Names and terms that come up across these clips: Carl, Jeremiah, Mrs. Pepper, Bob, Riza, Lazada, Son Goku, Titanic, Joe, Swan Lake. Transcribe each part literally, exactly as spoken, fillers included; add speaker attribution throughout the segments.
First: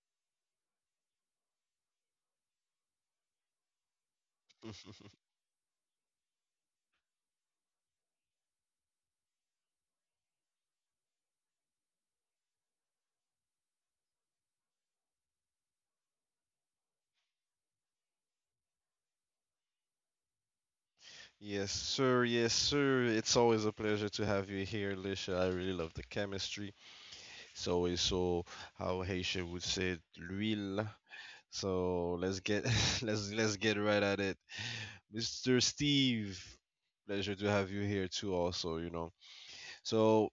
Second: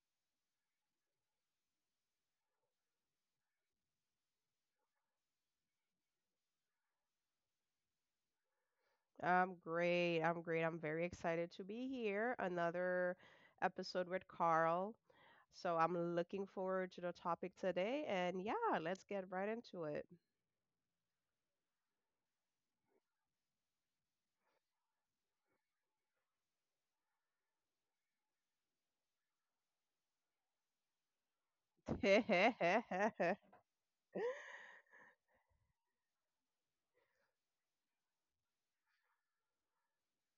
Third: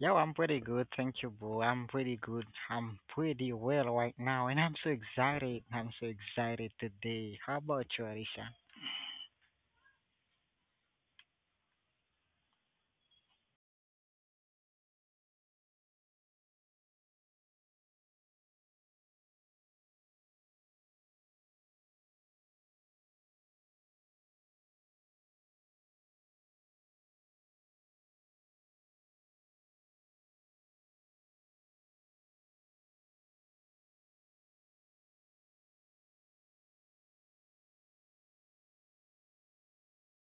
Speaker 1: Yo, I'm pretty good, thank you, bro. I'm pretty good. I'm pretty well right now, and I'm so excited. I'm so excited today. How about you, Alicia?
Speaker 2: I'm great. I'm great. I'm very excited to be here. Another episode with Carl. So I'm looking forward to the topic today. And yeah, let's get right into it.
Speaker 3: Yes, sir. Yes, sir. It's always a pleasure to have you here, Lisha. I really love the chemistry. It's always so, how Haitian would say, it, l'huile. So let's get let's let's get right at it. Mister Steve, pleasure to have you here too also, you know. So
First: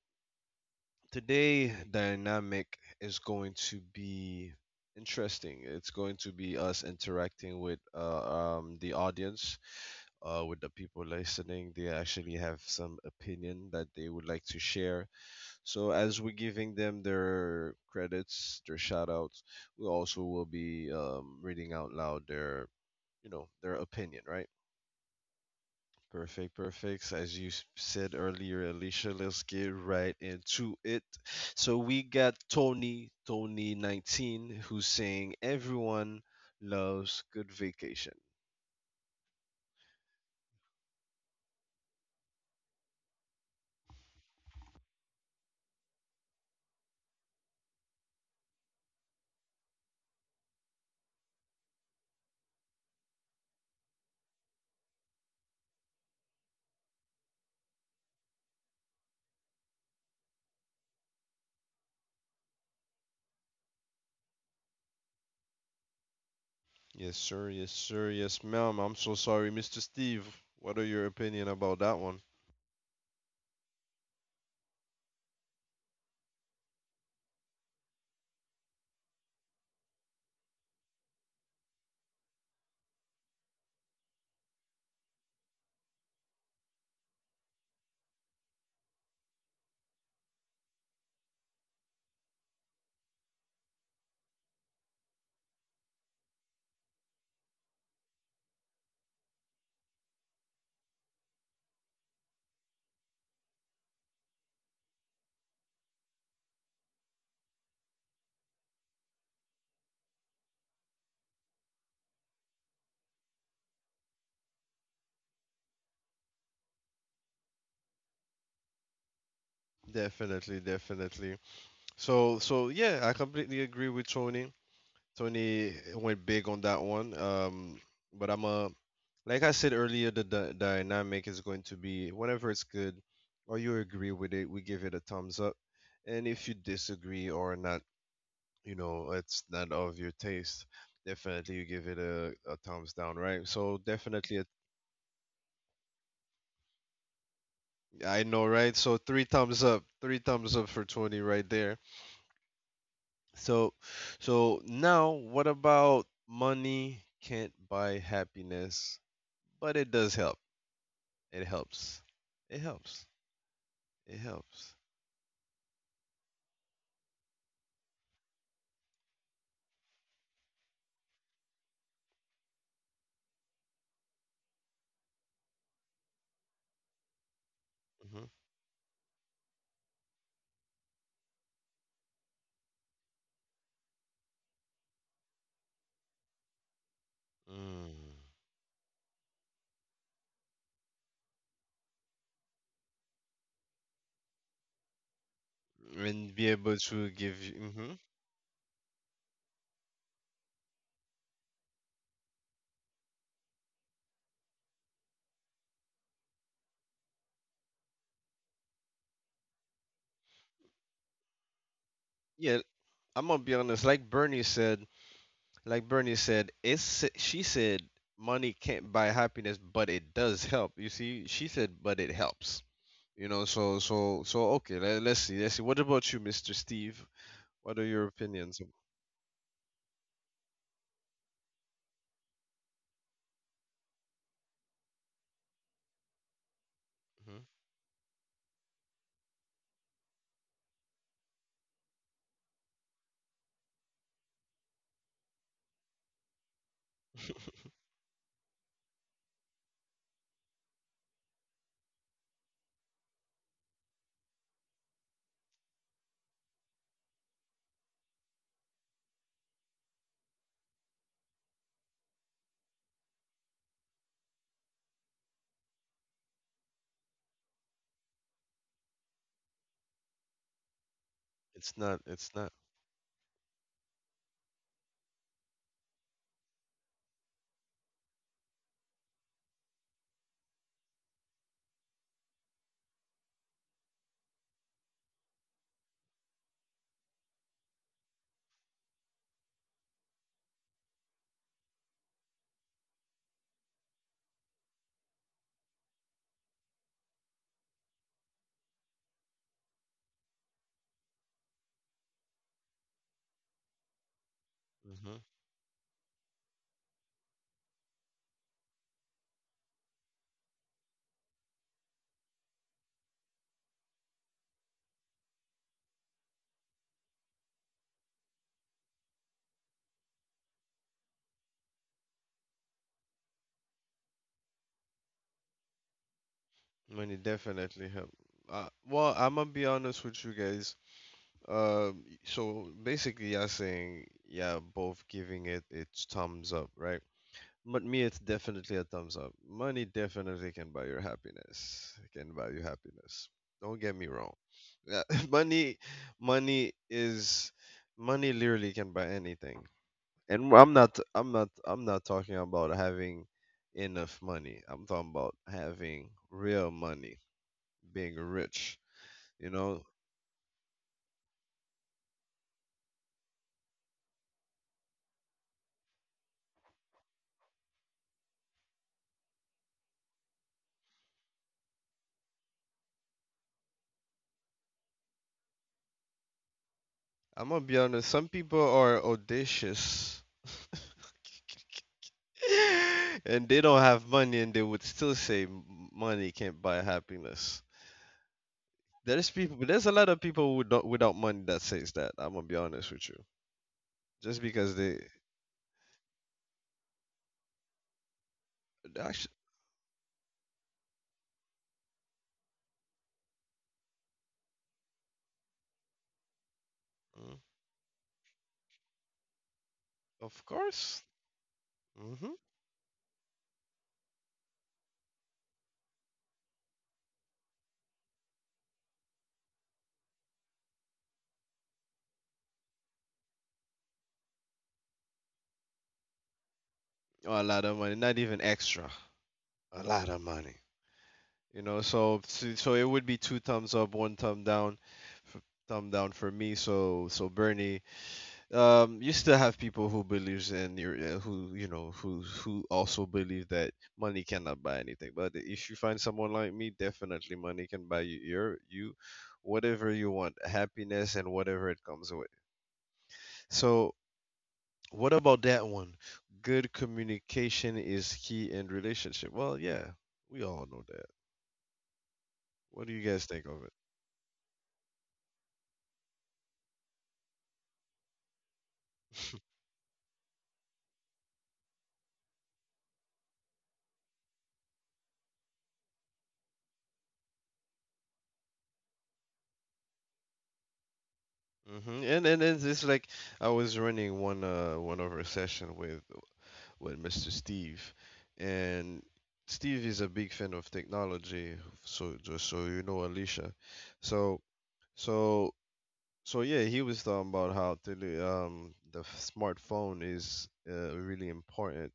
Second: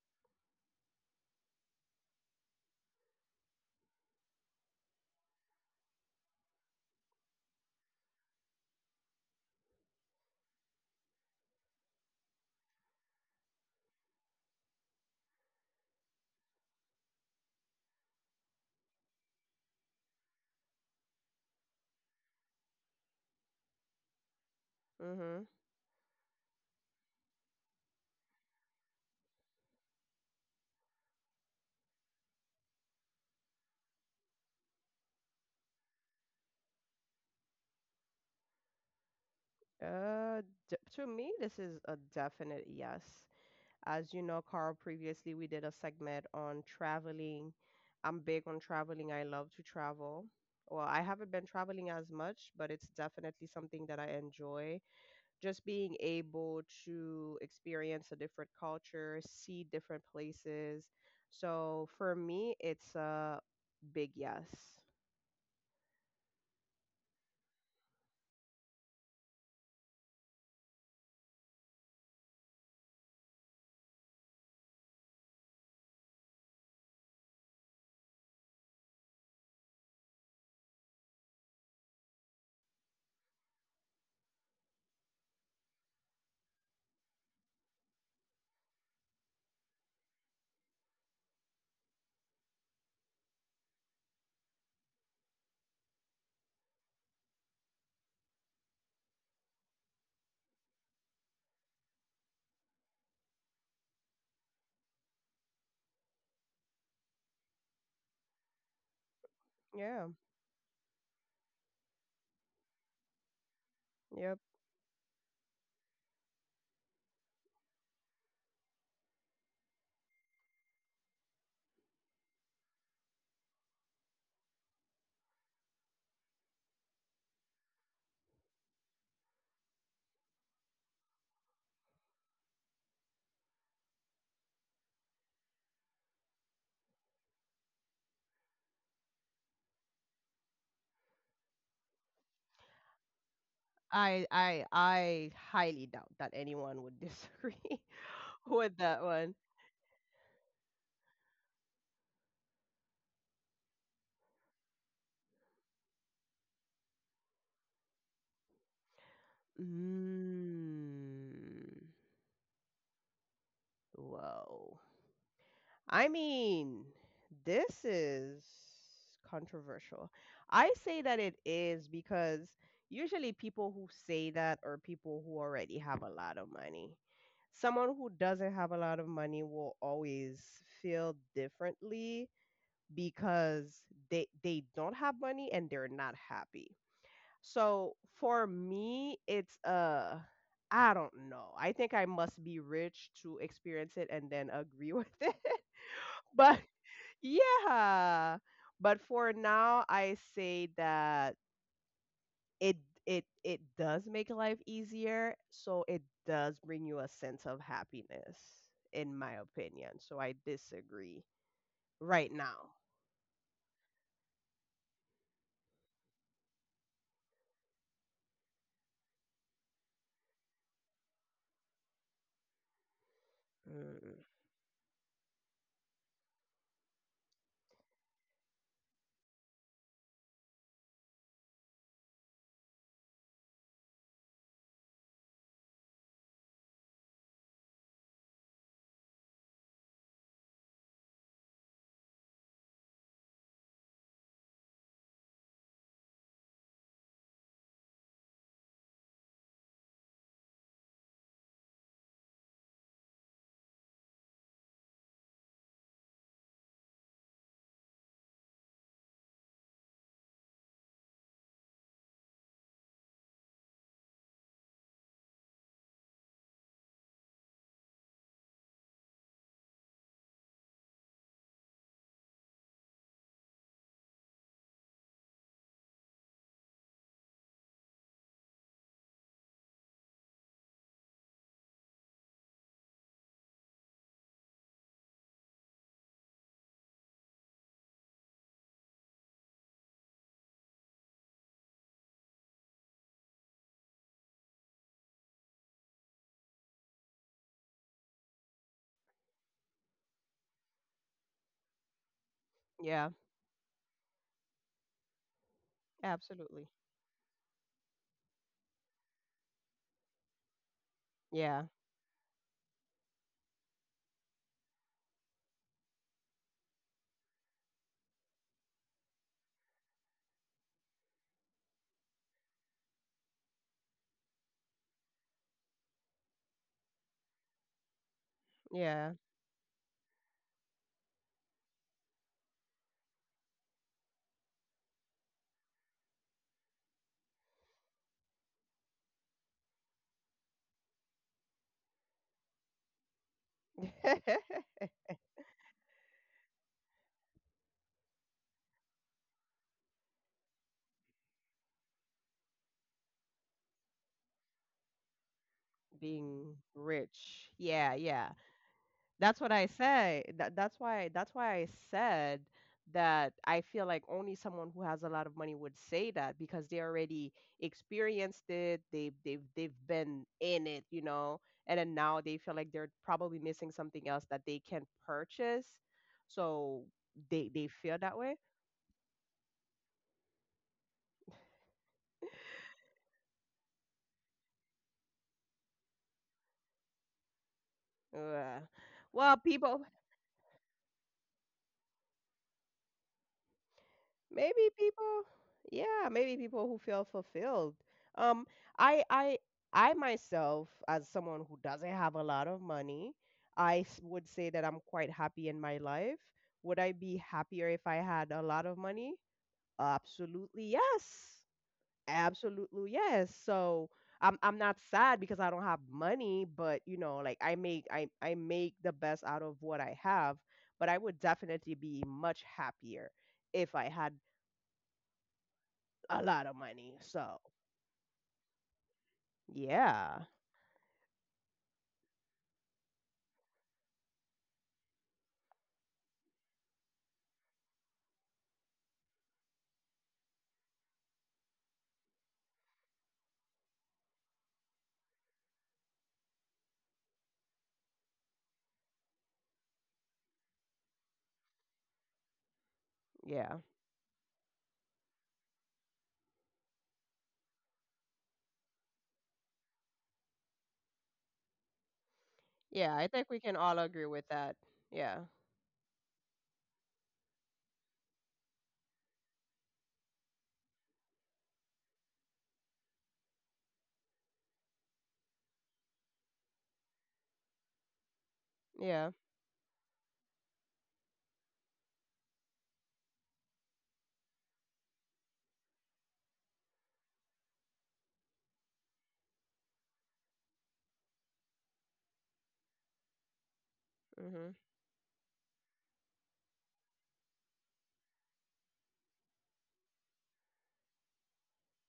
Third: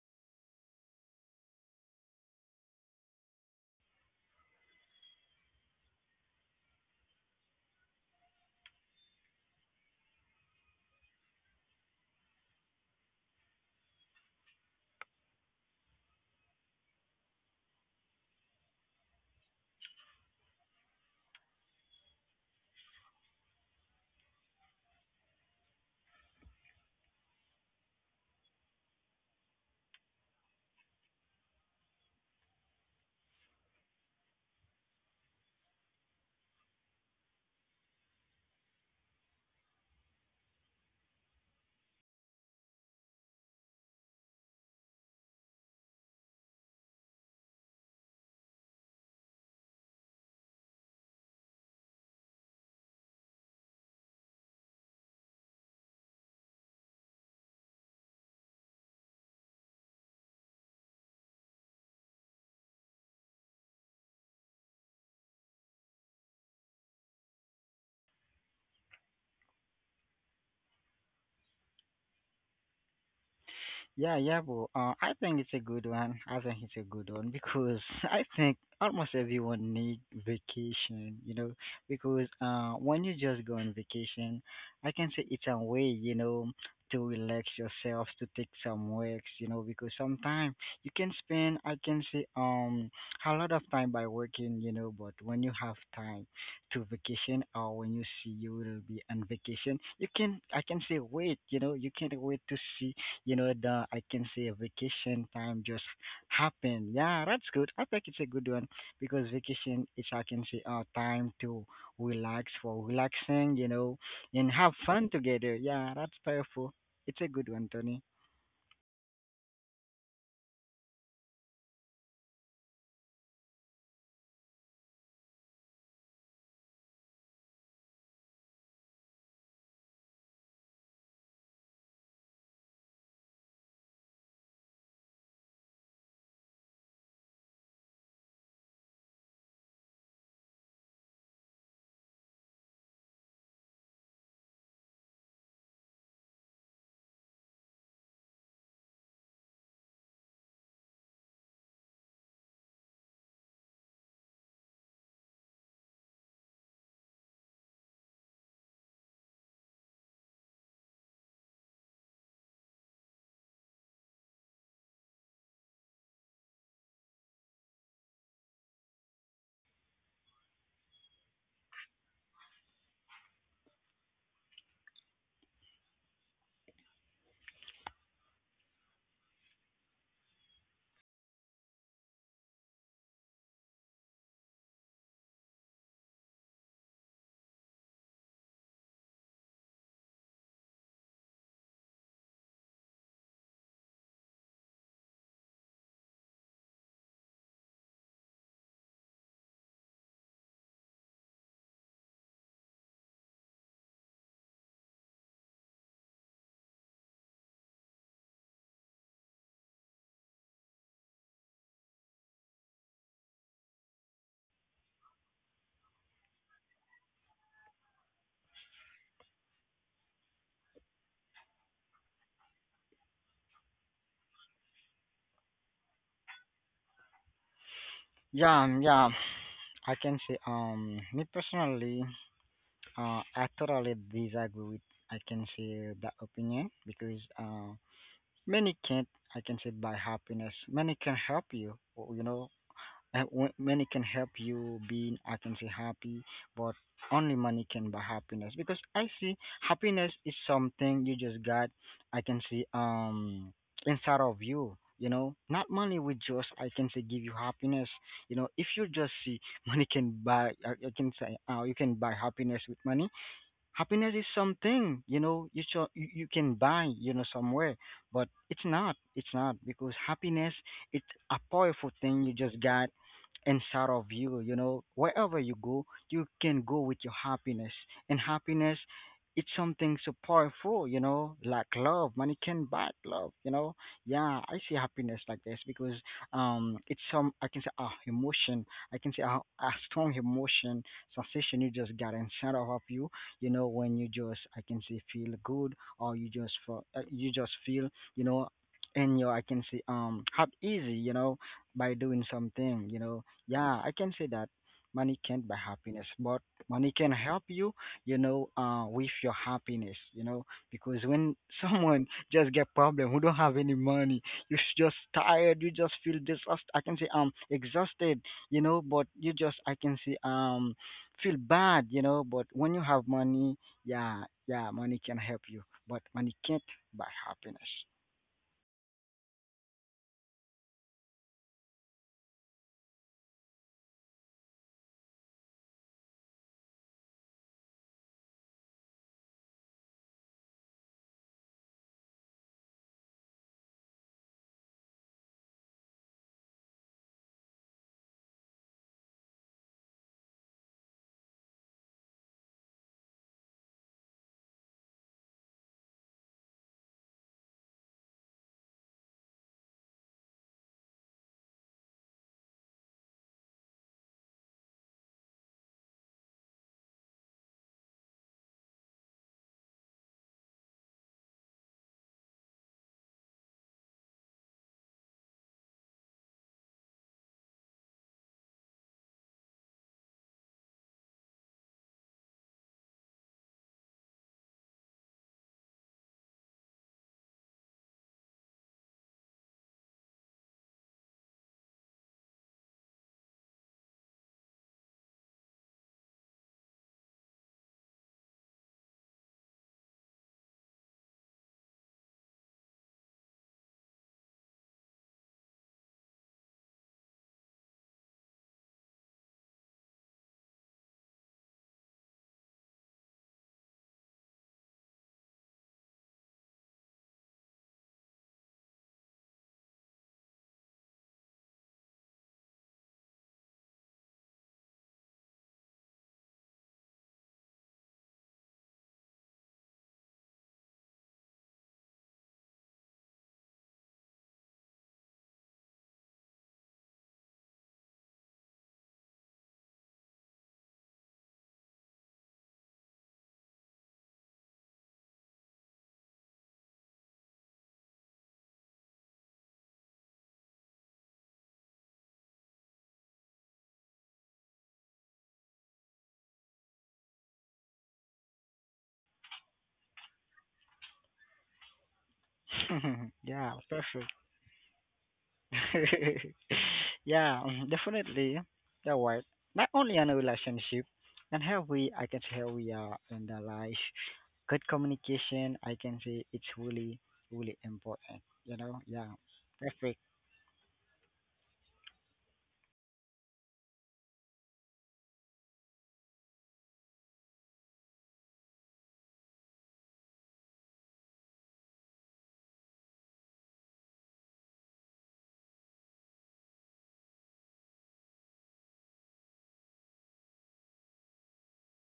Speaker 3: today dynamic is going to be interesting. It's going to be us interacting with uh, um the audience, uh with the people listening. They actually have some opinion that they would like to share, so as we're giving them their credits, their shout outs, we also will be um, reading out loud their, you know, their opinion, right?
Speaker 2: Mm-hmm.
Speaker 3: Perfect, perfect. So As you s- said earlier, Alicia, let's get right into it. So we got Tony, Tony19, who's saying everyone loves good vacation.
Speaker 2: Uh, d- to me, this is a definite yes. As you know, Carl, previously we did a segment on traveling. I'm big on traveling. I love to travel. Well, I haven't been traveling as much, but it's definitely something that I enjoy. Just being able to experience a different culture, see different places. So for me, it's a big yes.
Speaker 3: Yes, sir. Yes, sir. Yes, ma'am. I'm so sorry, Mister Steve. What are your opinion about that one?
Speaker 1: Yeah, yeah, bro. Uh, I think it's a good one. I think it's a good one because I think almost everyone need vacation, you know, because uh, when you just go on vacation, I can say it's a way, you know, to relax yourself, to take some walks, you know, because sometimes you can spend, I can say, um, a lot of time by working, you know, but when you have time to vacation or when you see you will be on vacation, you can, I can say, wait, you know, you can't wait to see, you know, the, I can say, vacation time just happened. Yeah, that's good. I think it's a good one because vacation is, I
Speaker 2: Yeah.
Speaker 1: can say, uh time to relax, for relaxing, you know, and
Speaker 2: Yep.
Speaker 1: have fun together. Yeah, that's powerful. It's a good one, Tony.
Speaker 3: Definitely, definitely. So so yeah, I completely agree with Tony. Tony went big on that one. Um, but I'm a like I said earlier, the, the dynamic is going to be whenever it's good or you agree with it, we give it a thumbs up. And if you disagree or not, you know, it's not of your taste, definitely you give it a, a thumbs down, right? So
Speaker 2: I
Speaker 3: definitely, a,
Speaker 2: I I highly doubt that anyone would disagree
Speaker 3: I know, right?
Speaker 2: with
Speaker 3: So
Speaker 2: that
Speaker 3: three
Speaker 2: one.
Speaker 3: thumbs up, three thumbs up for Tony right there. So, so now what about money can't buy happiness, but it does help.
Speaker 2: Mm,
Speaker 3: It helps. It helps. It helps.
Speaker 2: whoa. I mean, this is controversial. I say that it is because usually people who say that are people who already have a lot of money. Someone who
Speaker 3: Hmm.
Speaker 2: doesn't have a lot of money will always feel differently because they they don't have money and they're not happy. So
Speaker 3: Mm.
Speaker 2: for me, it's uh I don't know. I think I must be rich to experience it and then agree with it.
Speaker 3: And be
Speaker 2: But.
Speaker 3: able to give you. Hmm.
Speaker 2: Yeah. But for now, I say that it it it does make life easier, so it does bring you a sense of happiness, in my opinion. So I disagree right
Speaker 3: Yeah,
Speaker 2: now.
Speaker 3: I'm gonna be honest. Like Bernie said, like Bernie said, it's she said money can't buy happiness, but it does help. You see, she said, but it helps. You know, so
Speaker 2: Mm,
Speaker 3: so so okay. Let, let's see. Let's see. What about you, Mister Steve? What are your
Speaker 1: yeah
Speaker 3: opinions?
Speaker 1: um, yeah I can say, um me personally, uh I totally disagree with, I can say, that opinion because uh many can't, I can say, buy happiness. Many can help you, or, you know, Uh, w- money can help you being, I can say, happy, but only money can buy happiness because I see happiness is something you just got. I can see, um inside of you, you know, not money will just, I can say, give you happiness. You know, if you just see money can buy, i, I can say, uh, you can buy happiness with money. Happiness is something, you know, you, cho- you you can buy, you know, somewhere, but it's not, it's not because happiness, it's a
Speaker 3: It's
Speaker 1: powerful
Speaker 3: not.
Speaker 1: thing you
Speaker 3: It's not.
Speaker 1: just got inside of you, you know. Wherever you go, you can go with your happiness. And happiness, it's something so powerful, you know, like love. Money can buy love, you know. Yeah, I see happiness like this because um it's some, I can say, ah, emotion. I can say a, a strong emotion, sensation, you just got inside of you, you know, when you just, I can say, feel good, or you just feel, uh, you just feel, you know. And your, I can say, um have easy, you know, by doing
Speaker 2: yeah,
Speaker 1: something, you know. Yeah, I can say that
Speaker 3: Hmm.
Speaker 1: money can't buy
Speaker 2: absolutely.
Speaker 1: happiness, but money can help you, you know, uh, with your happiness, you know, because
Speaker 2: Yeah,
Speaker 1: when someone just get problem, who don't have any money, you s- just tired, you just feel disgust. I can say um exhausted, you know, but you just, I can say, um feel bad, you know, but when you have money, yeah, yeah, money can help you, but money can't
Speaker 3: Money
Speaker 1: buy happiness.
Speaker 3: definitely help. Uh, well,
Speaker 2: yeah.
Speaker 3: I'm gonna be honest with you guys. Um, so basically, you're saying yeah, both giving it its thumbs up, right? But me, it's definitely a thumbs up. Money definitely can buy your happiness. It can buy you happiness. Don't get me wrong. Yeah, money, money is money. Literally can buy anything. And I'm not I'm not I'm not talking about having enough money. I'm talking about having
Speaker 2: Being
Speaker 3: real money,
Speaker 2: rich. Yeah,
Speaker 3: being
Speaker 2: yeah.
Speaker 3: rich.
Speaker 2: That's
Speaker 3: You
Speaker 2: what I
Speaker 3: know,
Speaker 2: say. That that's why that's why I said that I feel like only someone who has a lot of money would say that because they already experienced it. They've they've they've been in it, you know, and then now they feel like they're probably missing something else that they can purchase. So
Speaker 3: I'm
Speaker 2: they
Speaker 3: gonna
Speaker 2: they
Speaker 3: be
Speaker 2: feel
Speaker 3: honest,
Speaker 2: that
Speaker 3: some
Speaker 2: way.
Speaker 3: people are audacious and they don't have money and they would still say "M- money can't buy happiness.
Speaker 2: Ugh.
Speaker 3: There's
Speaker 2: Well,
Speaker 3: people there's a
Speaker 2: people
Speaker 3: lot of people who don't, without money that says that. I'm gonna be honest with you. Just
Speaker 2: Maybe
Speaker 3: because they
Speaker 2: people yeah, maybe people who feel fulfilled. Um, I
Speaker 3: actually,
Speaker 2: I I myself, as someone who doesn't have a lot of money, I s- would say that I'm quite happy in my life. Would I be happier if I had a lot of money?
Speaker 3: of
Speaker 2: Absolutely
Speaker 3: course.
Speaker 2: yes.
Speaker 3: Hmm.
Speaker 2: Absolutely yes. So I'm I'm not sad because I don't have money, but you know, like I make I, I make the best out of what I have, but I would definitely be much happier if I had a lot of money.
Speaker 3: Oh, a
Speaker 2: So,
Speaker 3: lot of money, not even extra. A lot of
Speaker 2: yeah,
Speaker 3: money. You know, so so so it would be two thumbs up, one thumb down, f- thumb down for me. So so Bernie, um, you still have people who believes in your uh, who you know who who also believe that money cannot buy anything. But if you find someone like me, definitely money can buy you your you whatever you want, happiness and whatever it comes with.
Speaker 2: yeah,
Speaker 3: So what about that one? Good communication is key in relationship. Well, yeah, we all know that. What do you
Speaker 2: yeah. I
Speaker 3: guys
Speaker 2: think
Speaker 3: think
Speaker 2: we
Speaker 3: of?
Speaker 1: Yeah,
Speaker 2: can all agree
Speaker 1: perfect.
Speaker 2: with that. Yeah,
Speaker 1: Yeah, mm, definitely. Yeah, right. Not only in a relationship, and how we, I can say, how we are in the life. Good communication, I can say, it's really, really important. You know, yeah,
Speaker 2: yeah,
Speaker 1: perfect.
Speaker 3: hmm And and it's, it's like I was running one uh one of our session with with Mister Steve, and Steve is a big fan of technology. So just so you know, Alicia. So
Speaker 2: mm-hmm.
Speaker 3: so so yeah, he was talking about how tele, um the f- smartphone is uh, really important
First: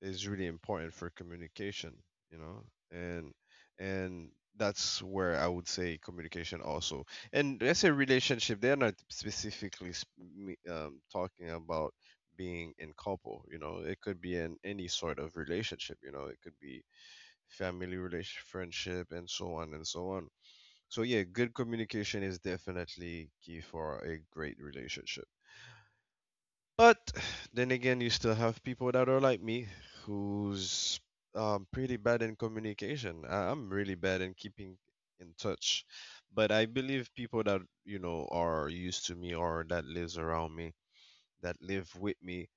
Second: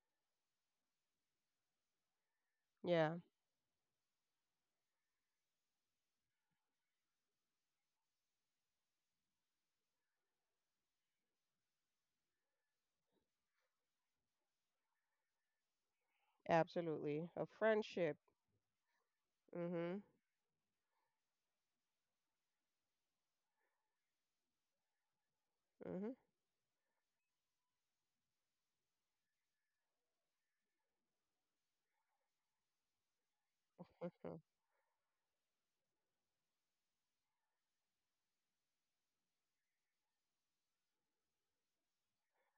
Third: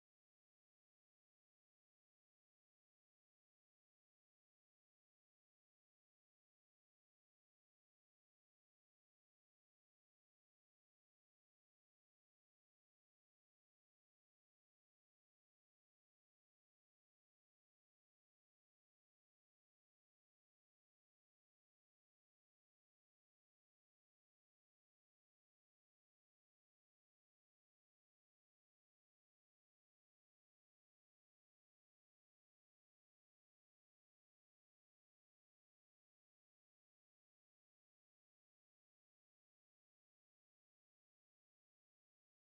Speaker 3: is really important for communication you know
Speaker 2: Yeah,
Speaker 3: and and that's where I would say communication also, and let's say relationship. They're not specifically sp- me- um, talking about being in couple. You know it could be in any sort of relationship. You know it could be
Speaker 2: absolutely. A
Speaker 3: family
Speaker 2: friendship.
Speaker 3: relationship, friendship, and so on and
Speaker 2: Mm-hmm.
Speaker 3: so on. So yeah, good communication is definitely key for a great relationship.
Speaker 2: Mm-hmm.
Speaker 3: But then again, you still have people that are like me who's um, pretty bad in communication. I- I'm really bad in
Speaker 2: Hmm.
Speaker 3: keeping in touch. But I believe people that, you know, are used to me or that lives around me, that live with me,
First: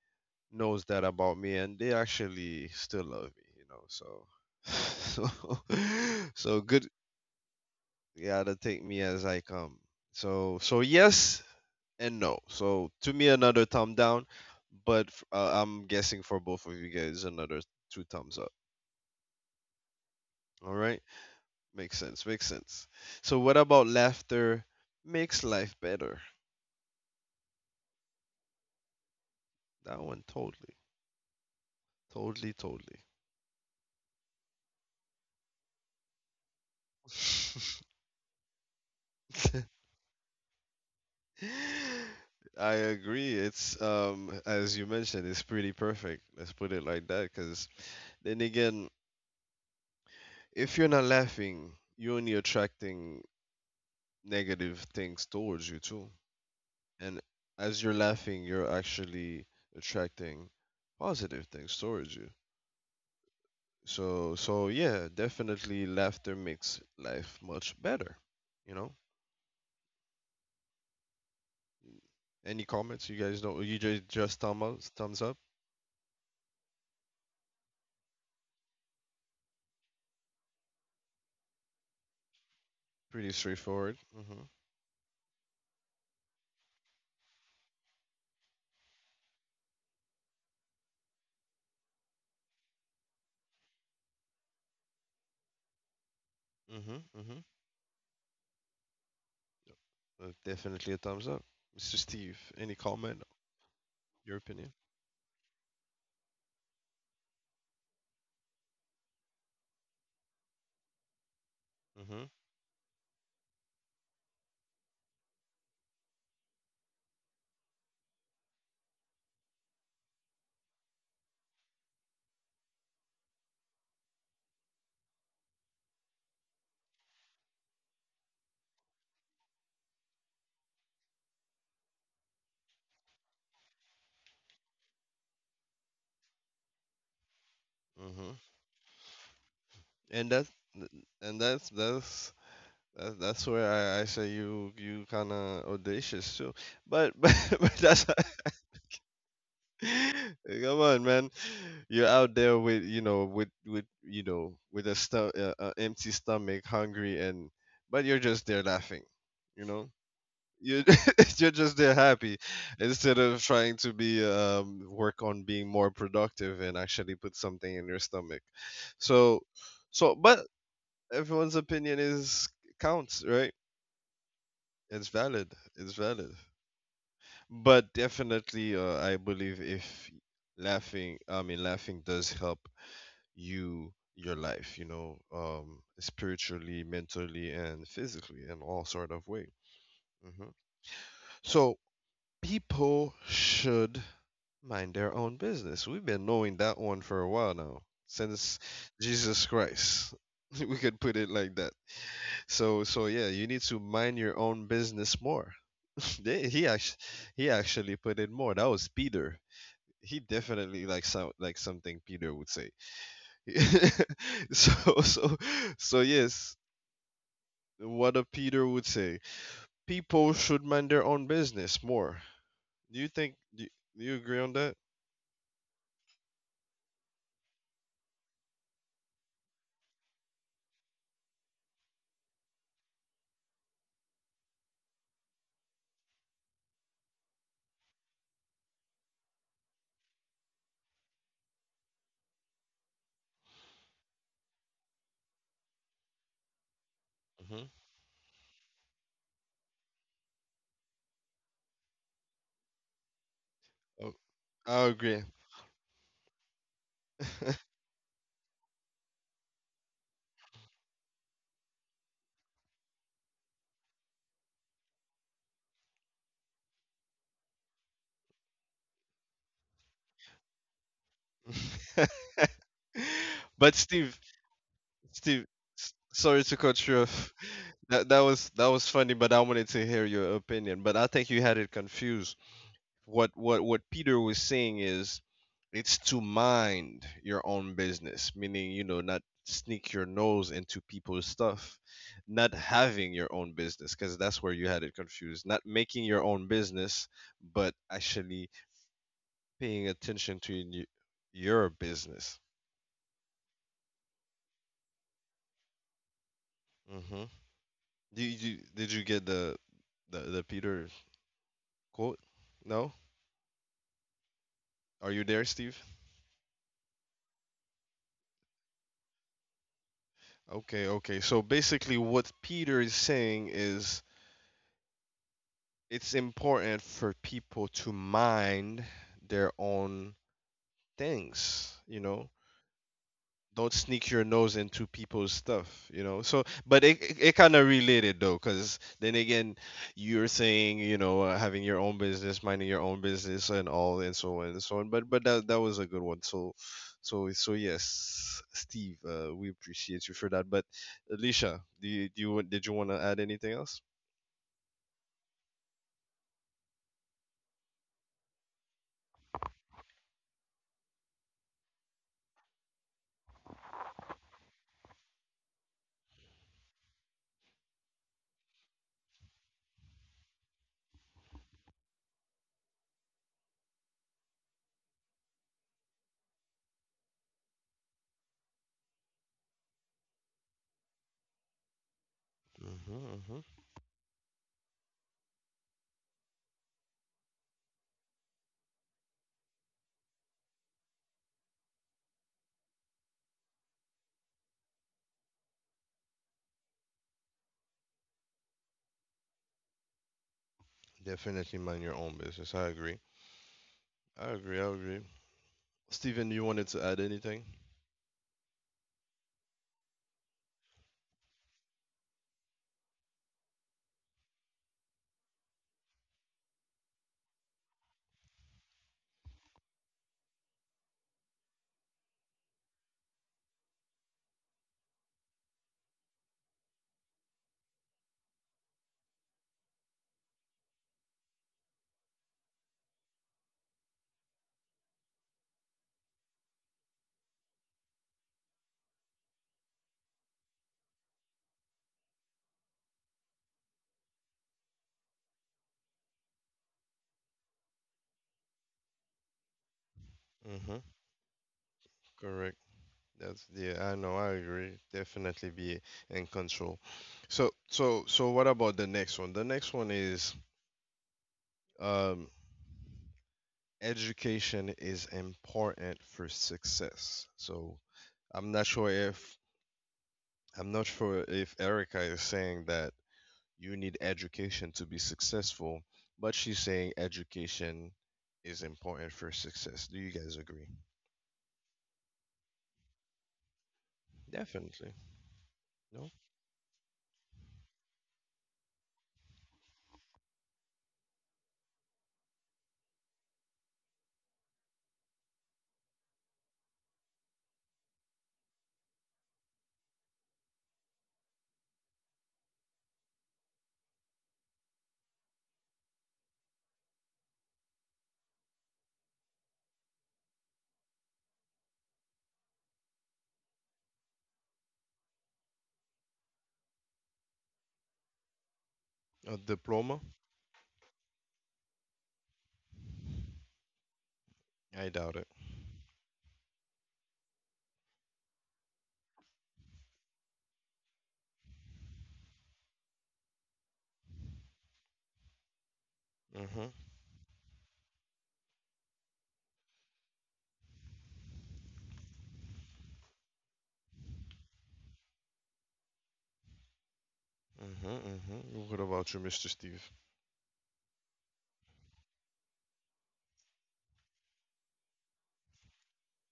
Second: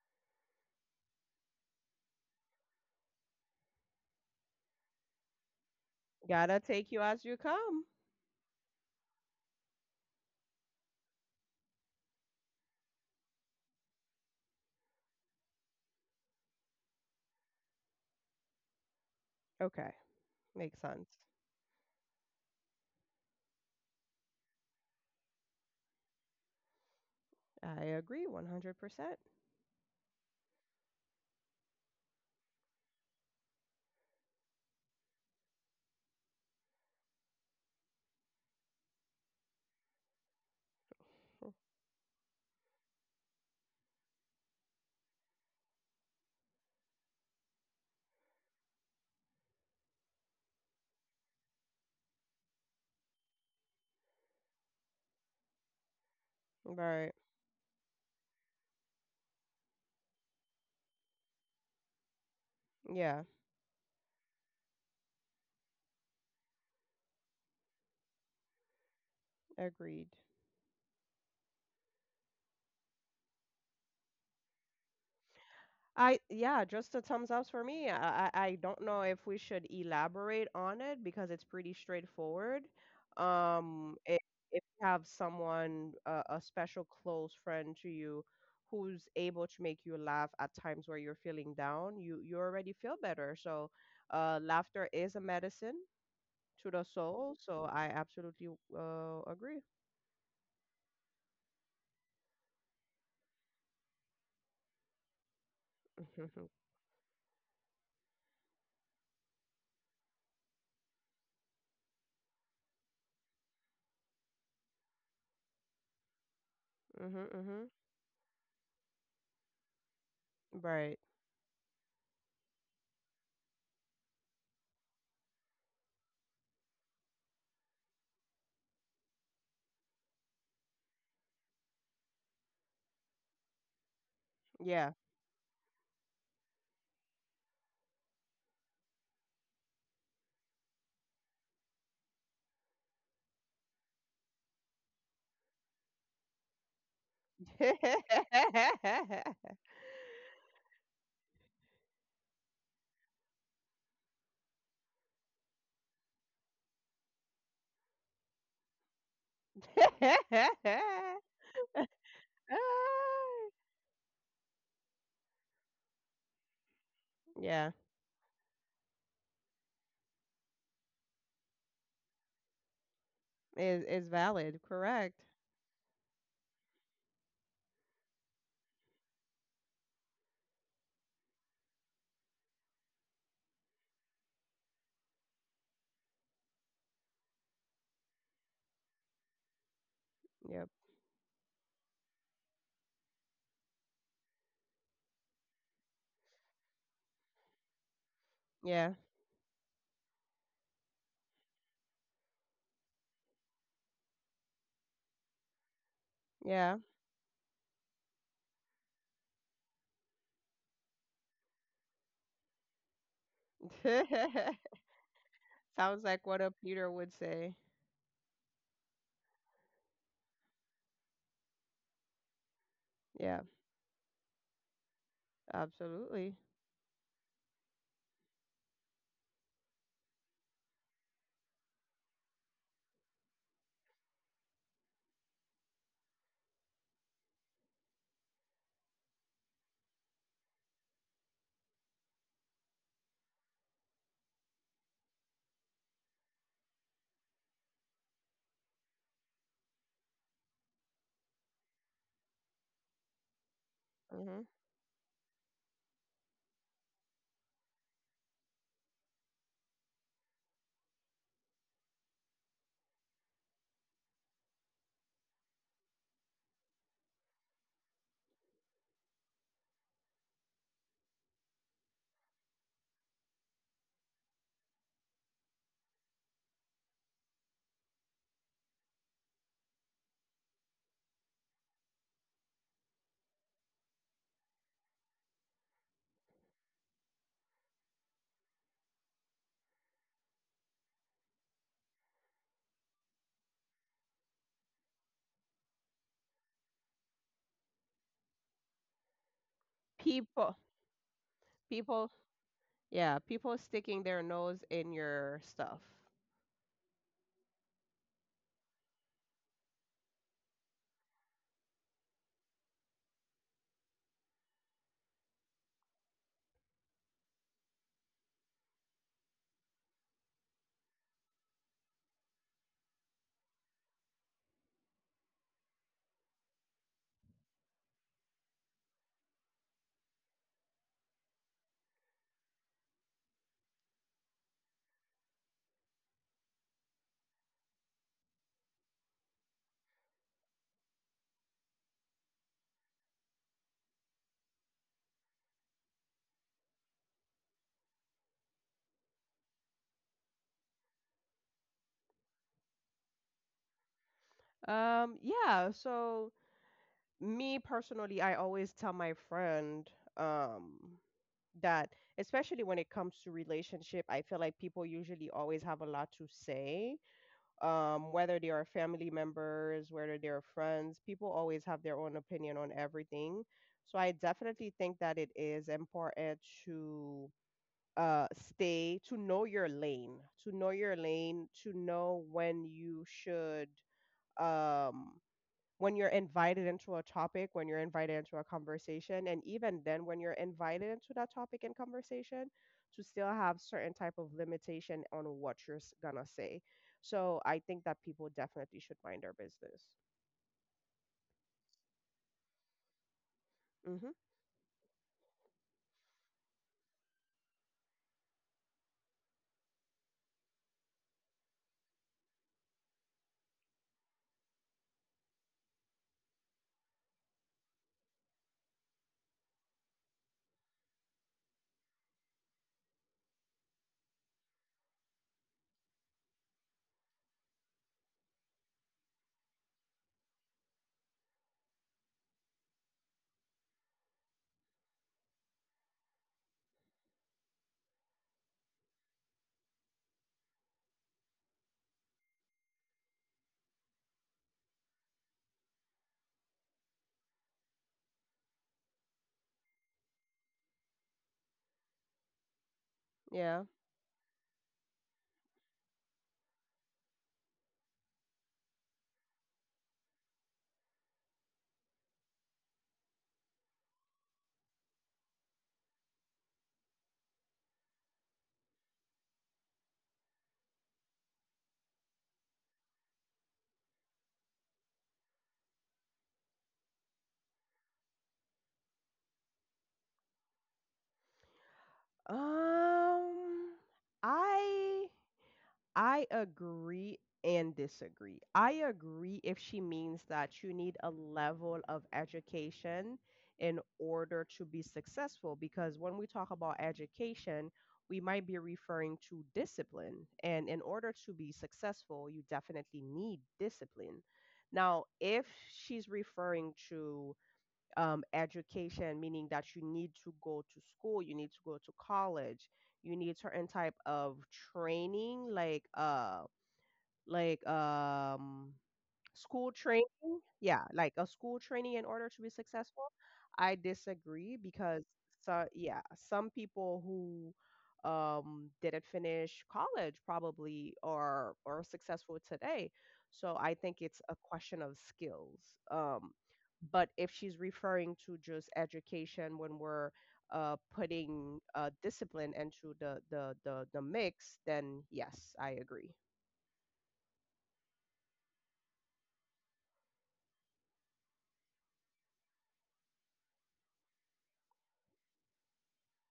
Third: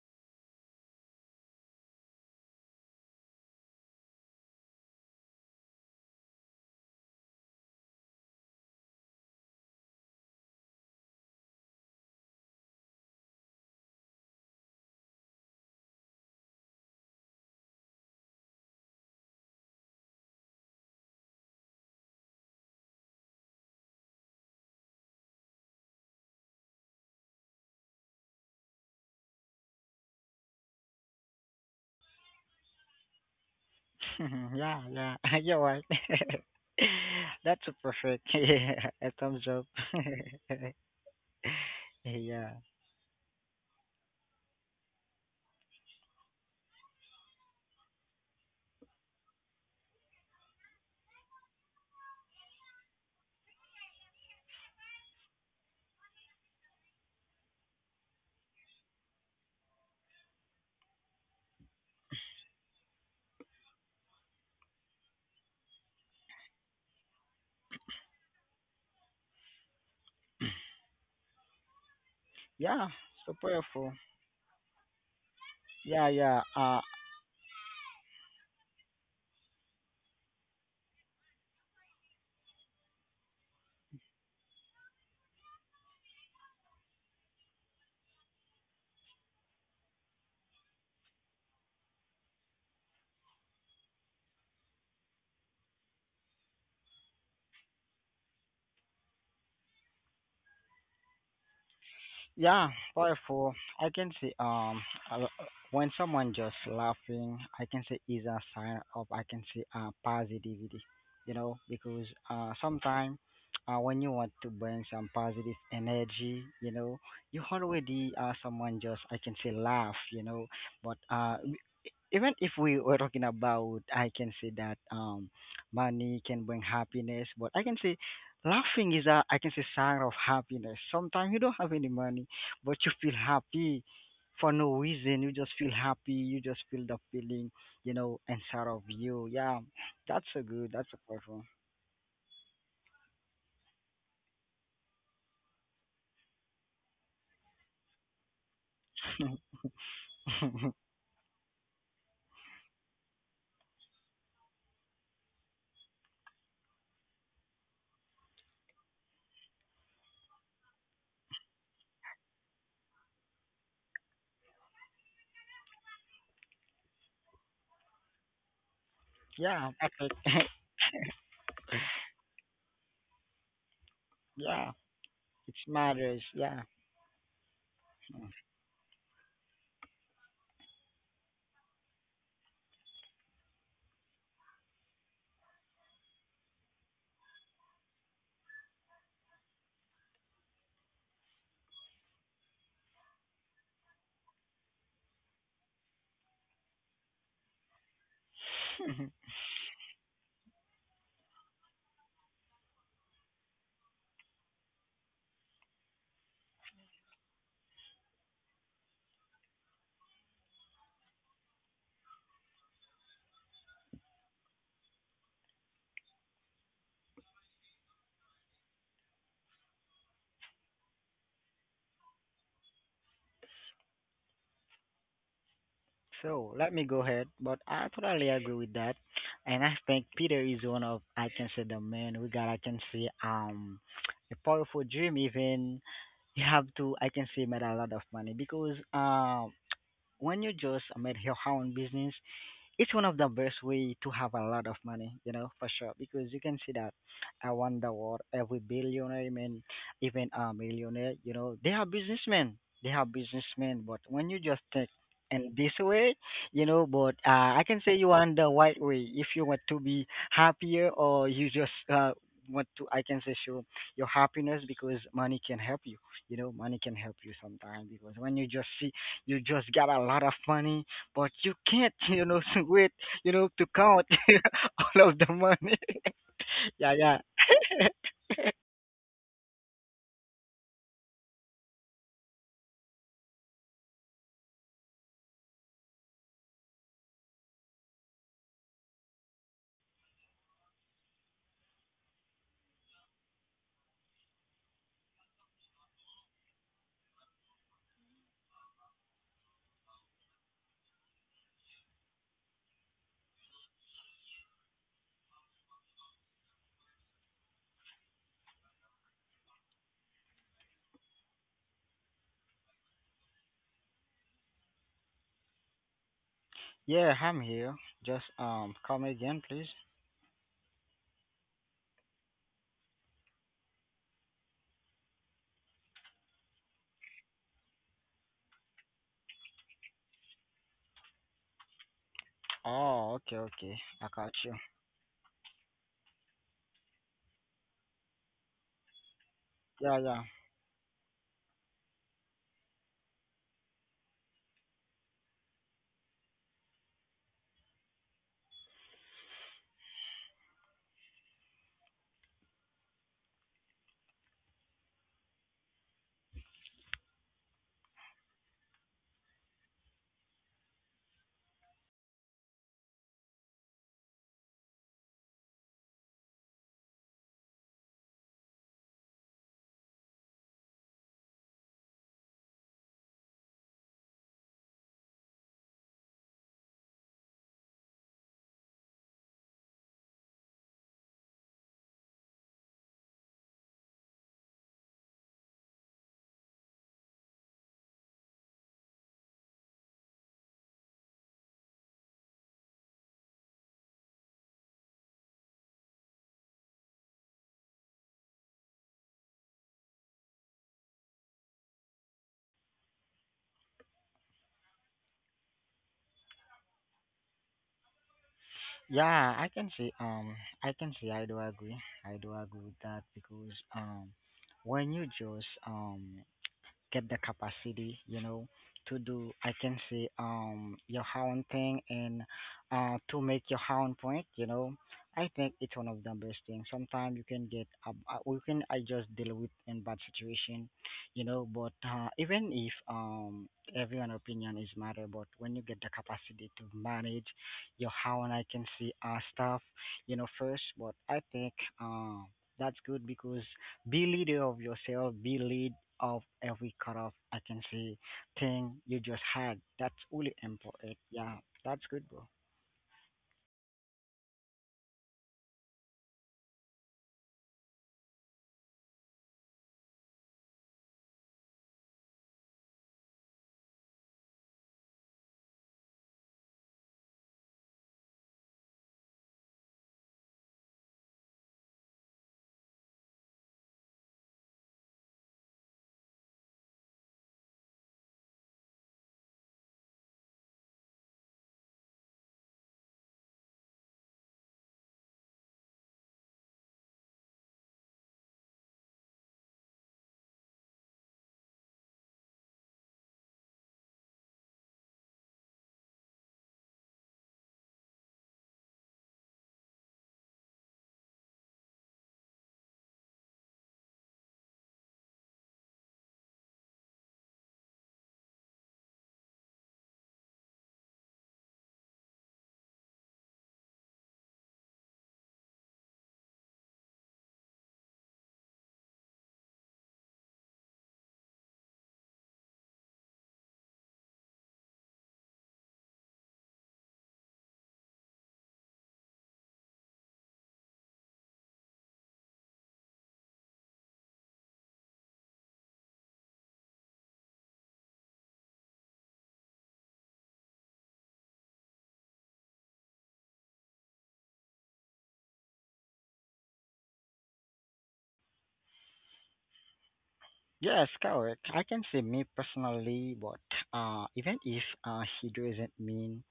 Speaker 3: knows that about me, and they actually still love me, you know. So so,
Speaker 2: Gotta
Speaker 3: so good.
Speaker 2: take you as you come.
Speaker 3: Yeah, to take me as I come. So so yes, and no. So to me, another thumb down, but f- uh, I'm guessing for both of you guys, another two thumbs up.
Speaker 2: Okay,
Speaker 3: All
Speaker 2: makes
Speaker 3: right,
Speaker 2: sense.
Speaker 3: makes sense, makes sense. So what about laughter makes life better?
Speaker 2: I agree one hundred percent.
Speaker 3: That one totally, totally, totally.
Speaker 1: yeah, yeah, you're right. That's a perfect. Yeah, a thumbs up. yeah,
Speaker 3: I agree. It's um as you mentioned, it's pretty perfect. Let's put it like that. Because then again, if you're not laughing, you're only attracting negative things towards you too.
Speaker 2: Right.
Speaker 3: And as you're laughing, you're actually attracting positive things towards you.
Speaker 2: Yeah,
Speaker 3: So, so yeah, definitely laughter makes life much better. You know,
Speaker 2: agreed.
Speaker 3: any comments you
Speaker 1: yeah,
Speaker 3: guys know?
Speaker 1: so
Speaker 3: You just
Speaker 1: powerful.
Speaker 3: just thumb up, thumbs up.
Speaker 2: I
Speaker 1: Yeah,
Speaker 2: yeah,
Speaker 1: yeah.
Speaker 2: just a
Speaker 1: Uh,
Speaker 2: thumbs ups for me. I, I I don't know if we should elaborate on it because it's pretty straightforward.
Speaker 3: Pretty
Speaker 2: Um,
Speaker 3: straightforward.
Speaker 2: if,
Speaker 3: Mhm,
Speaker 2: if you have someone, uh, a special close friend to you, who's able to make you laugh at times where you're feeling down, you you already feel better. So, uh, laughter is a medicine to the
Speaker 3: mhm,
Speaker 2: soul.
Speaker 3: mhm.
Speaker 2: So I absolutely uh agree.
Speaker 3: Uh, Definitely a thumbs up. Mister Steve, any comment?
Speaker 1: Yeah, powerful.
Speaker 3: Your
Speaker 1: I
Speaker 3: opinion?
Speaker 1: can see, um a, when someone just laughing, I can say, is a sign of, I can see, uh positivity. You know, because
Speaker 3: Mhm,
Speaker 1: uh sometimes, uh when you want to bring some positive energy, you know,
Speaker 2: Mm-hmm,
Speaker 1: you
Speaker 2: mm-hmm.
Speaker 1: already, uh someone just, I can say, laugh, you know, but
Speaker 2: Right.
Speaker 1: uh even if we were talking about, I can say, that um money can bring happiness, but I can say laughing is a, I can say, sign of happiness. Sometimes you don't have any money, but you feel happy for no
Speaker 2: Yeah.
Speaker 1: reason. You just feel happy, you just feel the feeling, you know,
Speaker 3: mhm.
Speaker 1: inside of you. Yeah, that's
Speaker 3: And
Speaker 1: so
Speaker 3: that,
Speaker 1: good, that's a powerful.
Speaker 3: and that's that's that, that's where I, I say you you kind of audacious too. But but but that's Come on, man. You're out there with, you know, with with you know, with a sto- uh, uh, empty stomach, hungry, and but you're just there laughing. You know, you you're just there happy instead
Speaker 2: Ah.
Speaker 3: of trying to be um work on being more productive and actually put
Speaker 2: Yeah,
Speaker 3: something in your stomach. So,
Speaker 1: Yeah, perfect.
Speaker 3: so but everyone's opinion is counts, right?
Speaker 2: is is valid,
Speaker 1: Yeah,
Speaker 3: It's
Speaker 2: correct.
Speaker 1: it
Speaker 3: valid. It's
Speaker 1: matters.
Speaker 3: valid.
Speaker 1: Yeah.
Speaker 3: But definitely, uh, I believe if laughing, I mean, laughing does help you, your life, you know, um, spiritually, mentally, and physically, in all sort of way. Hmm.
Speaker 2: Yep.
Speaker 3: So people should mind their own business. We've been knowing that one for a while now, since
Speaker 2: Yeah.
Speaker 3: Jesus Christ. We could put it like that. So, so yeah, you need to mind your own business more. They- he
Speaker 2: Yeah.
Speaker 3: actually, he actually put it more. That was Peter. He definitely like some like something Peter would say. so so so
Speaker 2: Sounds like what a
Speaker 3: yes,
Speaker 2: Peter would say.
Speaker 3: what a Peter would say. People should mind their own business more. Do you think
Speaker 2: Yeah,
Speaker 3: do you, do you agree on that?
Speaker 2: absolutely.
Speaker 1: So let me go ahead, but I totally agree with that, and I think Peter is one of, I can say, the man we got. I can say um a powerful dream. Even you have to, I can say, made a lot of money because um when you just made your own business, it's one of the best way to have a lot of money, you know, for sure. Because you can
Speaker 3: Hmm.
Speaker 1: see that uh, around the world, every billionaire, I mean, even a millionaire, you know, they are businessmen. They are
Speaker 3: Oh,
Speaker 2: Hmm.
Speaker 1: businessmen.
Speaker 3: I
Speaker 1: But when you
Speaker 3: agree.
Speaker 1: just think in this way, you know, but uh, I can say you are on the right way. If you want to be happier, or you just uh, want to, I can say, show your happiness, because money can help you. You know, money can help you sometimes, because when you just see, you just got a lot of money, but you can't, you know, wait,
Speaker 3: But
Speaker 1: you know, to
Speaker 3: Steve,
Speaker 1: count
Speaker 3: Steve,
Speaker 1: all of the
Speaker 3: s-
Speaker 1: money.
Speaker 3: sorry to cut you off.
Speaker 1: yeah, yeah.
Speaker 3: That that was that was funny, but I wanted to hear your opinion. But I think you had it confused. What what what Peter was saying is it's to mind your own business, meaning you know not sneak your nose into people's stuff, not having your own business because that's where you had it confused, not making your own business, but actually paying attention to
Speaker 2: People,
Speaker 3: your, your
Speaker 2: people,
Speaker 3: business.
Speaker 2: yeah, people sticking their nose in your stuff.
Speaker 3: Mm-hmm. Did you did you get the the the Peter quote? No? Are you there, Steve?
Speaker 1: Yeah, I'm here. Just um, come again, please.
Speaker 3: Okay, okay. So basically what Peter is saying is it's important for people to mind their own things. You know
Speaker 1: Oh,
Speaker 3: don't
Speaker 1: okay,
Speaker 3: sneak your
Speaker 1: okay. I
Speaker 3: nose
Speaker 1: got
Speaker 3: into
Speaker 1: you.
Speaker 3: people's stuff. You know so, but it it, it kind of related though, because then again you're
Speaker 1: Yeah, yeah.
Speaker 3: saying, you know uh, having your own business, minding your own business and all, and so on and so on. But but that, that was a good one. So so so yes, Steve, uh, we appreciate you for that. But Alicia, do you, do you did you want to add anything else?
Speaker 2: Um, yeah, so me personally, I always tell my friend, um, that especially when it comes to relationship, I feel like people usually always have a lot to say, um, whether they are family members, whether they are friends, people always have their own opinion on everything. So I definitely think that it is important to uh, stay, to know your lane, to know your lane, to know when you
Speaker 3: Hmm. Hmm.
Speaker 2: should, um, when you're invited into a topic, when you're invited into a conversation, and even then when you're invited into that topic and conversation, to still have certain type of limitation on what you're s- gonna say. So I think that people definitely should mind their business.
Speaker 3: Definitely mind your own business. I agree.
Speaker 2: Hmm.
Speaker 3: I agree. I agree. Steven, you wanted to add anything?
Speaker 1: Yeah, I can see. Um, I can see. I do agree. I do agree with that because um, when you just um get the capacity, you know, to do, I can say, um, your own thing, and uh, to make your own point, you know, I think it's one of the best things. Sometimes you can get, uh, uh, we can, I just deal with in bad situation, you know, but uh, even if um, everyone opinion is matter, but when you get the capacity to manage your own, I can see, uh, stuff, you know, first, but I think uh, that's good because be leader of yourself, be lead of every kind of agency thing you just had. That's really
Speaker 3: Mm-hmm.
Speaker 1: important. Yeah, that's good,
Speaker 3: Correct.
Speaker 1: bro.
Speaker 3: That's
Speaker 2: Yeah.
Speaker 3: yeah. I know. I agree. Definitely be in control. So so so what about the next one? The next one is um, education is important for success. So I'm not sure if I'm not sure if Erica is saying that you need education to be successful, but she's saying education is important for success. Do you guys agree?
Speaker 2: Um,
Speaker 3: Definitely.
Speaker 2: I
Speaker 3: No,
Speaker 2: I agree and disagree. I agree if she means that you need a level of education in order to be successful, because when we talk about education, we might be referring to discipline. And in order to be successful, you definitely need discipline. Now, if she's referring to, um, education, meaning that you need to go to school, you need to go to college, you need certain type of training, like uh, like um,
Speaker 3: a
Speaker 2: school
Speaker 3: diploma?
Speaker 2: training, yeah, like a school training in order to be successful, I disagree
Speaker 3: I
Speaker 2: because
Speaker 3: doubt it.
Speaker 2: so yeah, some people who, um, didn't finish college probably are are successful today. So I think it's a question of skills. Um,
Speaker 3: Mm-hmm.
Speaker 2: but if she's referring to just education when we're, uh, putting, uh, discipline into the, the the the mix, then yes, I agree.
Speaker 3: Mm-hmm. Mm-hmm. What about you, Mister Steve?
Speaker 1: Yes, correct. I can say, me personally, but uh, even if uh, he doesn't mean,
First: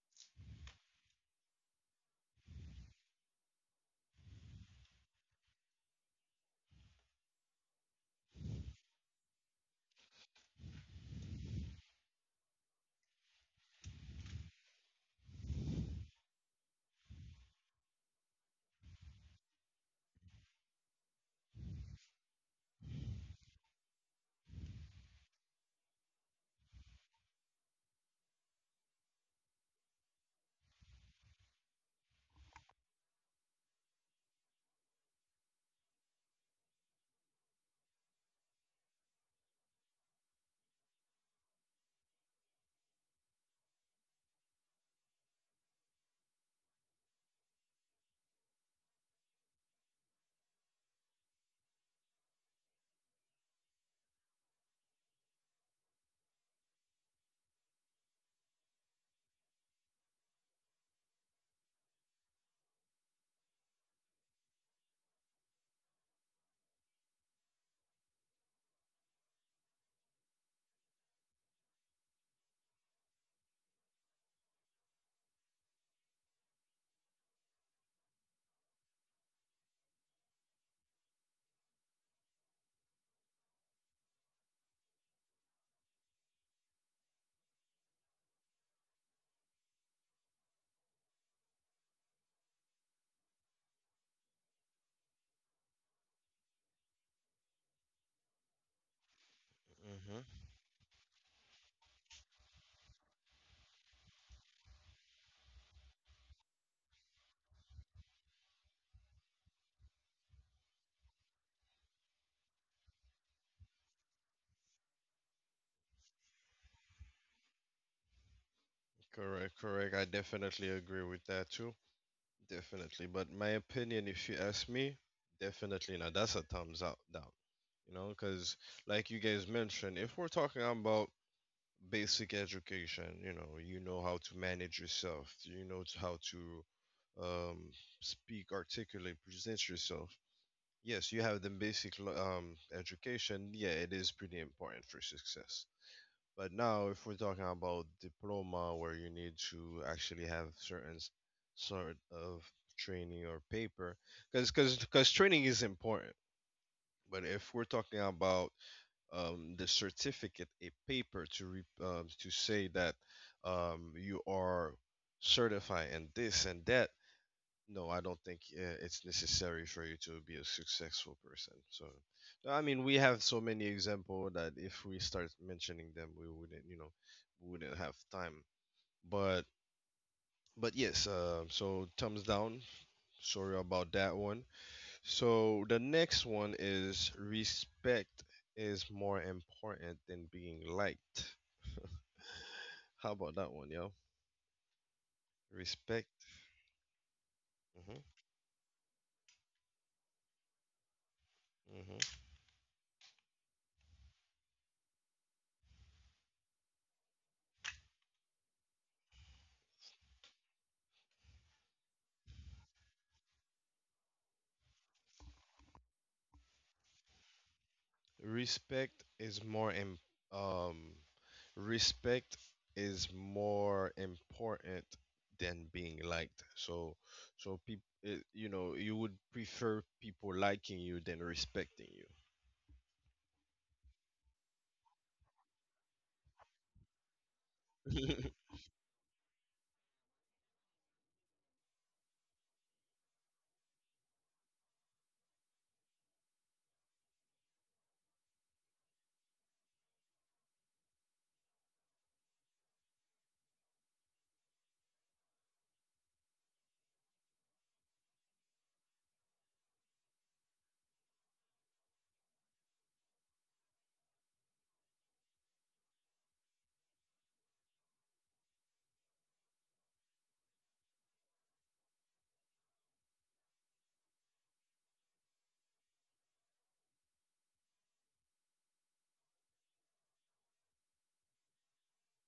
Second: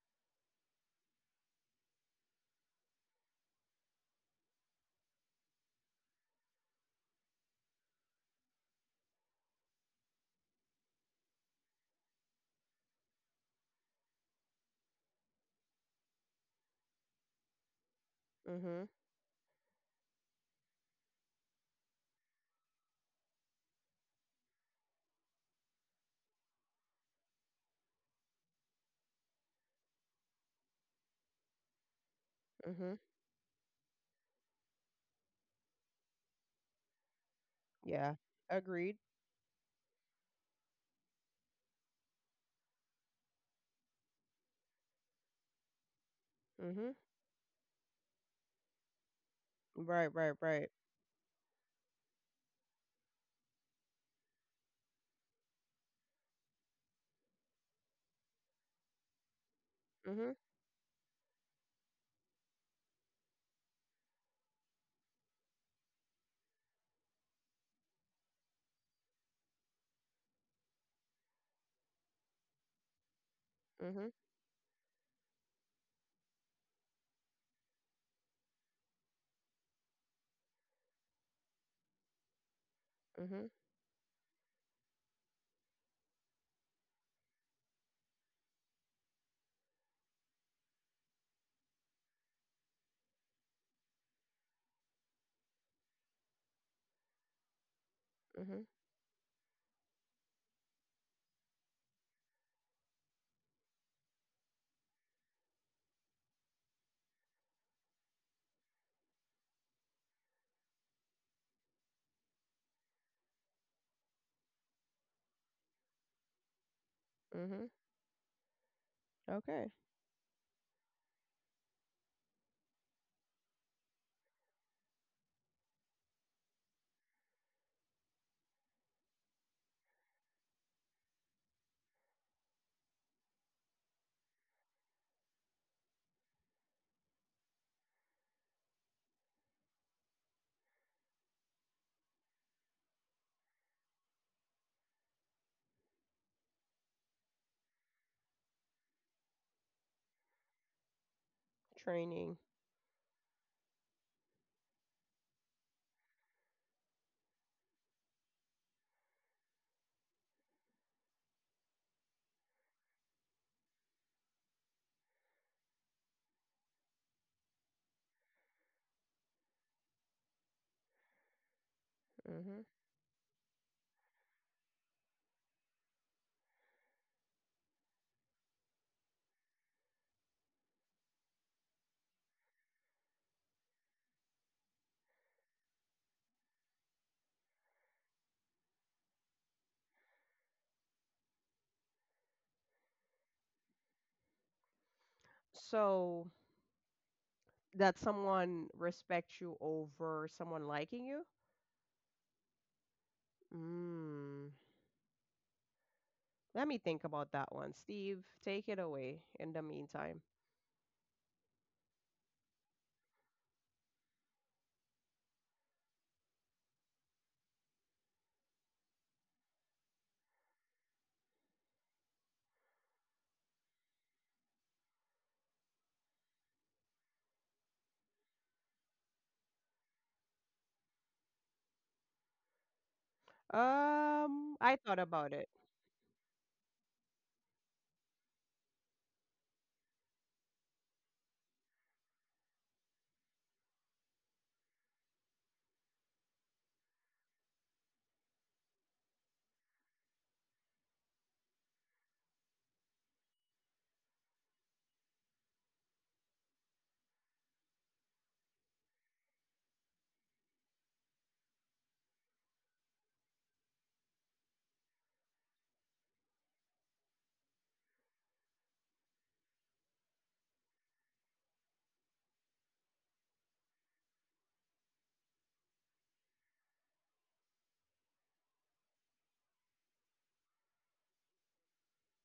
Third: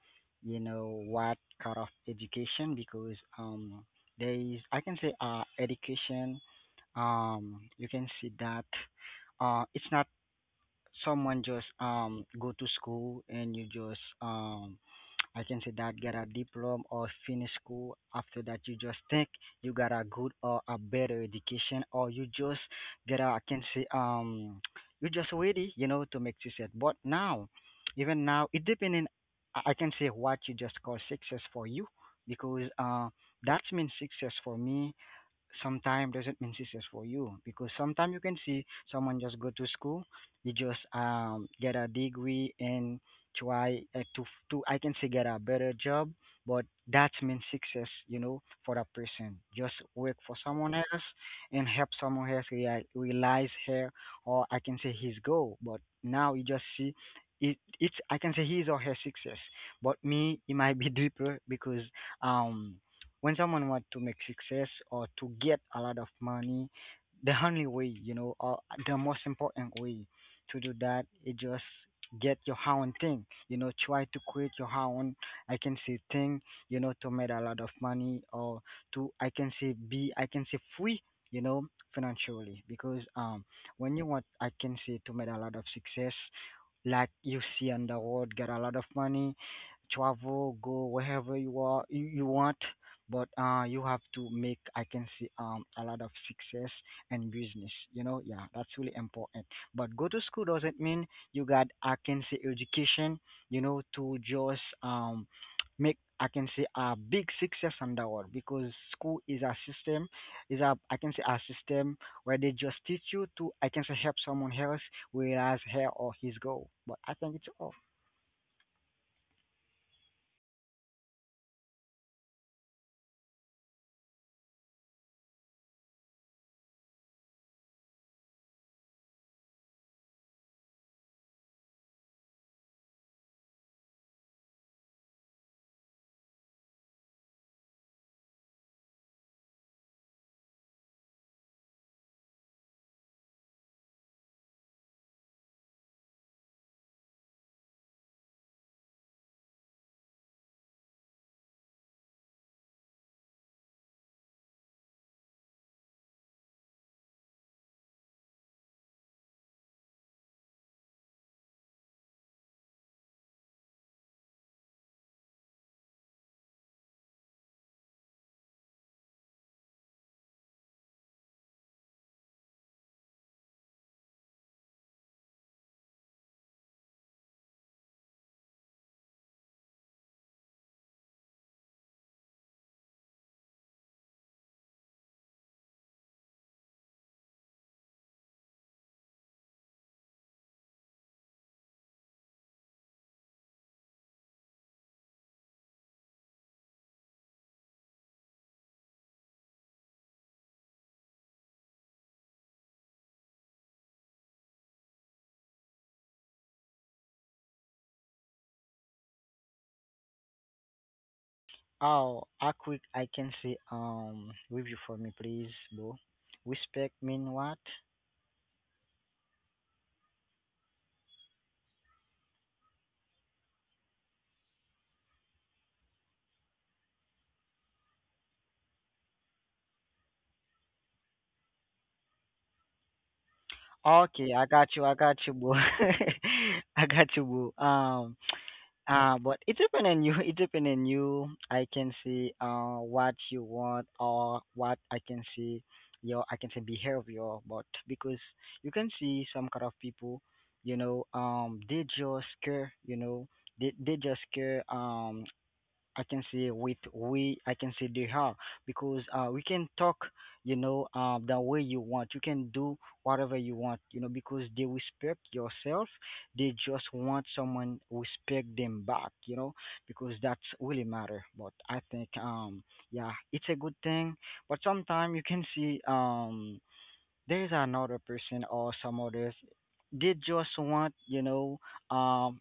Speaker 1: you know, what kind of education, because um, there is, I can say, uh, education. Um, you can see that uh, it's not someone just um go to school and you just um I can say that get a diploma or finish school. After that, you
Speaker 2: Mhm.
Speaker 1: just think you got a good or a better education, or you just get a, I can say, um you just ready, you know, to make success. But now, even now, it depending. I I can say what you just call success for you, because
Speaker 2: Mhm.
Speaker 1: uh that means success for me sometime doesn't mean success for you, because sometimes you
Speaker 2: Yeah.
Speaker 1: can see
Speaker 2: Agreed.
Speaker 1: someone just go to school, you just um get a degree and try uh, to to I can say, get a better job, but
Speaker 2: Mhm.
Speaker 1: that means success, you know, for that person just work
Speaker 2: Right,
Speaker 1: for
Speaker 2: right,
Speaker 1: someone
Speaker 2: right.
Speaker 1: else and help someone else rea- realize her, or I can say his goal, but now you just see, it, it's, I can say, his or her success, but me
Speaker 2: Mhm.
Speaker 1: it might be deeper because um when someone want to make success or to get a lot of money, the only way, you know, or the most important way to do that is just get your own thing. You know, try
Speaker 2: Mhm.
Speaker 1: to create your own, I can say, thing, you know, to make a lot of money or to, I can say, be, I can say, free, you know, financially. Because um,
Speaker 2: Mhm.
Speaker 1: when you want, I can say, to make a lot of success, like you see on the road, get a lot of money, travel, go wherever you are you, you want, but uh you have to make, I can see, um a lot of success and business. You know, yeah, that's
Speaker 2: Mhm.
Speaker 1: really important. But go to school
Speaker 3: Mm-hmm.
Speaker 1: doesn't mean you got, I can say, education, you know, to just um make, I can say, a big success on that world, because school is a system, is a, I can say, a system where they just teach you to, I can say, help someone else realize her or his goal. But I think it's off.
Speaker 2: Mhm.
Speaker 3: Correct,
Speaker 2: Okay.
Speaker 3: correct. I definitely agree with that too. Definitely. But my opinion, if you ask me, definitely not. That's a thumbs up down. You know, because like you guys mentioned, if we're talking about basic education, you know, you know how to manage yourself, you know how to um, speak, articulate, present yourself. Yes, you have the basic lo- um, education. Yeah, it is pretty important for success. But now, if we're talking about diploma, where you need to actually have certain s- sort
Speaker 2: Training.
Speaker 3: of training or paper, because because because training is important. But if we're talking about um, the certificate, a paper to re, um, to say that um, you are certified in this and that, no, I don't think uh, it's necessary for you to be a successful person. So, no, I
Speaker 2: Mhm.
Speaker 3: mean, we have so many examples that if we start mentioning them, we wouldn't, you know, we wouldn't have time. But, but yes. Uh, so thumbs down. Sorry about that one. So the next one is respect is more important than being liked. How about that one, yo? Respect.
Speaker 2: So that
Speaker 3: hmm
Speaker 2: someone respects you over someone liking you?
Speaker 3: hmm
Speaker 2: Mm. Let me think about that one. Steve, take it away in the meantime.
Speaker 1: Oh, how quick, I can say, um review for me, please, bro. Respect mean what?
Speaker 3: Respect is more im- um respect is more important than being liked. So so people, you know, you would prefer people liking you than respecting you.
Speaker 2: Um, I thought
Speaker 1: Okay, I
Speaker 2: about
Speaker 1: got
Speaker 2: it.
Speaker 1: you, I got you, bro. I got you, bro. Um, uh, but it depends on you. It depends on you. I can see uh what you want or what, I can see, your, I can say, behavior, but because you can see some kind of people, you know, um, they just care, you know, they they just care. Um, I can say with we, I can say they are, because uh, we can talk, you know, uh, the way you want. You can do whatever you want, you know, because they respect yourself. They just want someone respect them back, you know, because that's really matter. But I think, um, yeah, it's a good thing. But sometimes you can see, um, there's another person or some others they just want you know um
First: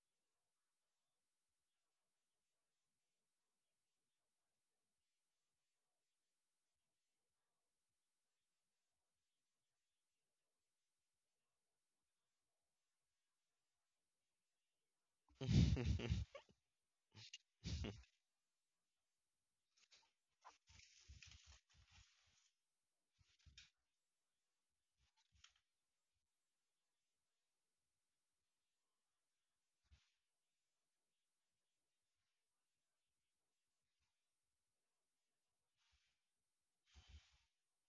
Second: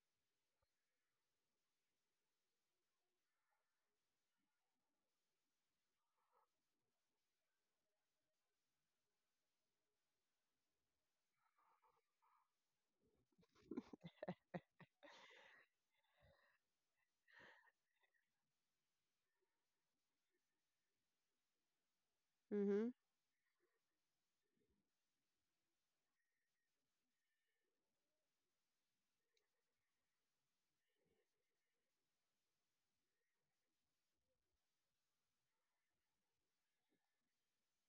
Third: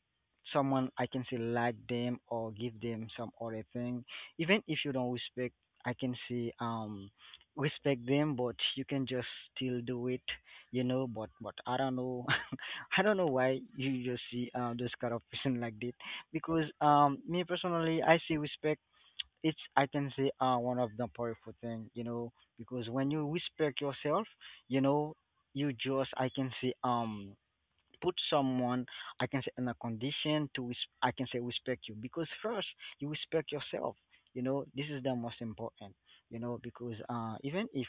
Speaker 1: someone I can say like them or give them some other thing even if you don't respect I can say um respect them, but you can just still do it, you know. But but I don't know. I don't know why you just see uh, those kind of person like that because, um me personally, I see respect. It's I can say uh one of the powerful thing, you know, because
Speaker 2: Mhm.
Speaker 1: when you respect yourself, you know, you just I can say um put someone I can say in a condition to res- I can say respect you because first you respect yourself. You know, this is the most important. You know, because uh even if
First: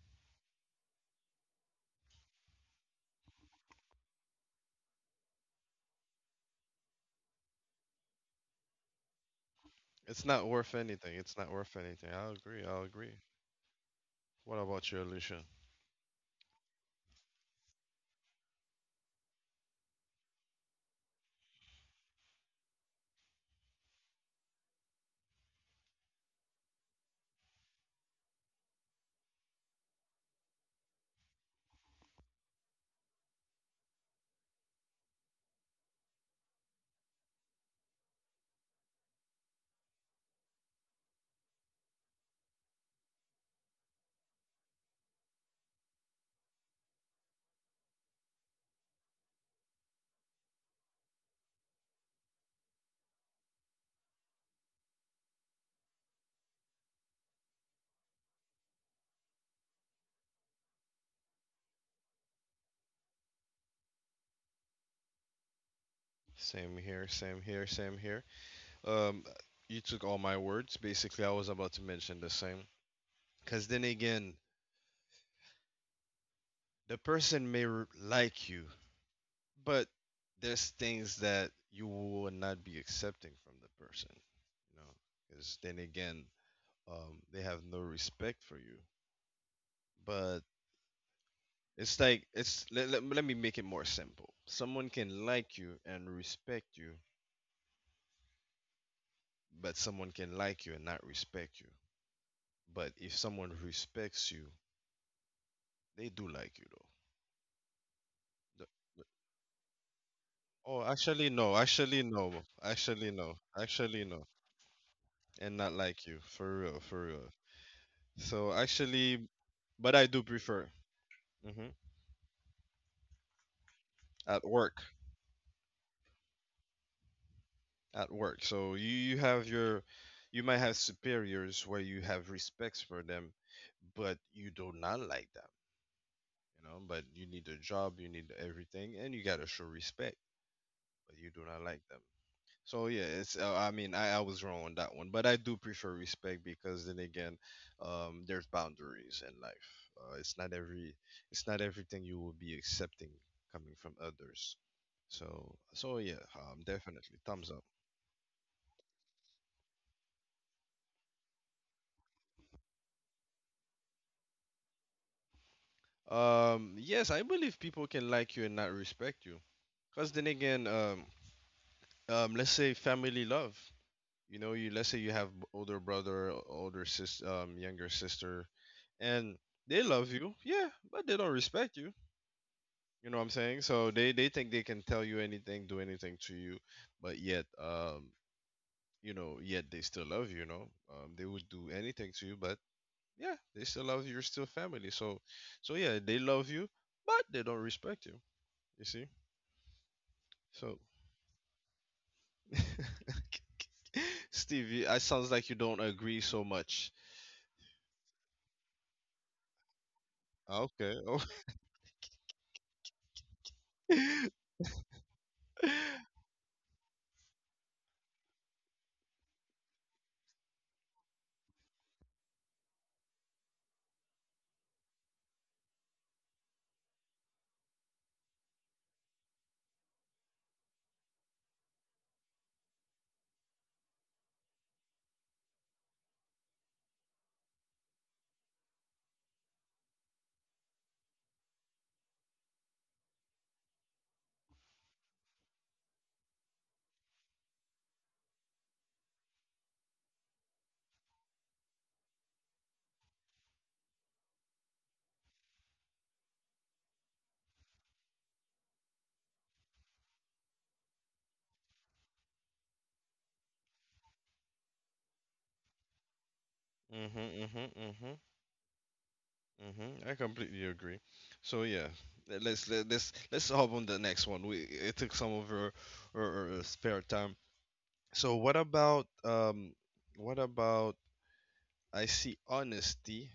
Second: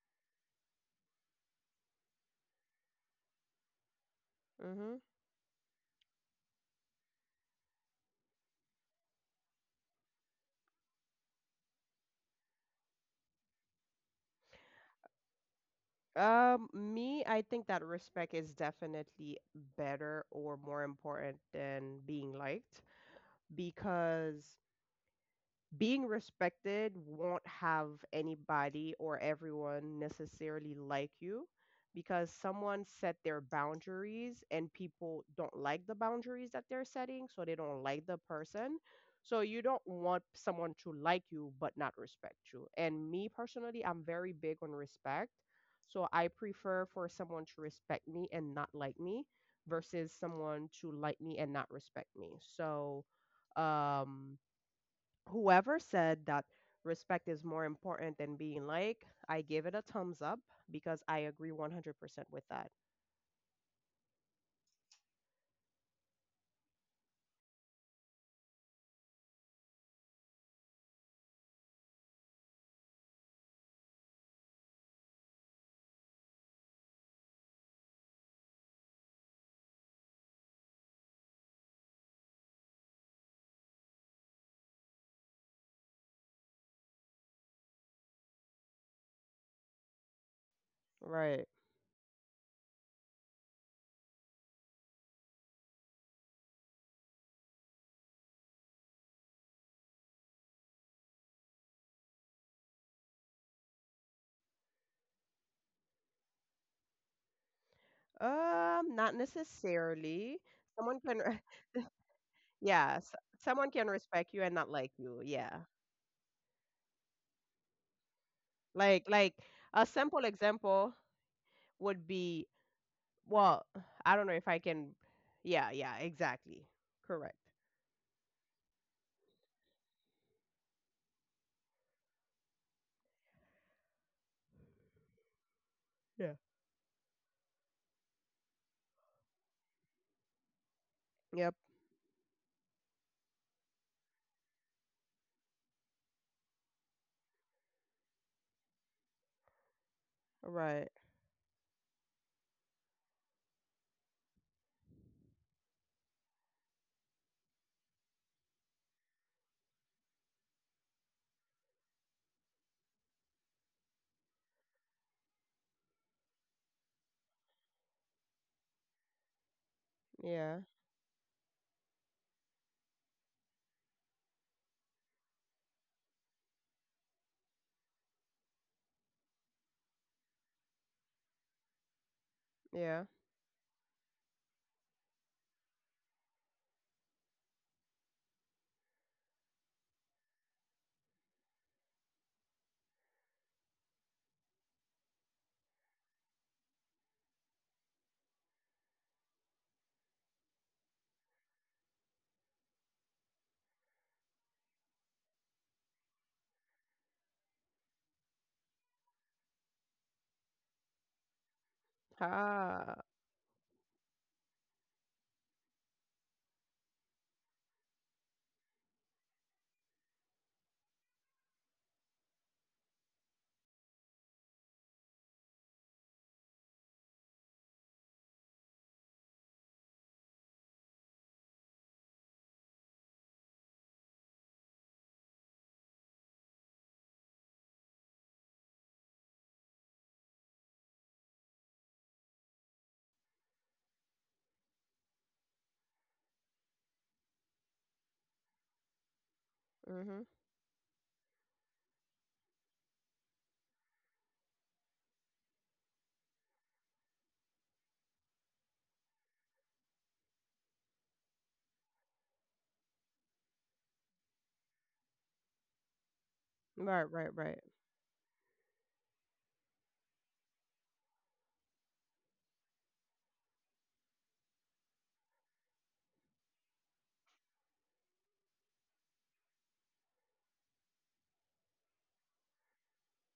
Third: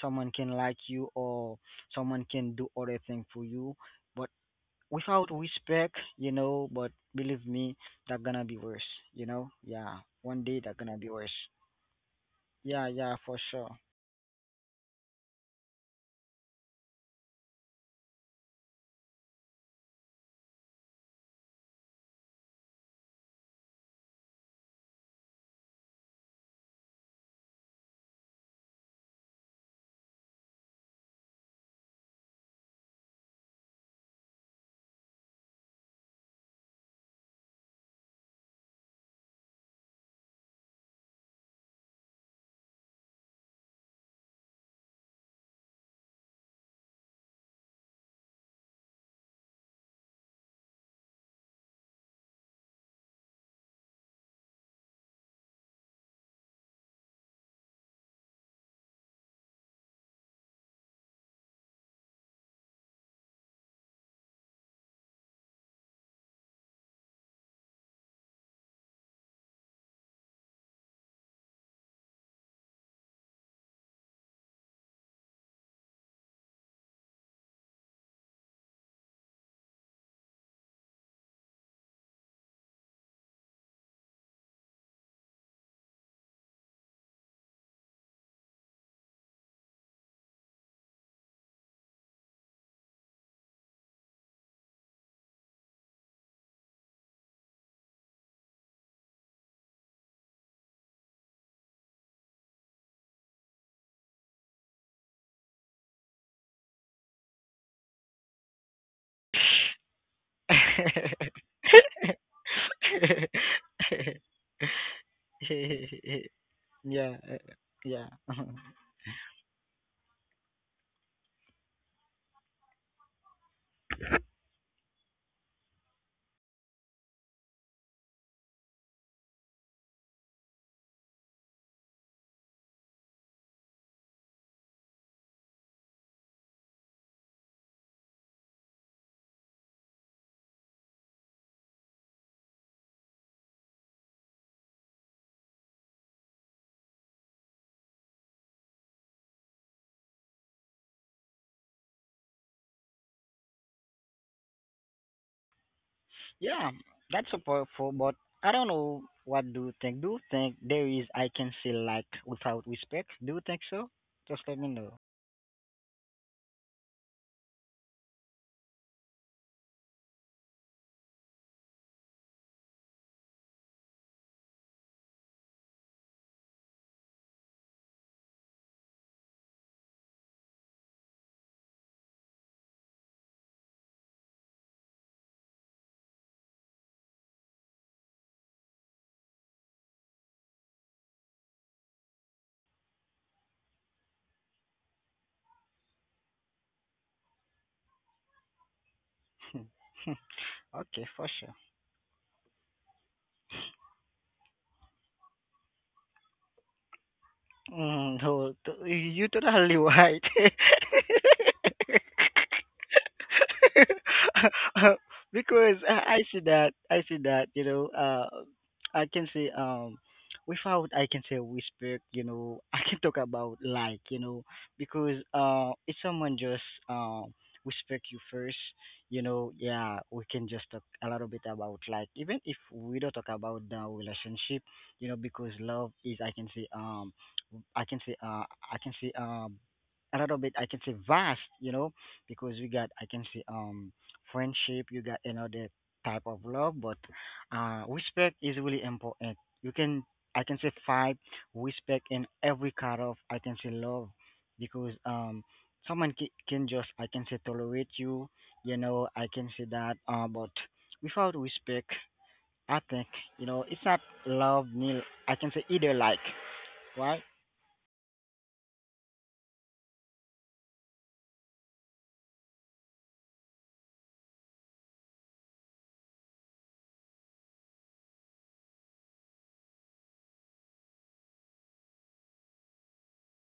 Speaker 1: someone can like you or someone can do other thing for you, but
Speaker 2: Mhm.
Speaker 1: without respect, you know, but believe me, that gonna be worse, you know? Yeah.
Speaker 3: It's
Speaker 1: One
Speaker 3: not
Speaker 1: day
Speaker 3: worth
Speaker 1: that gonna be
Speaker 3: anything,
Speaker 1: worse.
Speaker 3: it's not worth anything. I'll agree, I'll
Speaker 1: Yeah,
Speaker 3: agree.
Speaker 1: yeah, for sure.
Speaker 3: What about you, Alicia?
Speaker 2: Um, me, I think that respect is definitely better or more important than being liked because being respected won't have anybody or everyone necessarily like you because someone set their boundaries and people don't like the boundaries that they're setting, so they don't like the person. So you don't want someone to like you but not respect you. And me personally, I'm very big on respect. So I prefer for someone to respect me and not like me versus someone to like me and not respect me. So, um, whoever said that respect is more important than being like, I give it a thumbs up because I agree one hundred percent with that.
Speaker 3: Same here, same here, same here. um you took all my words basically, I was about to mention the same. Because then again, the person may r- like you. But there's things that you will not be accepting from the person, you know, because then again, um, they have no respect for you. But
Speaker 2: Right.
Speaker 3: it's like it's let, let, let me make it more simple. Someone can like you and respect you, but someone can like you and not respect you. But if someone respects you, they do like you though. The-
Speaker 2: Um,
Speaker 3: the-
Speaker 2: not necessarily.
Speaker 3: Oh,
Speaker 2: Someone can,
Speaker 3: actually
Speaker 2: re-
Speaker 3: no, actually no,
Speaker 2: yeah, s-
Speaker 3: actually no,
Speaker 2: someone can
Speaker 3: actually no,
Speaker 2: respect you and not like you.
Speaker 3: and
Speaker 2: Yeah.
Speaker 3: not like you, for real, for
Speaker 1: Yeah, uh,
Speaker 3: real.
Speaker 1: yeah,
Speaker 3: So
Speaker 2: Like,
Speaker 3: actually,
Speaker 2: like a
Speaker 3: but I
Speaker 2: simple
Speaker 3: do prefer,
Speaker 2: example
Speaker 3: hmm,
Speaker 2: would be, well, I don't know if
Speaker 3: at
Speaker 2: I
Speaker 3: work.
Speaker 2: can. Yeah, yeah, exactly. Correct.
Speaker 3: At work, so you you have your, you might have superiors where you have respects for them, but you do not like them.
Speaker 2: Yeah.
Speaker 3: You know, but you need a job, you need everything, and you gotta show respect, but you do
Speaker 2: Yep.
Speaker 3: not like them. So yeah, it's uh, I mean I, I was wrong on that one, but I do prefer respect because then again, um, there's boundaries in life. Uh, it's not
Speaker 2: Right.
Speaker 3: every it's not everything you will be accepting coming from others. So so yeah, um,
Speaker 1: yeah.
Speaker 3: definitely
Speaker 1: That's so
Speaker 3: thumbs up.
Speaker 1: powerful, but I don't know. What do you think? Do you think there is I can say like without respect? Do you think so? Just let me know.
Speaker 3: Um, yes, I believe people can like you and not respect you. Cause then
Speaker 2: Yeah.
Speaker 3: again, um, um, let's say family love. You know, you let's say you have b- older brother, older sis, um, younger sister, and they love you, yeah, but they don't respect you.
Speaker 2: Yeah.
Speaker 3: You know what I'm saying? So they they think they can tell you anything, do anything to you, but yet, um, you know, yet they still love you. You know, um, they would do anything to you, but yeah, they still love you. You're still family. So, so yeah, they love you, but they don't respect you. You see? So,
Speaker 1: Okay, for sure.
Speaker 3: Steve, you- it sounds like you don't agree so much.
Speaker 1: Mm, no, t- you totally right.
Speaker 3: Okay. Oh.
Speaker 2: Ah.
Speaker 3: Mhm.
Speaker 1: Because I I see that, I see that, you know, uh I can say, um without I can say whisper, you know. I can talk about like, you know, because uh if someone just, um whisper you first, you know, yeah, we can just talk a little bit about like even if we don't talk about the relationship, you know, because love is I can say, um I can say uh I can say um a little bit I can say vast, you know, because we got I can say, um friendship, you got another type of love, but uh respect is really important. You can
Speaker 2: Mhm.
Speaker 1: I can say five respect in every kind of I can say love because, um someone ca- can just I can say tolerate you, you know, I can say that uh but without respect, I think, you know, it's not love nil. I can say either like,
Speaker 2: Right.
Speaker 1: right?
Speaker 2: Right.
Speaker 3: Mhm.
Speaker 2: Right.
Speaker 3: Mhm. Mm-hmm. I completely agree. So yeah, let- let's let, let's let's hop on the next one. We it took some of our, our, our spare time. So what about um what about I see honesty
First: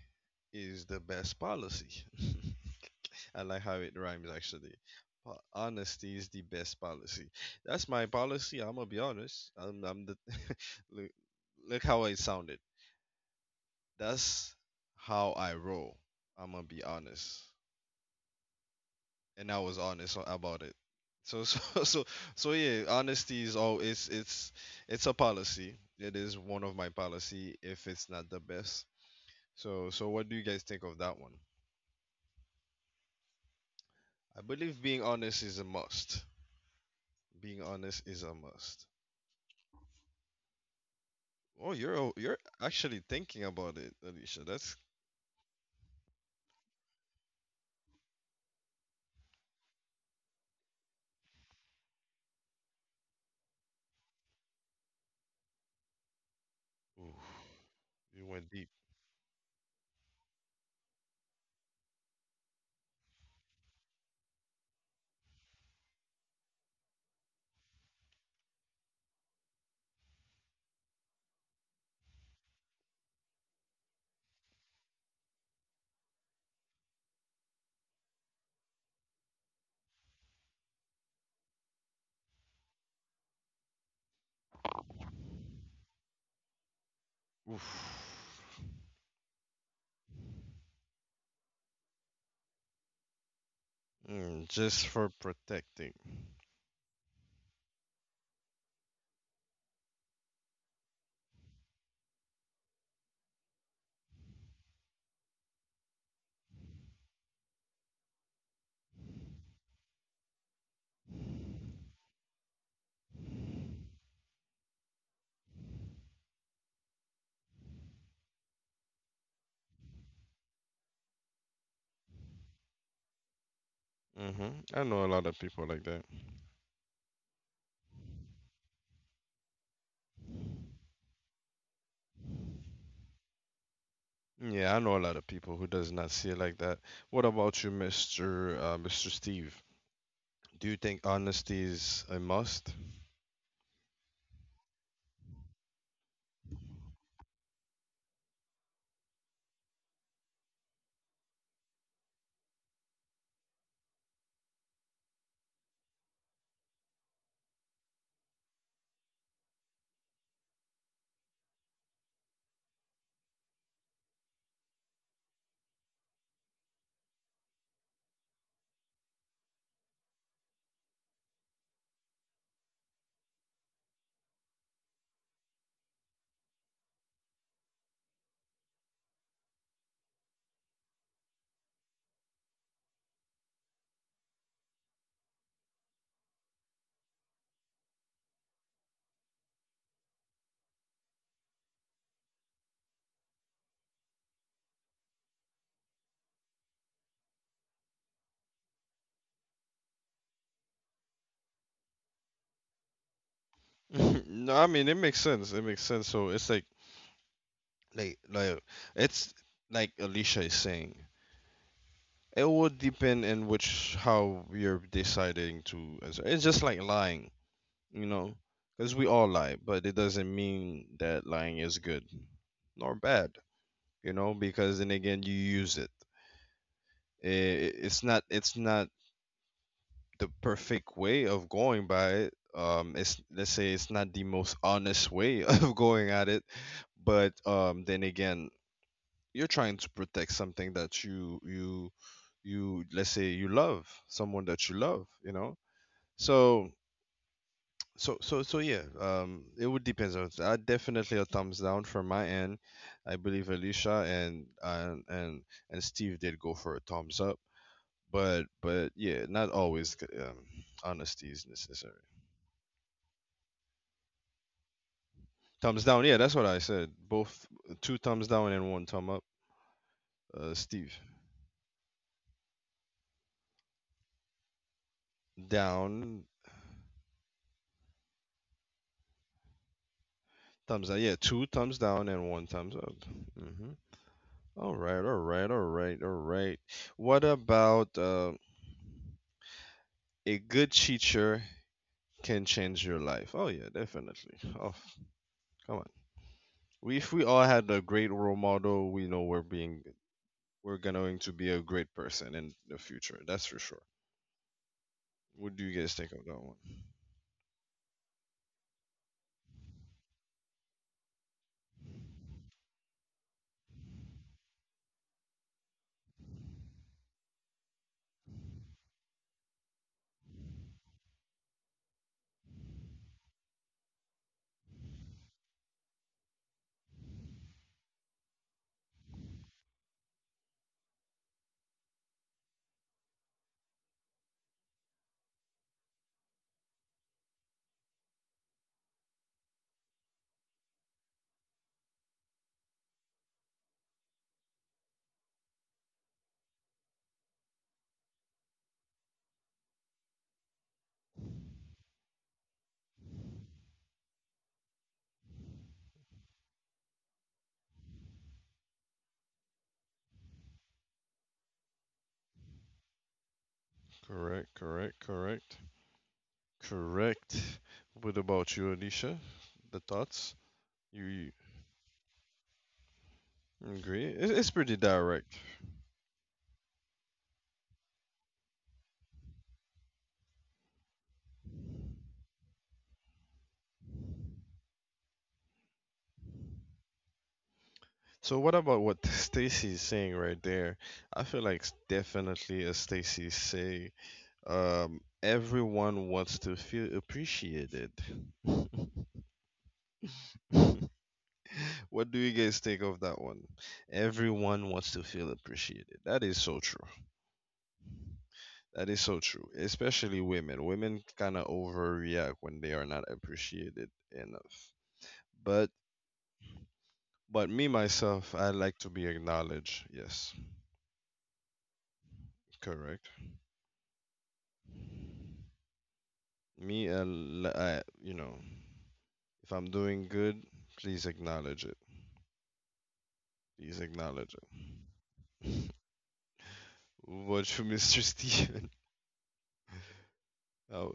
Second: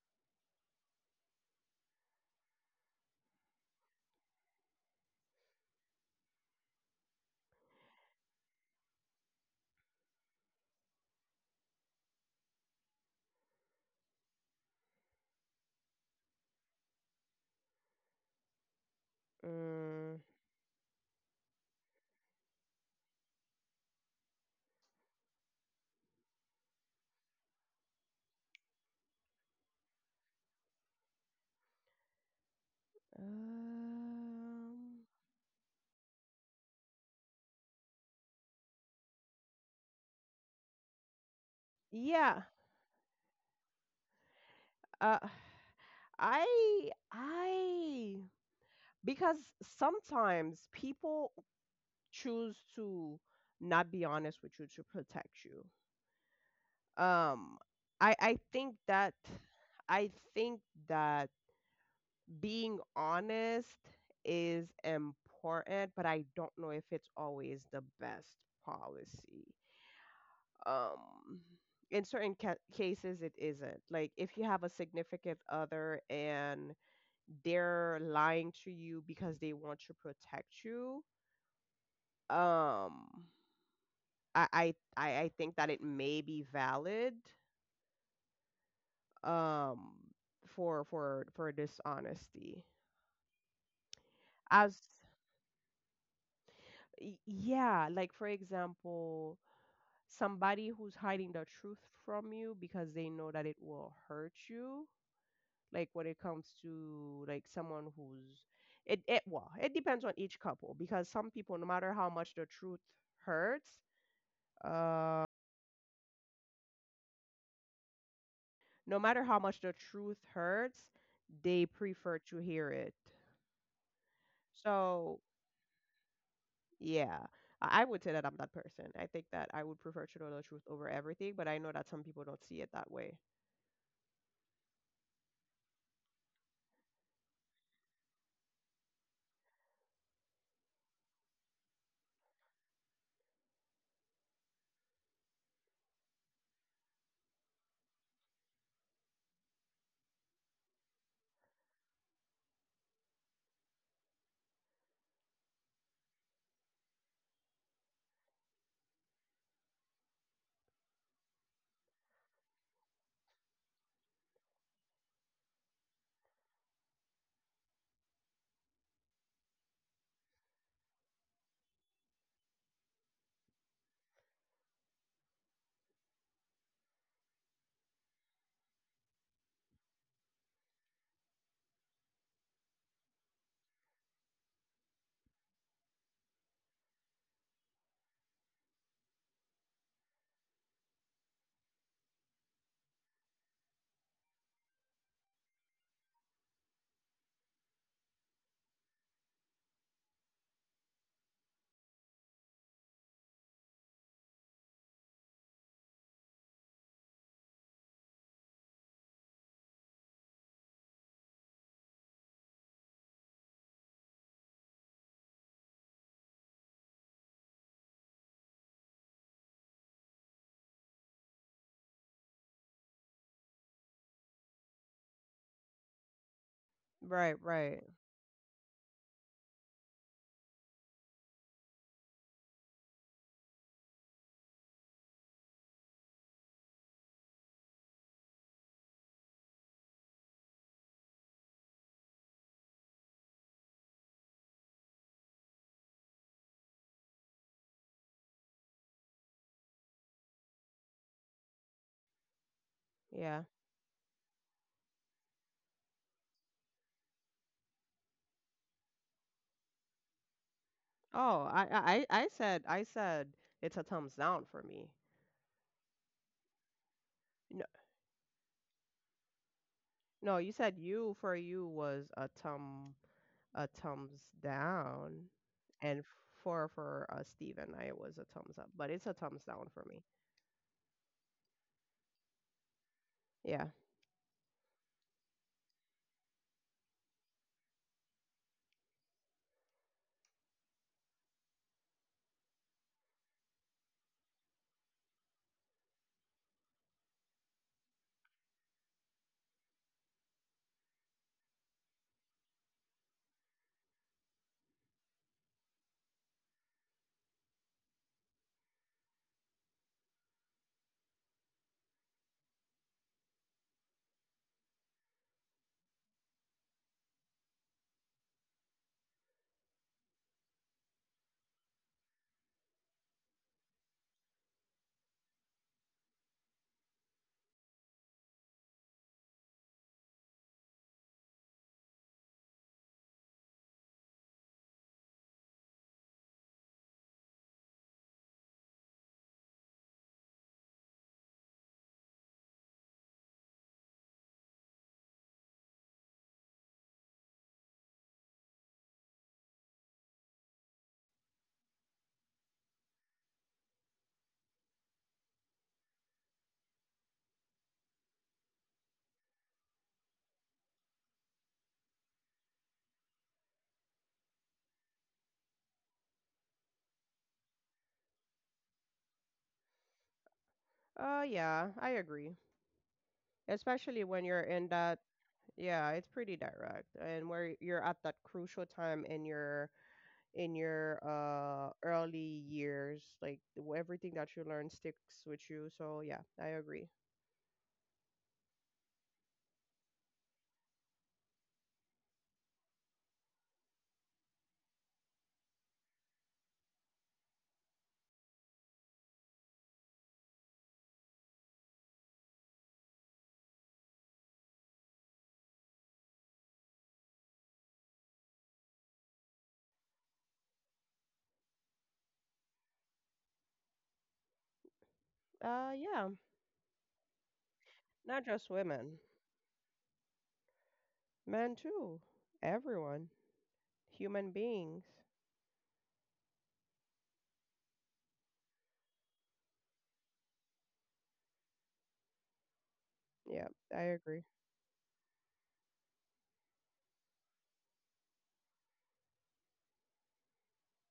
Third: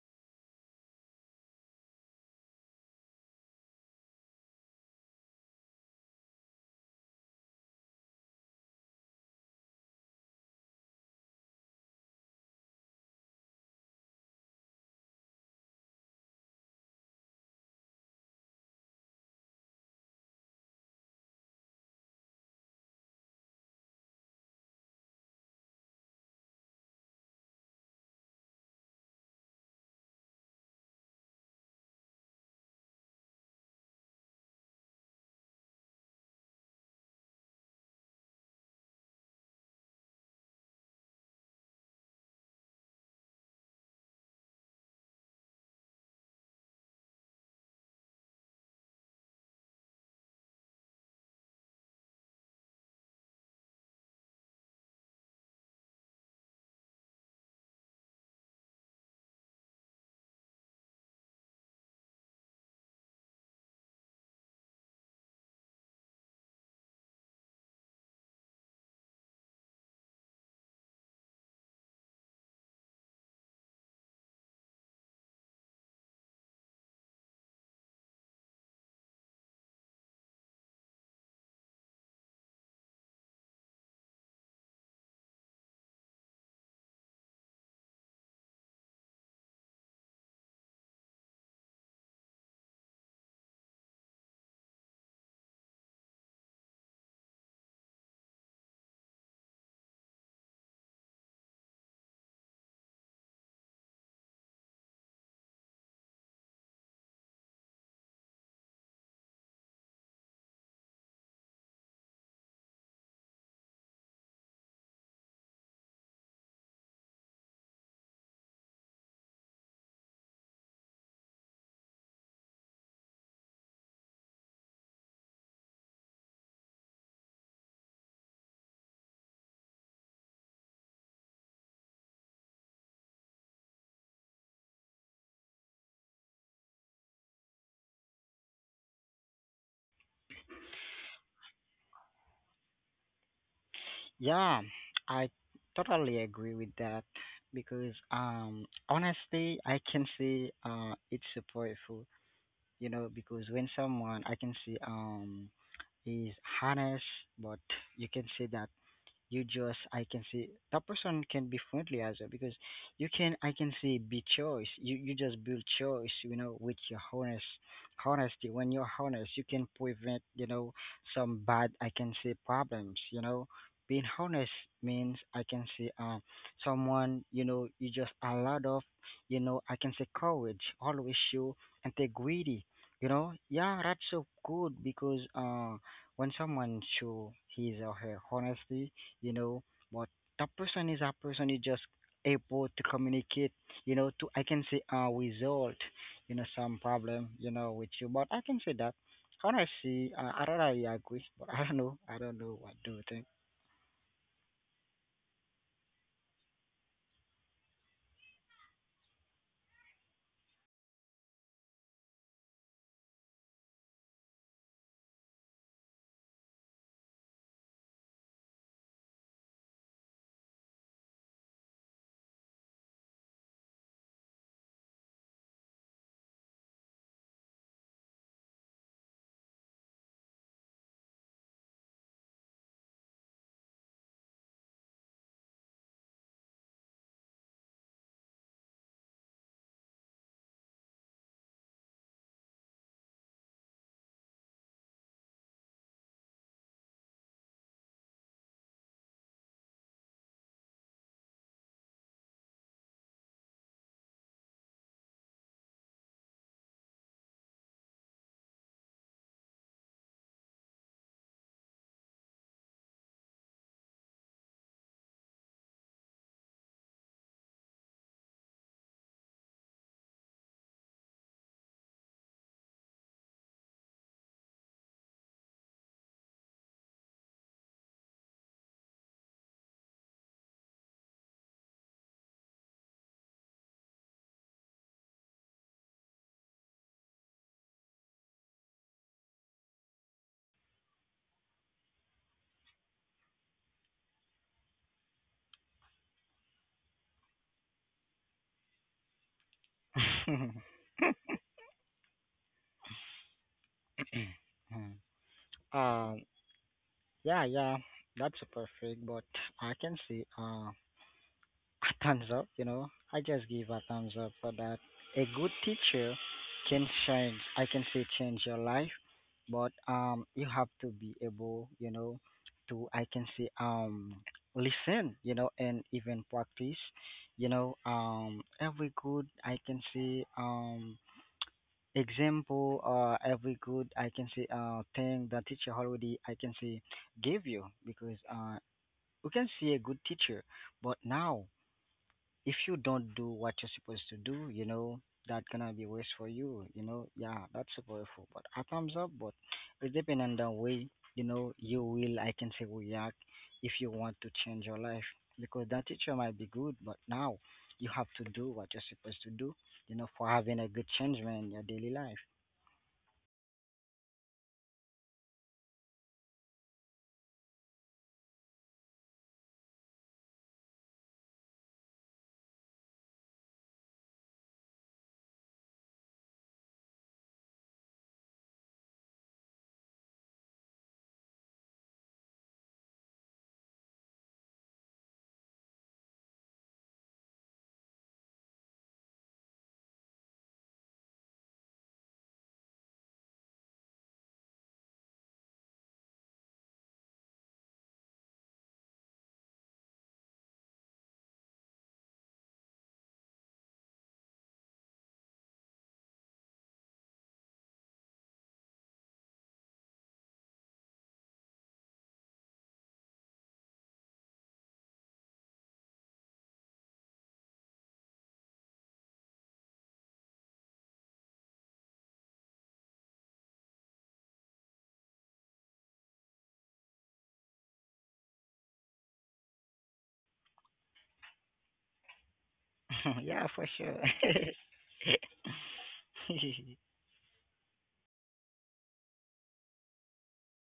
Speaker 3: is the best policy. I like how it rhymes actually. Po- Honesty is the best policy. That's my policy. I'm gonna be honest. I'm I'm the look, look how I sounded. That's how I roll. I'm gonna be honest. And I was honest
Speaker 2: Mm.
Speaker 3: a- about it. So so so so yeah, honesty is all it's it's it's a policy. It is one of my policy if it's not the best. So so what do you guys think of that one? I believe being
Speaker 2: Um,
Speaker 3: honest is a must. Being honest is a must. Oh, you're o- you're
Speaker 2: yeah.
Speaker 3: actually thinking about it, Alicia. That's
Speaker 2: Uh, I I because sometimes people choose to not be honest with you to protect you.
Speaker 3: oof,
Speaker 2: Um, I
Speaker 3: you
Speaker 2: I
Speaker 3: went deep.
Speaker 2: think that I think that being honest is important, but I don't know if it's always the best policy. Um, in certain ca- cases it isn't, like if you have a significant other and they're lying to you because they want to protect you, um, i i i I think that it may be valid,
Speaker 3: Oof.
Speaker 2: um, for for for dishonesty
Speaker 3: Mm,
Speaker 2: as,
Speaker 3: just for protecting.
Speaker 2: y- yeah, like for example somebody who's hiding the truth from you because they know that it will hurt you, like when it comes to like someone who's it, it well it depends on each couple because some people no matter how much the truth hurts uh no matter how much the truth hurts, they prefer to hear it.
Speaker 3: Hmm, I know a
Speaker 2: So
Speaker 3: lot of people like that.
Speaker 2: yeah, i I would say that I'm that person. I think that I would prefer to know the truth over everything, but I know that some people don't see it that way.
Speaker 3: Yeah, I know a lot of people who does not see it like that. What about you, mister Uh, mister Steve? Do you think honesty is a must?
Speaker 1: Yeah, I totally agree with that because, um honestly, I can see uh it's supportful, you know, because when someone I can see um is honest, but you can see that you just I can see that person can be friendly as well because you can I can see be choice. You you just build choice, you know, with your honest honesty. When you're honest, you can prevent, you know, some bad I can say problems, you know. Being honest means I can say um someone, you know, you just a lot of, you know, I can say courage, always show integrity. You know, yeah, that's so good because uh when someone show his or her honesty, you know, but that person is a person who just able to communicate, you know, to I can say uh result, you know, some problem, you know, with you, but I can say that honestly, uh, I don't really agree, but I don't know, I don't know, what do you think?
Speaker 3: No, I mean it makes sense. It makes sense. So it's like like like it's like Alicia is saying. It would depend in which how you're deciding to answer. It's just like lying, you know, because we all lie, but it doesn't mean that lying is good nor bad, you know, because then again you use it.
Speaker 2: Right,
Speaker 3: I-
Speaker 2: right.
Speaker 3: It's not. It's not the perfect way of going by it. Um, it's let's say it's not the most honest way of going at it, but um, then again, you're trying to protect something that you you you let's say you love someone that you love, you know. So so so so yeah. Um, it would depends on. I definitely a thumbs down from my end. I
Speaker 2: Yeah.
Speaker 3: believe Alicia and and and and Steve did go for a thumbs up, but but yeah, not always. c- Um, honesty is
Speaker 2: oh i i
Speaker 3: necessary.
Speaker 2: i I said i said it's a thumbs down for me.
Speaker 3: Thumbs down. Yeah, that's what I said. Both
Speaker 2: No,
Speaker 3: two thumbs down and one thumb up.
Speaker 2: no,
Speaker 3: Uh,
Speaker 2: you said
Speaker 3: Steve,
Speaker 2: you for you was a thumb, a thumbs down, and
Speaker 3: down,
Speaker 2: for for uh, Steven, I was a thumbs up, but it's a thumbs down for me.
Speaker 3: thumbs down. Yeah, two thumbs down and one thumbs up.
Speaker 2: Yeah.
Speaker 3: Hmm. All right, all right, all right, all right. What about uh, a good teacher can change your life? Oh yeah, definitely. Oh, come on. We, if we all had a great role model, we know we're being we're going to be a great person in the future. That's for sure. What do you guys think
Speaker 1: um
Speaker 3: of that one?
Speaker 1: yeah, yeah, that's perfect, but I can say uh a thumbs up, you know. I just give a thumbs up for that. A good teacher can change, I can say change your life, but um you have to be able, you know, to I can say um listen, you know, and even practice, you know, um every good I can say um example or every good I can say uh thing the teacher already I can say gave you, because uh we can see a good teacher, but now if you don't do what you're supposed to do, you know, that gonna be worse for you, you know. Yeah, that's powerful. But a thumbs up, but it depends on the way, you know, you will, I can say, react if you want to change your life. Because that teacher might be good, but now you have to do what you're supposed to do, you know, for having a good change, man, in your daily life.
Speaker 3: Correct, correct, correct. Correct. What about you, Alicia? The thoughts? You
Speaker 2: Uh,
Speaker 3: you
Speaker 2: yeah, I agree.
Speaker 3: agree?
Speaker 2: Especially when
Speaker 3: It- It's
Speaker 2: you're in
Speaker 3: pretty
Speaker 2: that,
Speaker 3: direct.
Speaker 2: yeah, it's pretty direct, and where you're at that crucial time in your in your, uh, early years, like w- everything that you learn sticks with you. So yeah, I agree.
Speaker 3: So what about what Stacy is saying right there? I feel like s- definitely as Stacy say, um, everyone wants to feel appreciated. What do you guys think of that one? Everyone wants to feel appreciated. That is so true. That is so true. Especially women. Women kind of overreact when they are not appreciated enough. But
Speaker 2: Uh, yeah,
Speaker 3: But me
Speaker 2: not
Speaker 3: myself, I
Speaker 2: just
Speaker 3: like to
Speaker 2: women,
Speaker 3: be acknowledged. Yes,
Speaker 2: men too,
Speaker 3: correct.
Speaker 2: everyone. Human beings.
Speaker 3: Me, I li- I- you know, if I'm doing good, please acknowledge it.
Speaker 2: Yeah,
Speaker 1: Yeah,
Speaker 3: Please
Speaker 2: I
Speaker 1: for sure.
Speaker 2: agree.
Speaker 3: acknowledge it. What you, mister Steven? Uh,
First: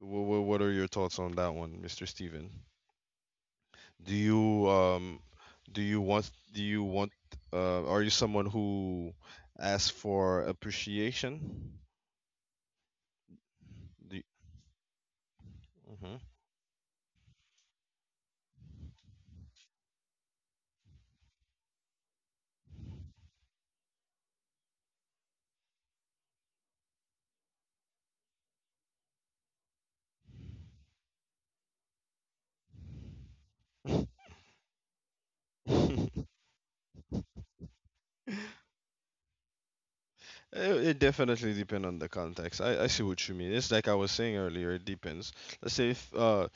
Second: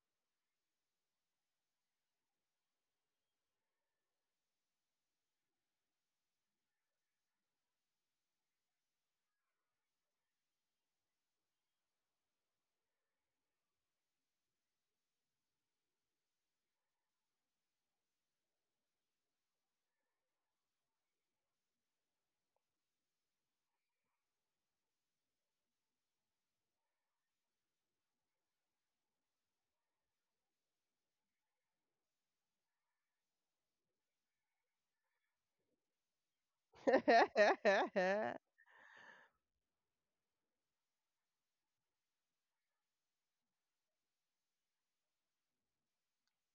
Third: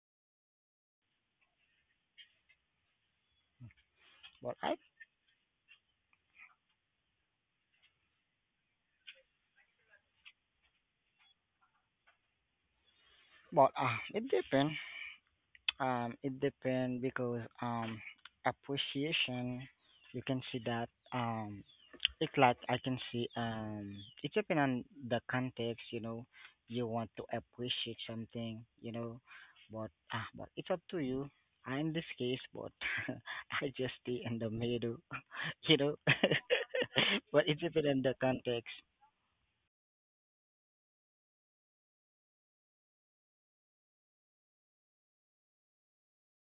Speaker 3: what, what are your thoughts on that one, mister Steven? Do
Speaker 1: But
Speaker 3: you
Speaker 1: I,
Speaker 3: um, do you want do you want uh, are you someone who asks for appreciation?
Speaker 1: but uh,
Speaker 3: Do
Speaker 1: it depends.
Speaker 3: you,
Speaker 1: Um, it depends because, um, appreciation, you can see that, um, it's like I can see, um, it depends on the context. You know, you want to appreciate something. You know, but ah, but it's up to you. I in this case, but I just stay in the middle. You know,
Speaker 3: mhm.
Speaker 1: but it depends on the context.
Speaker 3: It, it definitely depends on the context. I, I see what you mean. It's like I was saying earlier, it depends. Let's say if uh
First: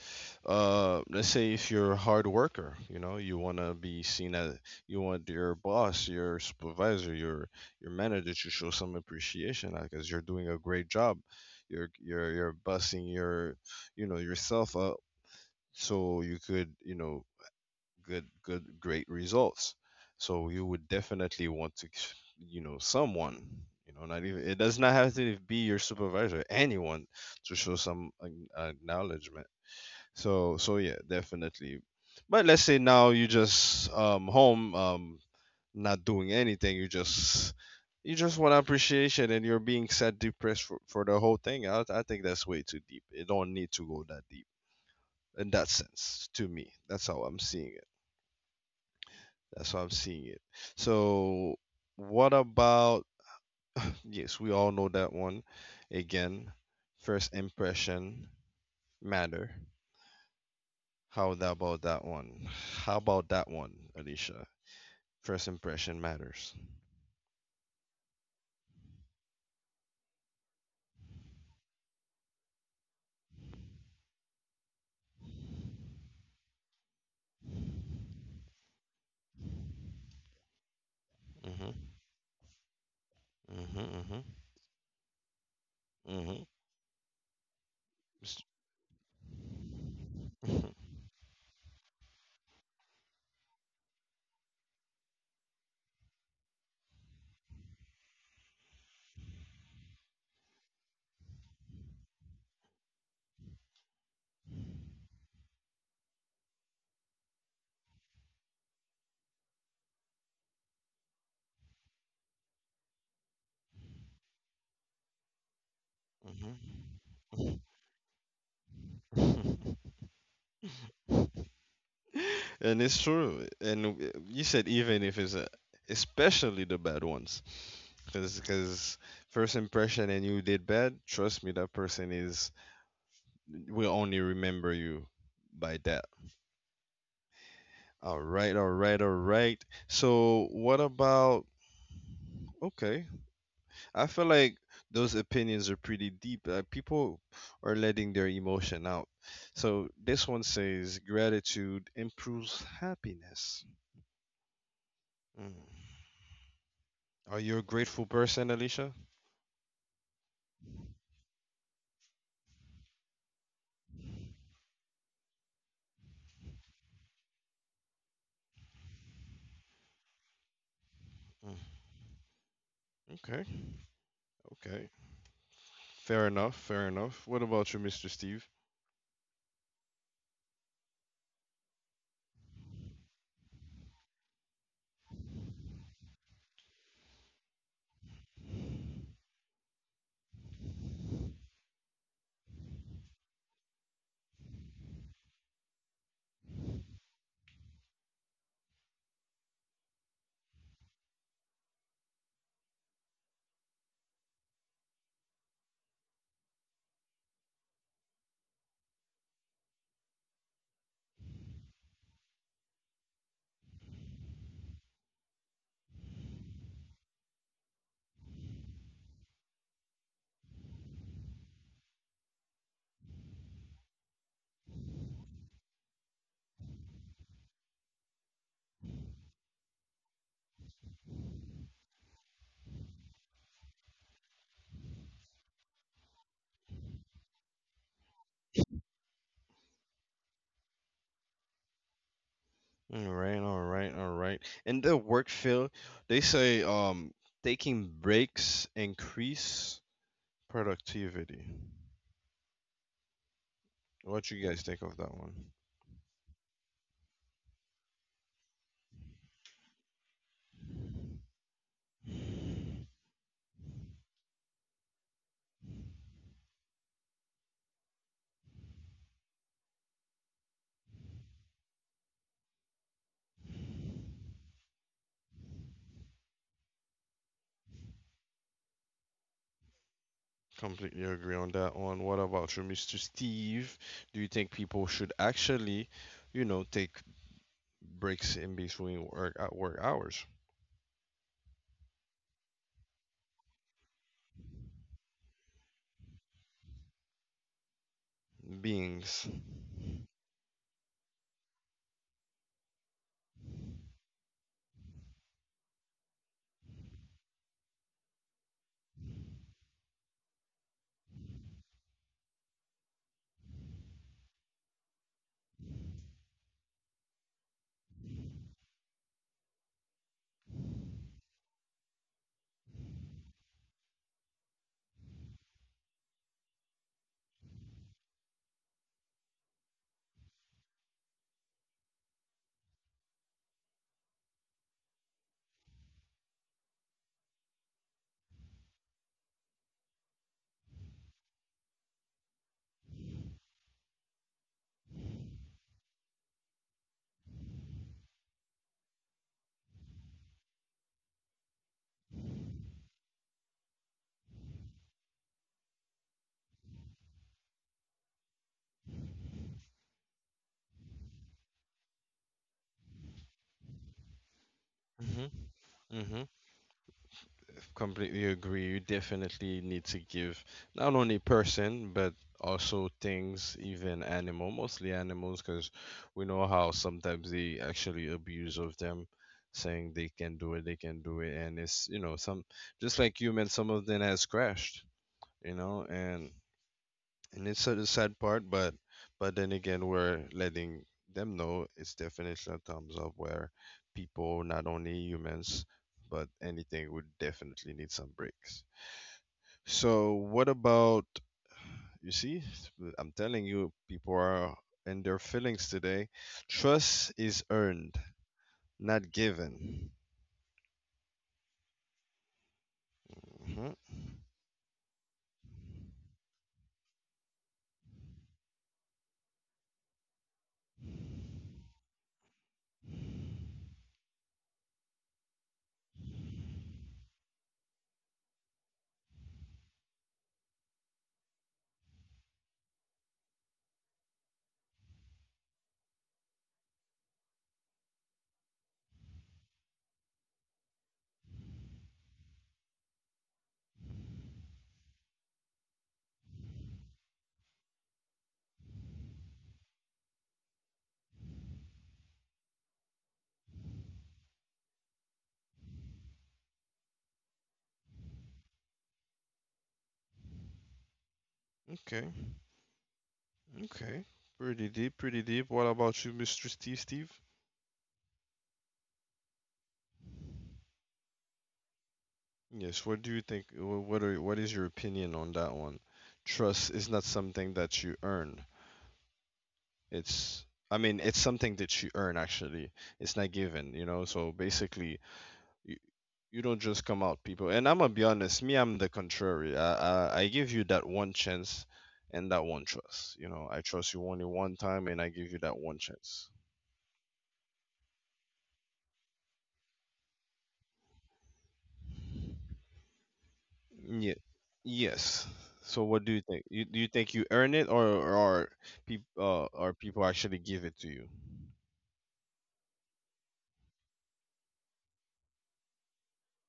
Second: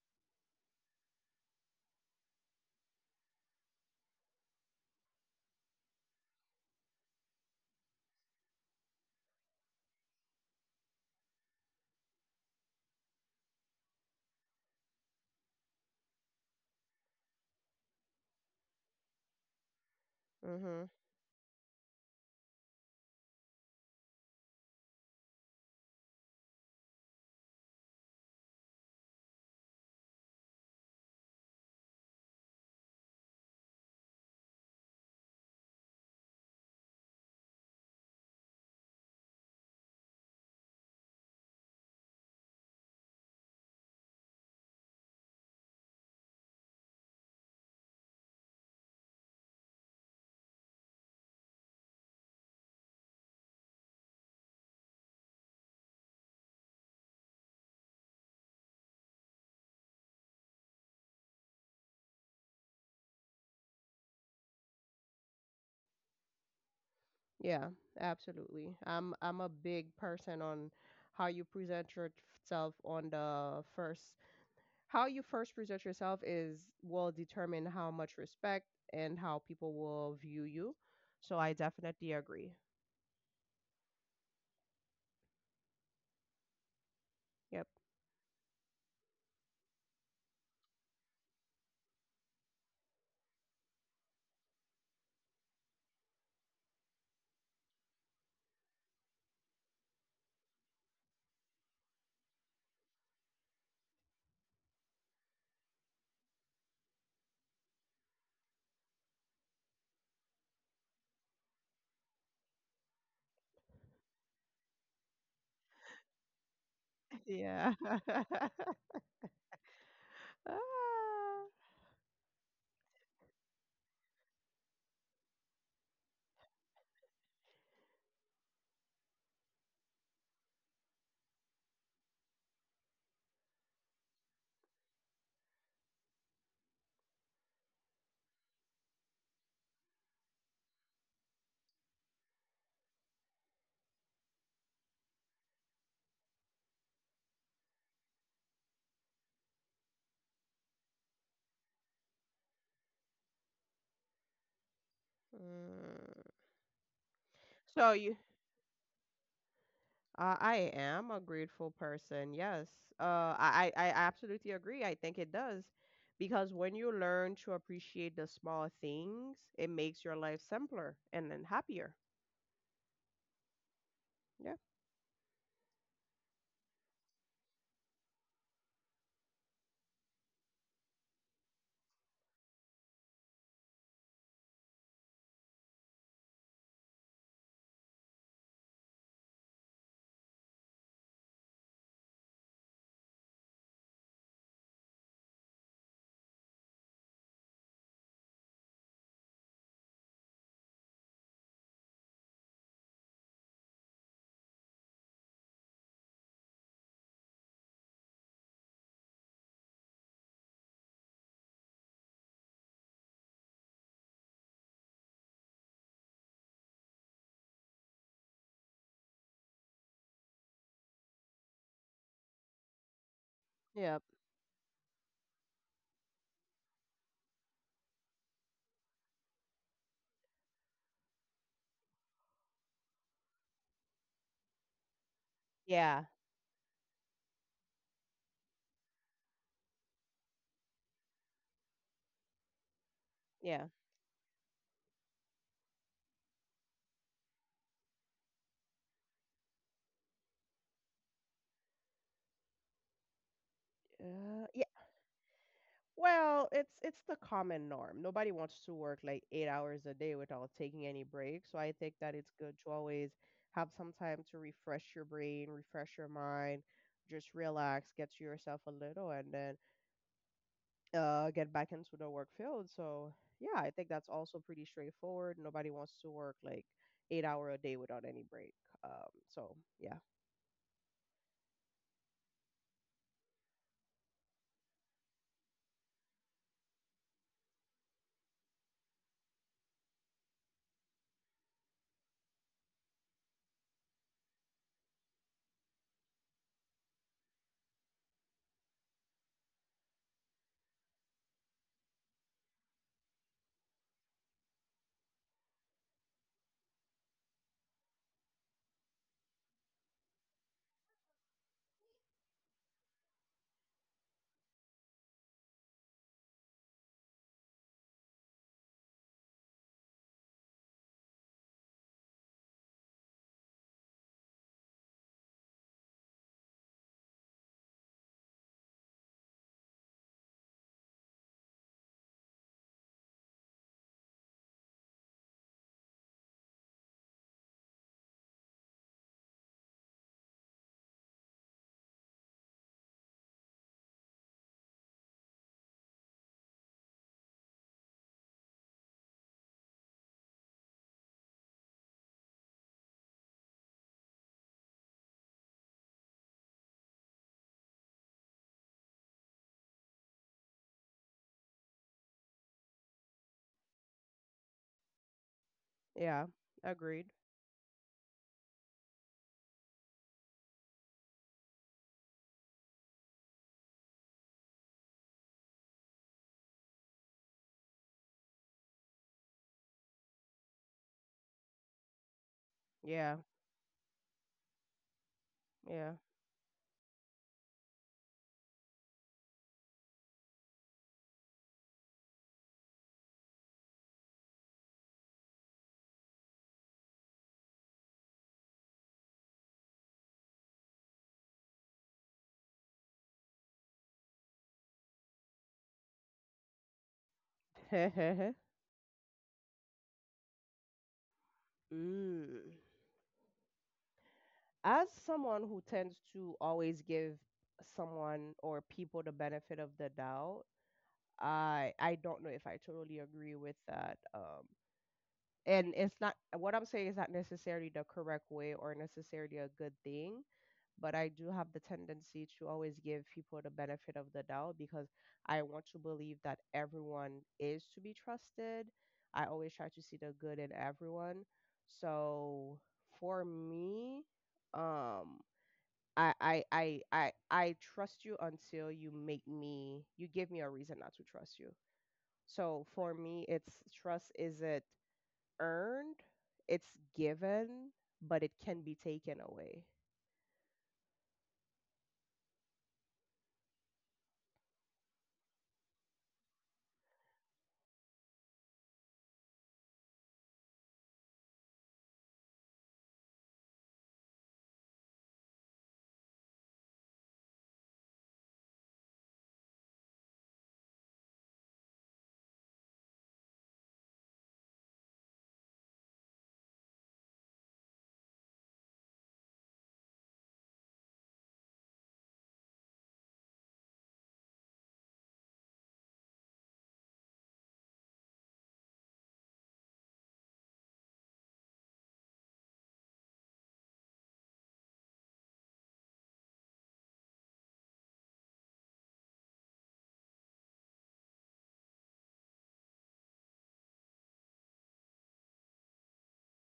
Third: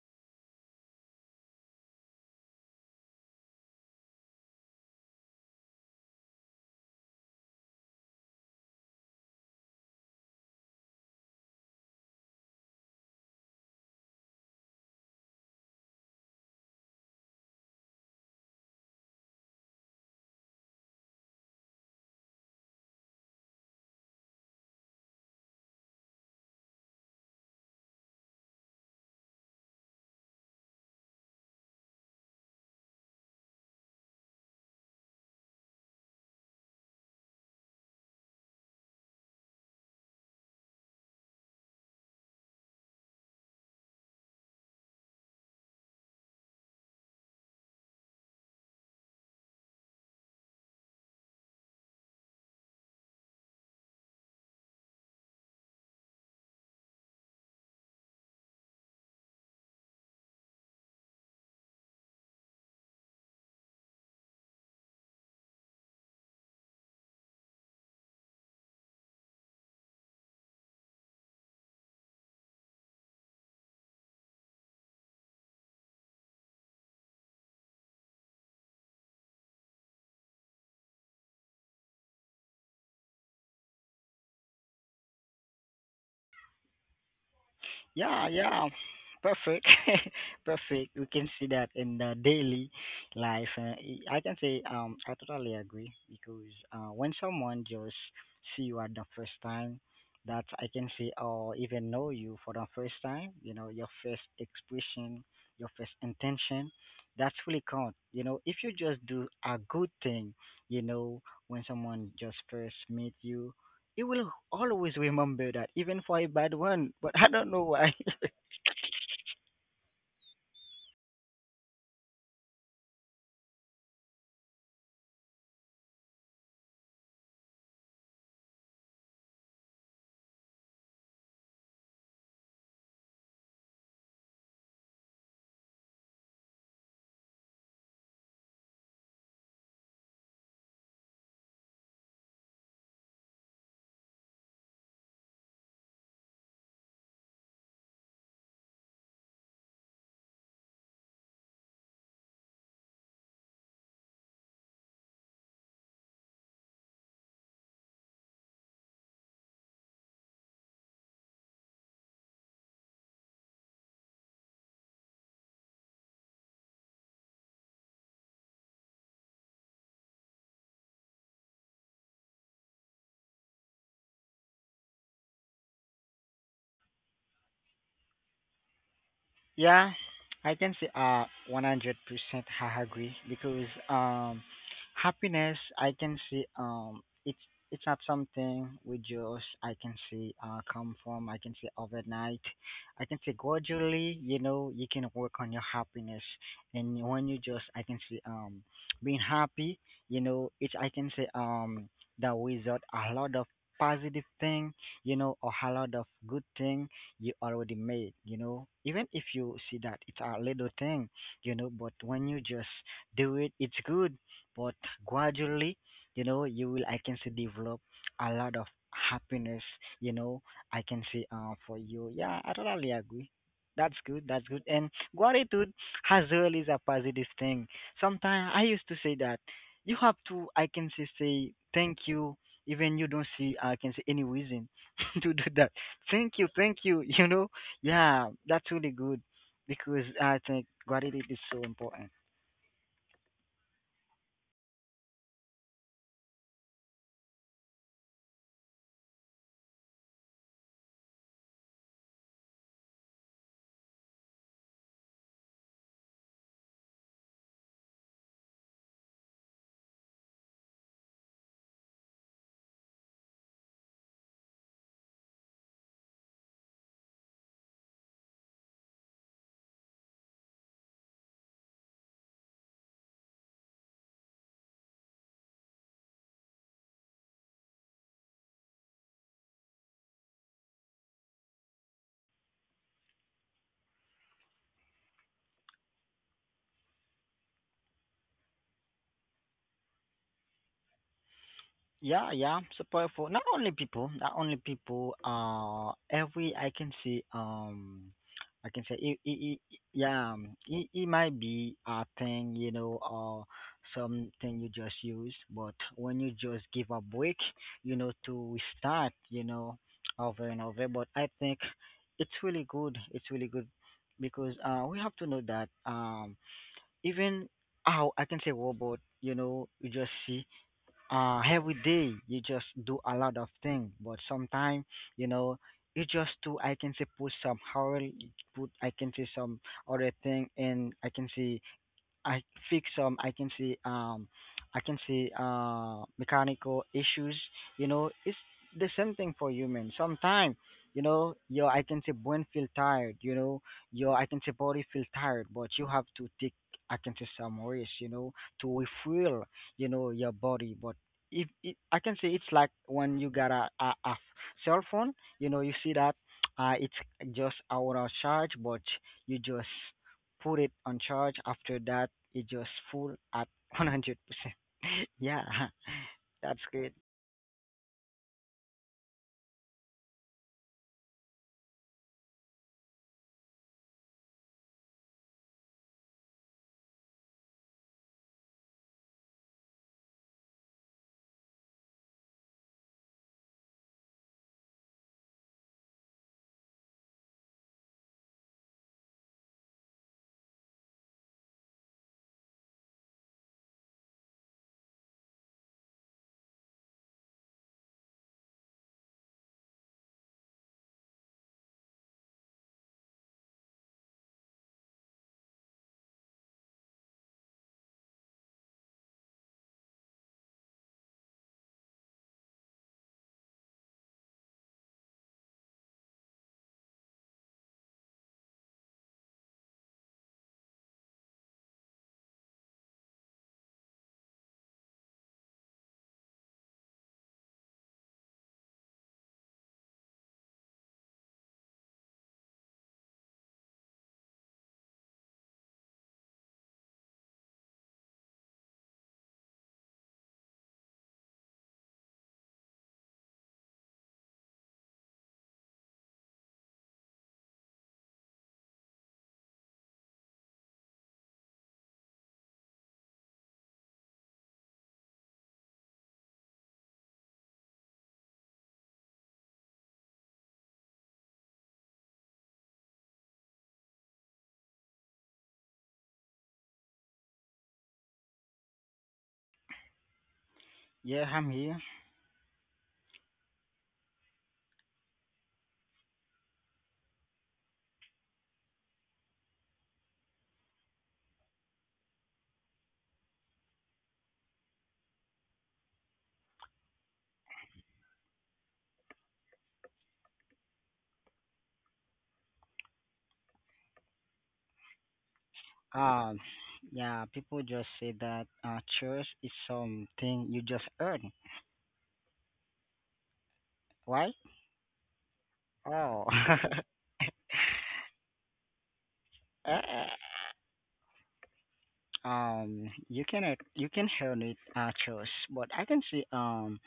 Speaker 3: uh let's say if you're a hard worker, you know, you wanna be seen as you want your boss, your supervisor, your your manager to show some appreciation because you're doing a great job. You're you're you're busting your you know yourself up so you could, you know, good good great results, so you would
Speaker 2: Mhm.
Speaker 3: definitely want to s- you know someone, you know, not even it does not have to be your supervisor, anyone to show some ac- acknowledgement. So so yeah, definitely. But let's say now you just um home um not doing anything, you just you just want appreciation and you're being sad, depressed for, for the whole thing. I, I think that's way too deep, it don't need to go that deep in that sense. To me, that's how I'm seeing that's how I'm seeing it. So, what about, yes, we all know that one. Again, first impression matter. How tha- about that one? How about that one, Alicia? First impression matters.
Speaker 2: Yeah, absolutely. I'm I'm a big person on how you present yourself on the first how you first present yourself is will determine how much respect and how people will view you. So I
Speaker 3: Mm-hmm.
Speaker 2: definitely agree.
Speaker 3: Mm-hmm. Mm-hmm.
Speaker 2: Yep.
Speaker 1: Yeah, yeah. Perfect. Perfect. We can see that in the daily life. Uh, I I can say um I totally agree because uh when someone just see you at the first time, that I can say or even know you for the first time, you know, your first expression, your first intention, that's really count. You know, if you just do a good thing, you know, when someone just first meet you, you will always remember that, even for a bad one. But I don't know
Speaker 3: Mm-hmm.
Speaker 2: Yeah.
Speaker 1: why.
Speaker 3: Mm-hmm.
Speaker 2: Ah.
Speaker 3: And it's true. And uh, you said even if it's a, especially the bad ones. Because first impression and you did bad, trust me, that person is will only remember you by that. All right, all right, all right. So what about? Okay, I feel like those opinions are pretty deep. Uh, people are letting their emotion out. So this one says gratitude improves happiness. Mm.
Speaker 2: Mm.
Speaker 3: Are you a
Speaker 2: So
Speaker 3: grateful
Speaker 2: you
Speaker 3: person, Alicia?
Speaker 2: Uh, I am a grateful person. Yes. Uh, I, I I absolutely agree. I think it does. Because when you learn to appreciate the small things, it makes your life simpler and then happier.
Speaker 3: Okay,
Speaker 2: Yeah.
Speaker 3: okay. Fair enough, fair enough. What about you, mister Steve?
Speaker 1: Yeah, I can say uh one hundred percent I agree because, um happiness I can say, um it's it's not something we just I can say uh come from I can say overnight. I can say gradually, you know, you can work on your happiness. And when you just I can say, um being happy, you know, it's I can say, um that without a lot of positive thing, you know, or a lot of good thing you already made, you know. Even if you see that it's a little thing, you know, but when you just do it, it's good. But gradually, you know, you will, I can see, develop a lot of happiness, you know, I can see uh, for you. Yeah, I totally agree. That's good.
Speaker 2: Yep.
Speaker 1: That's good. And gratitude as well is a positive thing. Sometimes I used to say that you have to, I can say, say thank you, even you don't see, I can say, any reason to do that.
Speaker 2: Yeah.
Speaker 1: Thank you, thank you. You know, yeah, that's really good because I think gratitude is so important.
Speaker 3: All right, all
Speaker 2: Yeah.
Speaker 3: right, all right. In the work field, they say um taking breaks increase productivity. What you
Speaker 2: Uh,
Speaker 3: guys
Speaker 2: yeah.
Speaker 3: think of that one?
Speaker 2: Well, it's it's the common norm. Nobody wants to work like eight hours a day without taking any breaks. So I think that it's good to always have some time to refresh your brain, refresh your mind, just relax, get to yourself a little, and then, uh, get back into the work field. So yeah, I think that's also pretty straightforward. Nobody wants to work like eight hour a day without any break. Um, so yeah,
Speaker 3: Completely agree on that one. What about you, mister Steve? Do you think people should actually, you know, take breaks in between work at work hours?
Speaker 1: Yeah, yeah, support for not only people, not only people. Uh, every I can see, um, I can say, it,
Speaker 3: Beings.
Speaker 1: it, it, yeah, um, it, it might be a thing, you know, or something you just use. But when you just give a break, you know, to restart, you know, over and over. But I think it's really good. It's really good because, uh, we have to know that, um, even how I can say robot, you know, you just see uh every day you just do a lot of things, but sometimes, you know, you just do I can say put some oil, put I can say some other thing, and I can say I fix, um I can see, um I can see uh mechanical issues. You know, it's the same thing for humans. Sometimes, you know, your I can say brain feel tired, you know, your I can say body feel tired, but you have to take I can say some rest, you know, to refuel, you know, your body. But if it, I can say it's like when you got a, a, a cell phone, you know, you see that uh, it's just out of charge, but you just put it on charge. After that, it just full at one hundred percent. Yeah,
Speaker 3: Mm-hmm.
Speaker 2: yeah,
Speaker 1: that's good.
Speaker 2: agreed.
Speaker 3: Completely agree. You definitely need to give not only person but also things, even animal, mostly animals, because we know how sometimes they actually abuse of them, saying they can do it, they can do it, and it's you know some just
Speaker 2: Yeah,
Speaker 3: like human, some of them has crashed, you know,
Speaker 2: yeah.
Speaker 3: and and it's a sad part, but but then again, we're letting them know its definition of thumbs up, where people, not only humans, but anything would definitely need some breaks. So what about you see? I'm telling you, people are in their feelings today. Trust is earned, not given.
Speaker 2: Mm.
Speaker 3: Hmm.
Speaker 2: As someone who tends to always give someone or people the benefit of the doubt, I I don't know if I totally agree with that. Um, and it's not what I'm saying is not necessarily the correct way or necessarily a good thing, but I do have the tendency to always give people the benefit of the doubt because I want to believe that everyone is to be trusted. I always try to see the good in everyone. So for me, um, I I I I I trust you until you make me you give me a reason not to trust you. So for me, it's trust is it earned, it's given, but it can be taken away.
Speaker 3: Okay, okay, pretty deep, pretty deep. What about you, mister Steve? Steve?
Speaker 1: Yeah, I'm here.
Speaker 3: Yes, what do you think? wh- What are what is your opinion on that one? Trust is not something that you earn. It's I mean, it's something that you earn actually. It's not given, you know. So basically, you, you don't just come out people. And I'm gonna be honest, me, I'm the contrary. I, I I give you that one chance and that one trust. You know, I trust you only one time, and I give you that one
Speaker 1: Um,
Speaker 3: chance.
Speaker 1: yeah, people just say that uh, church is something you just earn, right?
Speaker 3: Yeah. Yes. So
Speaker 1: Oh,
Speaker 3: what do you think? You, do you think you earn it, or or are peop, uh, are
Speaker 1: Eh,
Speaker 3: people actually give it to you?
Speaker 1: um, you can ex- you can earn it, uh, church, but I can see. Um,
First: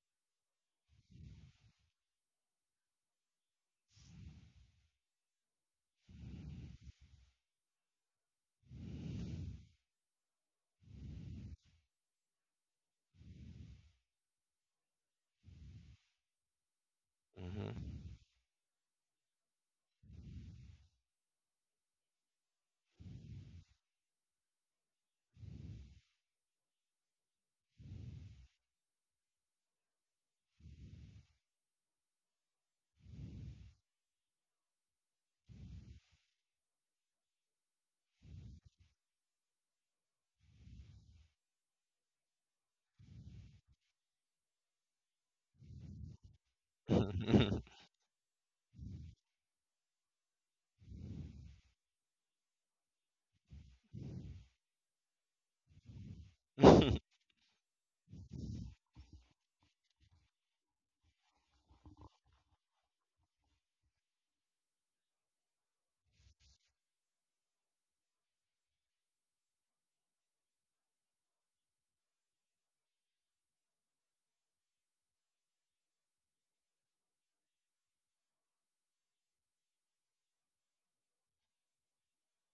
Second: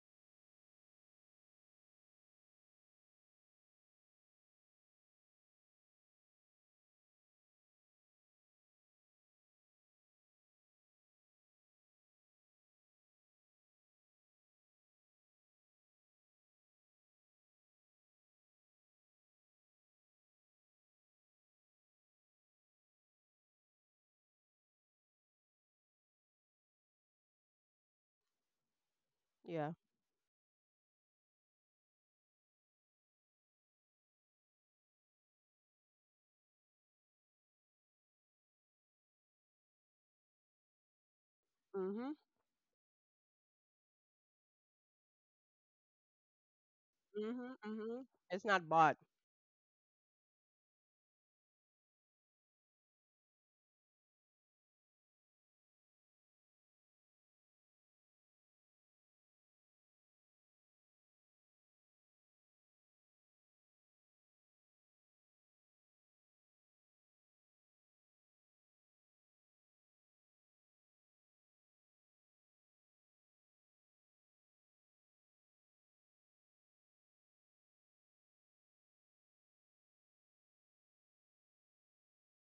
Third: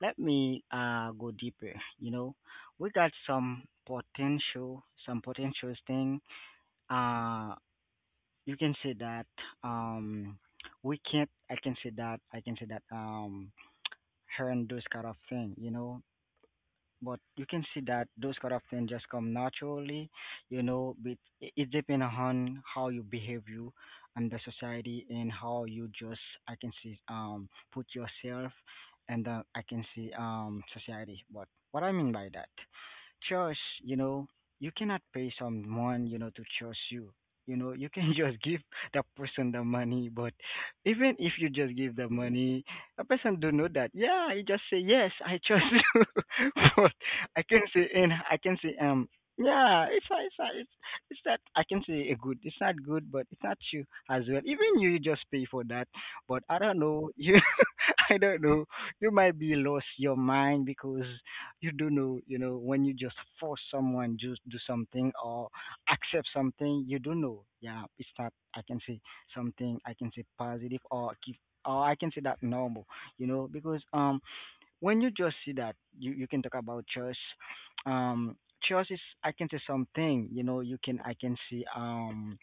Speaker 1: Let me uh go deeper. You know, we got some potential, some potential thing. Uh. You can see that, um we can't, I can see that, I can see that, um her and those kind of thing, you know, but you can see
Speaker 3: Hmm.
Speaker 1: that those kind of things just come naturally, you know, but it, it depends on how you behave you and the society and how you just I can see um put yourself and, uh,
Speaker 2: Yeah.
Speaker 1: I can see um society, but what I mean by that choose, you know, you cannot pay someone, you know, to choose you. You know, you can just give the person the money, but even if you just give the money, a person don't know that. Yeah, you just say yes, I chose you. But
Speaker 2: Mhm,
Speaker 1: I can say
Speaker 2: mhm.
Speaker 1: and
Speaker 2: It's
Speaker 1: I
Speaker 2: not
Speaker 1: can say,
Speaker 2: bought.
Speaker 1: um yeah, it's not- it's not- it's it's not I can say a good. It's not good, but it's not you as well. Even you, you just pay for that. But I don't know you. I don't know. You might be lost your mind because you do know, you know, when you just force someone just do something or accept something, you do know. Yeah, it's not. I can say something. I can say positive or keep. Or I can say that normal, you know, because um, when you just see that, you, you can talk about choice. Um, choice is I can say something, you know, you can I can say um,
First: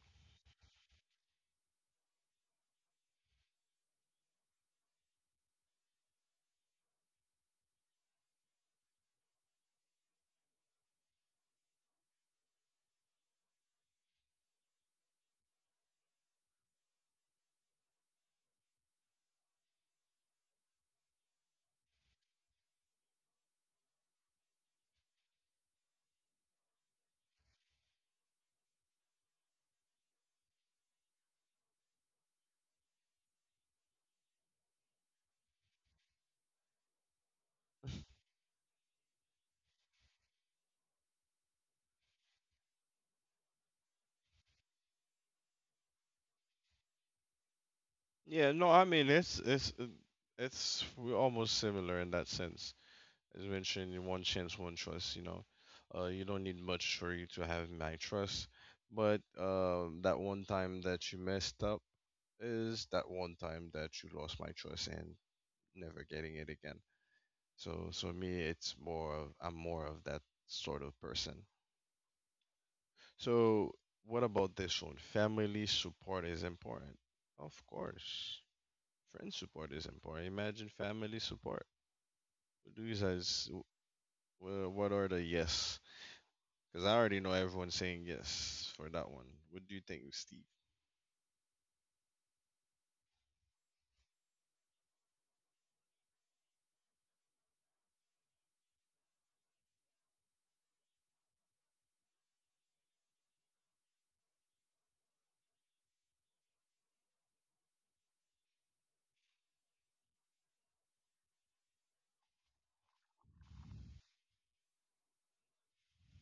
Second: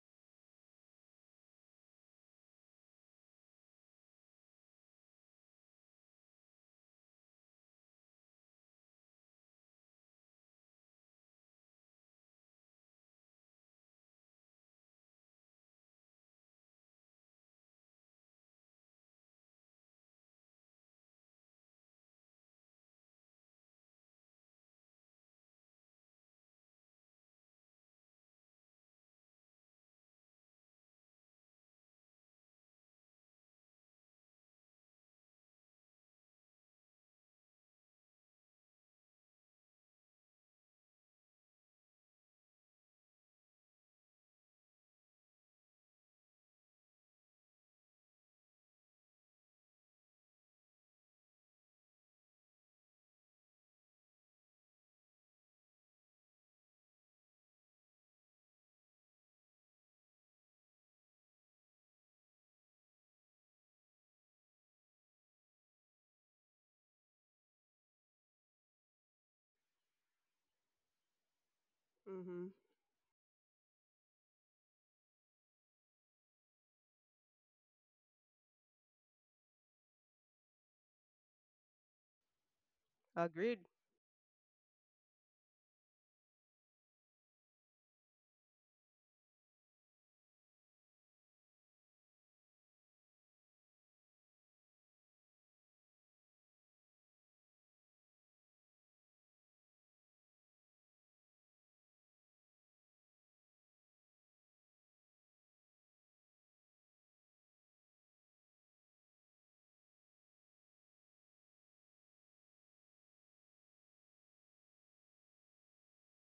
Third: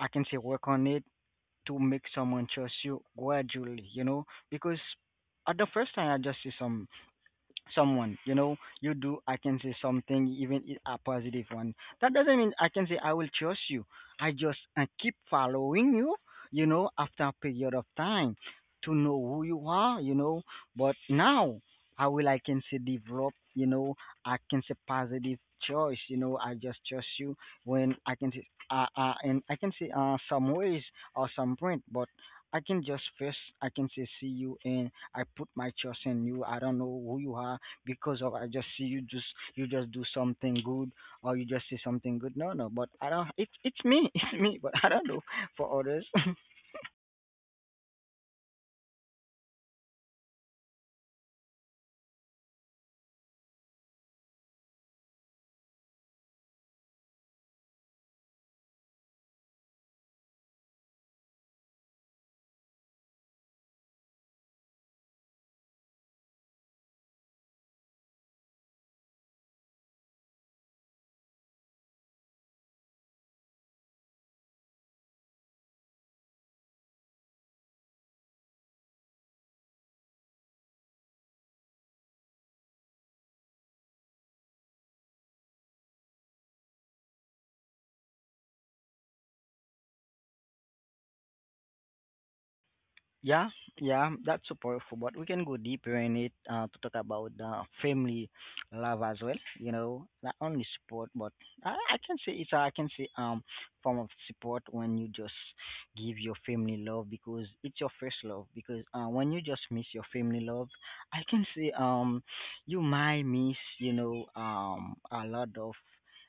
Speaker 1: I can say work on it to make someone trust you gradually, you know, because at the first time I just see some someone, you know, you do I can say something, even i- a positive one. That doesn't mean I can say I will trust you. I just uh, keep following you, you know, after a period of time to know who you are, you know. But now, how will I can say develop, you know, I can say positive choice, you know, I just trust you when I can say uh, uh, and I can say uh, some ways or some point. But I can just first I can say see you, and I put my trust in you. I don't know who you are because of I just see you just you just do something good or you just say something good. No, no, but I don't. It's it's me, it's me, but I don't do for others.
Speaker 3: Yeah, no, I mean it's it's uh, it's we're almost similar in that sense. As mentioned, one chance, one choice. You know, uh, you don't need much for you to have my trust, but uh, that one time that you messed up is that one time that you lost my trust and never getting it again. So, so me, it's more of I'm more of that sort of person.
Speaker 2: Mhm.
Speaker 3: So, what about this one? Family support is important, of course. Friend support is important. Imagine family support. What do you guys?
Speaker 2: Agreed.
Speaker 3: wh- What are the yes? Because I already know everyone's saying yes for that one. What do you think, Steve?
Speaker 1: Yeah, yeah, that's so powerful. But we can go deeper in it uh, to talk about uh, family love as well. You know, not only support, but I, I can say it's a, I can say um form of support when you just give your family love, because it's your first love. Because uh, when you just miss your family love, I can say um you might miss, you know, um a lot of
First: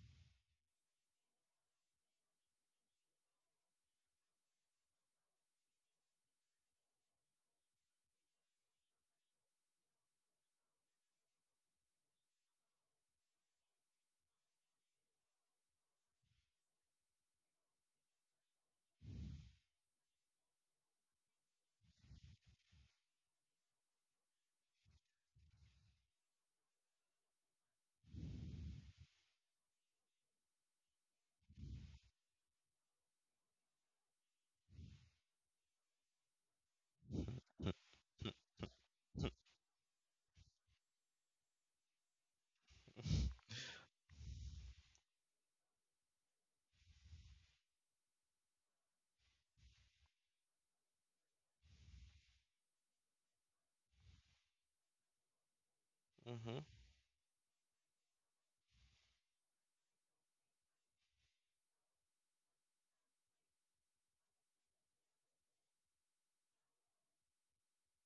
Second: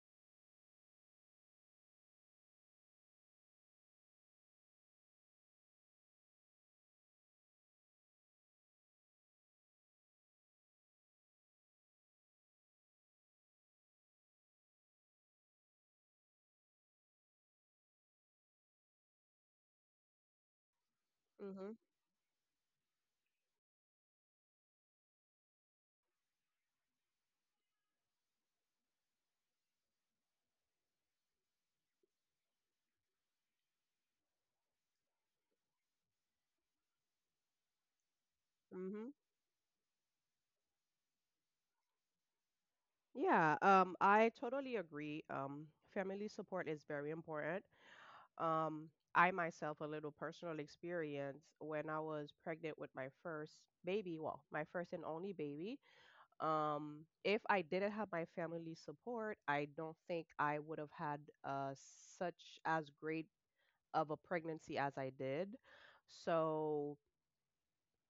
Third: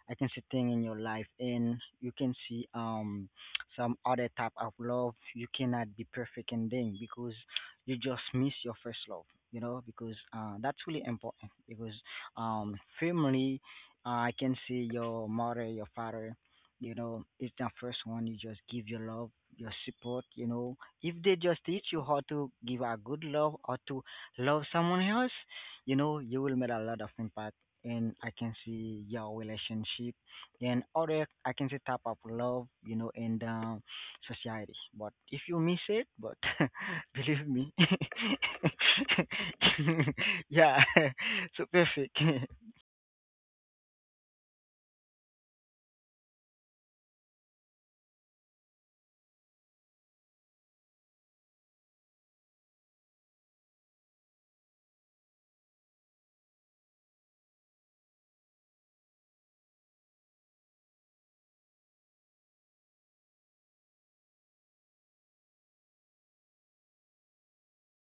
Speaker 1: I can say thing in your life, and you can see um some other type of love you cannot be perfect in them because you just miss your first love, you know, because uh, that's really important. Because um family, uh, I can see your mother, your father, you know, it's the first one you just give your love, your support, you know. If they just
Speaker 2: Mhm.
Speaker 1: teach you how to give a good love or to love someone else, you know, you will make a lot of impact, and I can see your relationship, then other I can say type of love, you know, in the society. But if you miss it, but believe me,
Speaker 2: Mhm.
Speaker 1: yeah, so perfect.
Speaker 2: Yeah, um I totally agree. Um family support is very important. Um, I myself a little personal experience when I was pregnant with my first baby, well, my first and only baby. Um, if I didn't have my family support, I don't think I would have had uh such as great of a pregnancy as I did. So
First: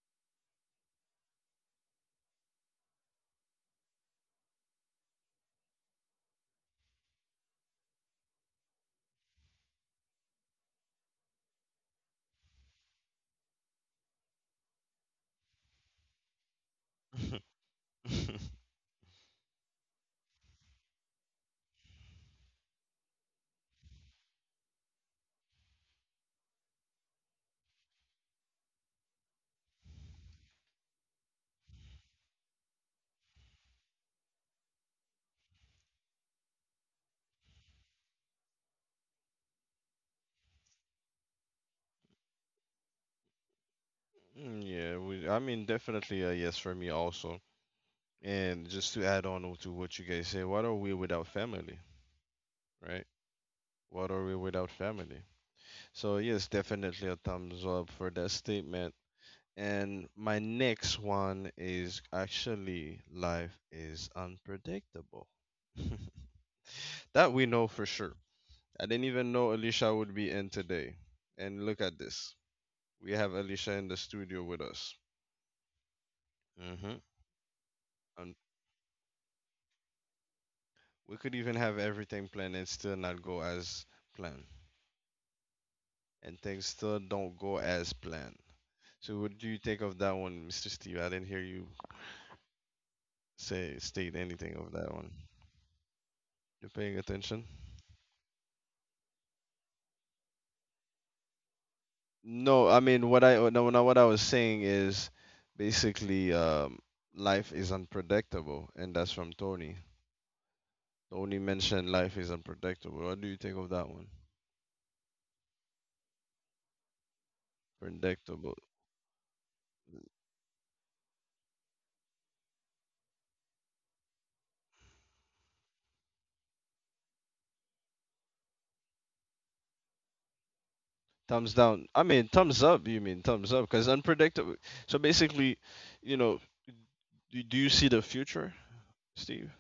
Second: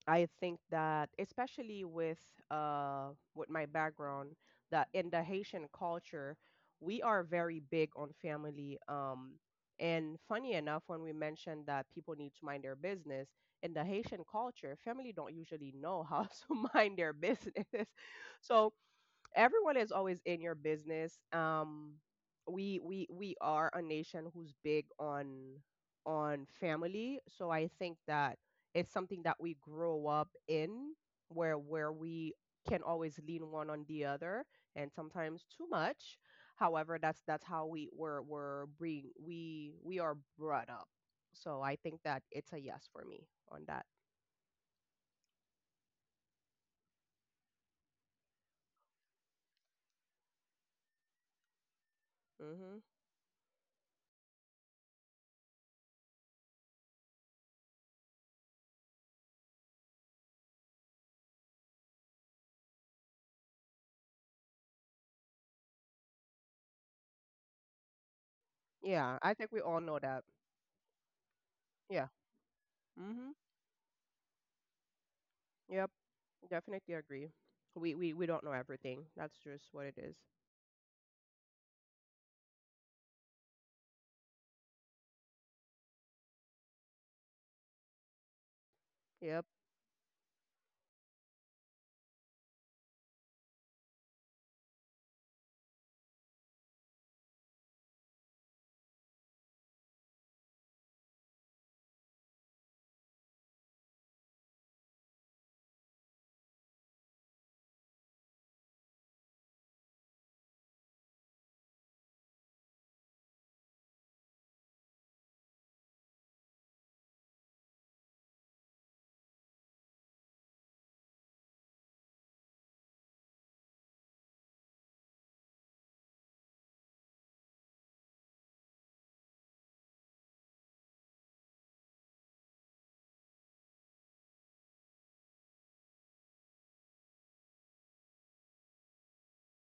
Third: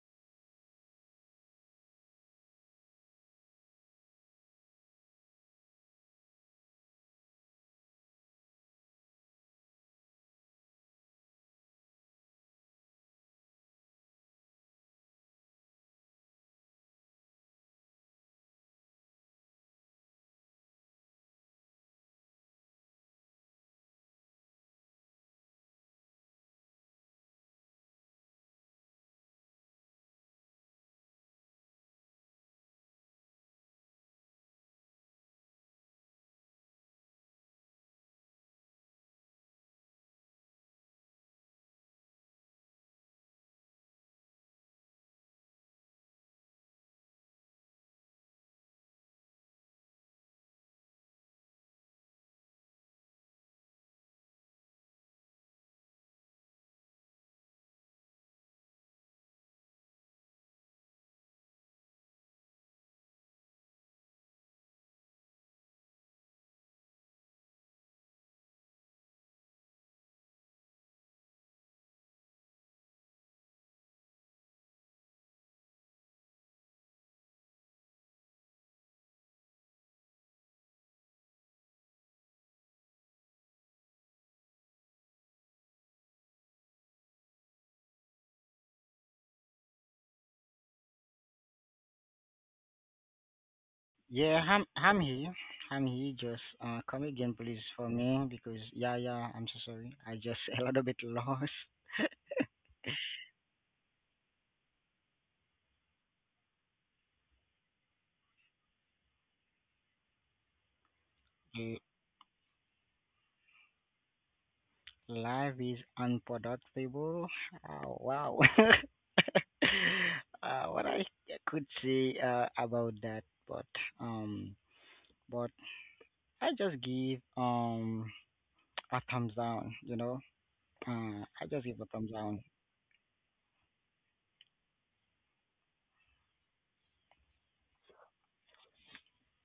Speaker 2: I think that, especially with uh, with my background, that in the Haitian culture we are very big on family, um, and funny enough, when we mentioned that people need to mind their business, in the Haitian culture family don't usually know how to mind their
Speaker 3: Mhm.
Speaker 2: business so everyone is always in your business. Um, we we we are a nation who's big on on family, so I think that it's something that we grow up in, where where we can always lean one on the other, and sometimes too much. However, that's that's how we were were bring we we are brought up. So I think that it's a yes for me on that.
Speaker 3: Mm, yeah, we, I mean, definitely a yes for me also. And just to add on to what you guys say, what are we without family,
Speaker 2: Hmm.
Speaker 3: right? What are we without family? So yes, definitely a thumbs up for that statement. And my next one is actually life is unpredictable. That we know for sure. I didn't
Speaker 2: Yeah,
Speaker 3: even
Speaker 2: I think
Speaker 3: know
Speaker 2: we all
Speaker 3: Alicia
Speaker 2: know
Speaker 3: would
Speaker 2: that.
Speaker 3: be in today. And look at
Speaker 2: Yeah.
Speaker 3: this. We
Speaker 2: Hmm.
Speaker 3: have Alicia in the studio with us.
Speaker 2: Yep. Definitely
Speaker 3: Hmm.
Speaker 2: agree. We we we
Speaker 3: And
Speaker 2: don't know everything. That's just what it is.
Speaker 3: we could even have everything planned and still not go as planned. And things still don't go as planned. So what
Speaker 2: Yep.
Speaker 3: do you think of that one, Mister Steve? I didn't hear you say state
Speaker 1: Yeah,
Speaker 3: anything
Speaker 1: I'm
Speaker 3: of that
Speaker 1: I'm
Speaker 3: one.
Speaker 1: here. I'm here. Just
Speaker 3: You're
Speaker 1: uh,
Speaker 3: paying
Speaker 1: come again,
Speaker 3: attention?
Speaker 1: please, for me, because yeah, yeah. I'm so sorry. I just a little bit lost.
Speaker 3: No, I mean what I no, no what I was saying is basically um, life is unpredictable, and that's from Tony. Tony
Speaker 1: Yeah.
Speaker 3: mentioned life is unpredictable. What do you think of that one?
Speaker 1: Life is unpredictable. Oh, wow.
Speaker 3: Predictable.
Speaker 1: uh, what I could say uh, about that, but um, but I just give um a thumbs down. You know, uh,
Speaker 3: Thumbs
Speaker 1: I just
Speaker 3: down.
Speaker 1: give a
Speaker 3: I
Speaker 1: thumbs
Speaker 3: mean
Speaker 1: down.
Speaker 3: thumbs up. You mean thumbs up? Because unpredictable. So basically, you know, do, do you see the future, Steve?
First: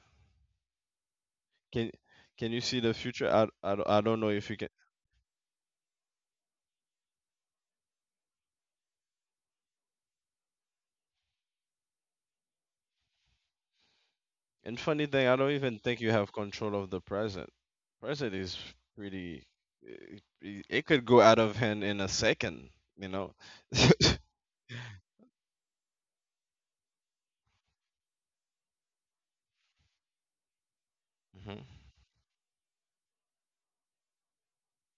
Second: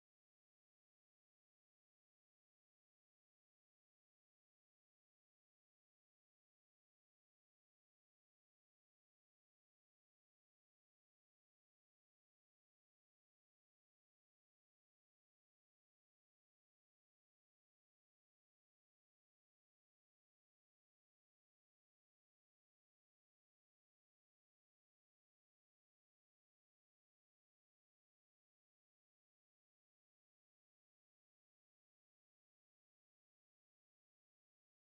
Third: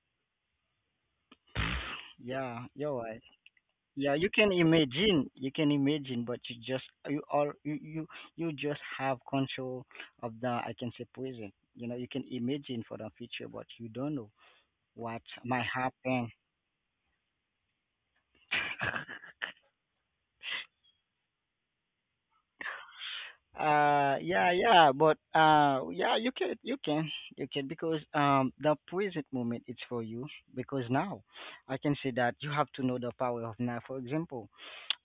Speaker 3: Can can you
Speaker 1: Yeah,
Speaker 3: see the
Speaker 1: you're right.
Speaker 3: future? I, I, don't- I
Speaker 1: Yeah,
Speaker 3: don't
Speaker 1: you
Speaker 3: know if
Speaker 1: can
Speaker 3: you can.
Speaker 1: imagine, you can imagine, but you just you all you you you just have control of the I can say present. You know, you can imagine for the future, but you don't know
Speaker 3: And funny
Speaker 1: what
Speaker 3: thing, I don't
Speaker 1: might
Speaker 3: even think you
Speaker 1: happen.
Speaker 3: have control of the present. Present is pretty. It, it it could go out of hand in a second, you know.
Speaker 1: Uh, yeah, yeah, but uh, yeah, you can, you can, you can, because um, the present moment is for you. Because now,
Speaker 3: Hmm.
Speaker 1: I can say that you have to know the power of now. For example,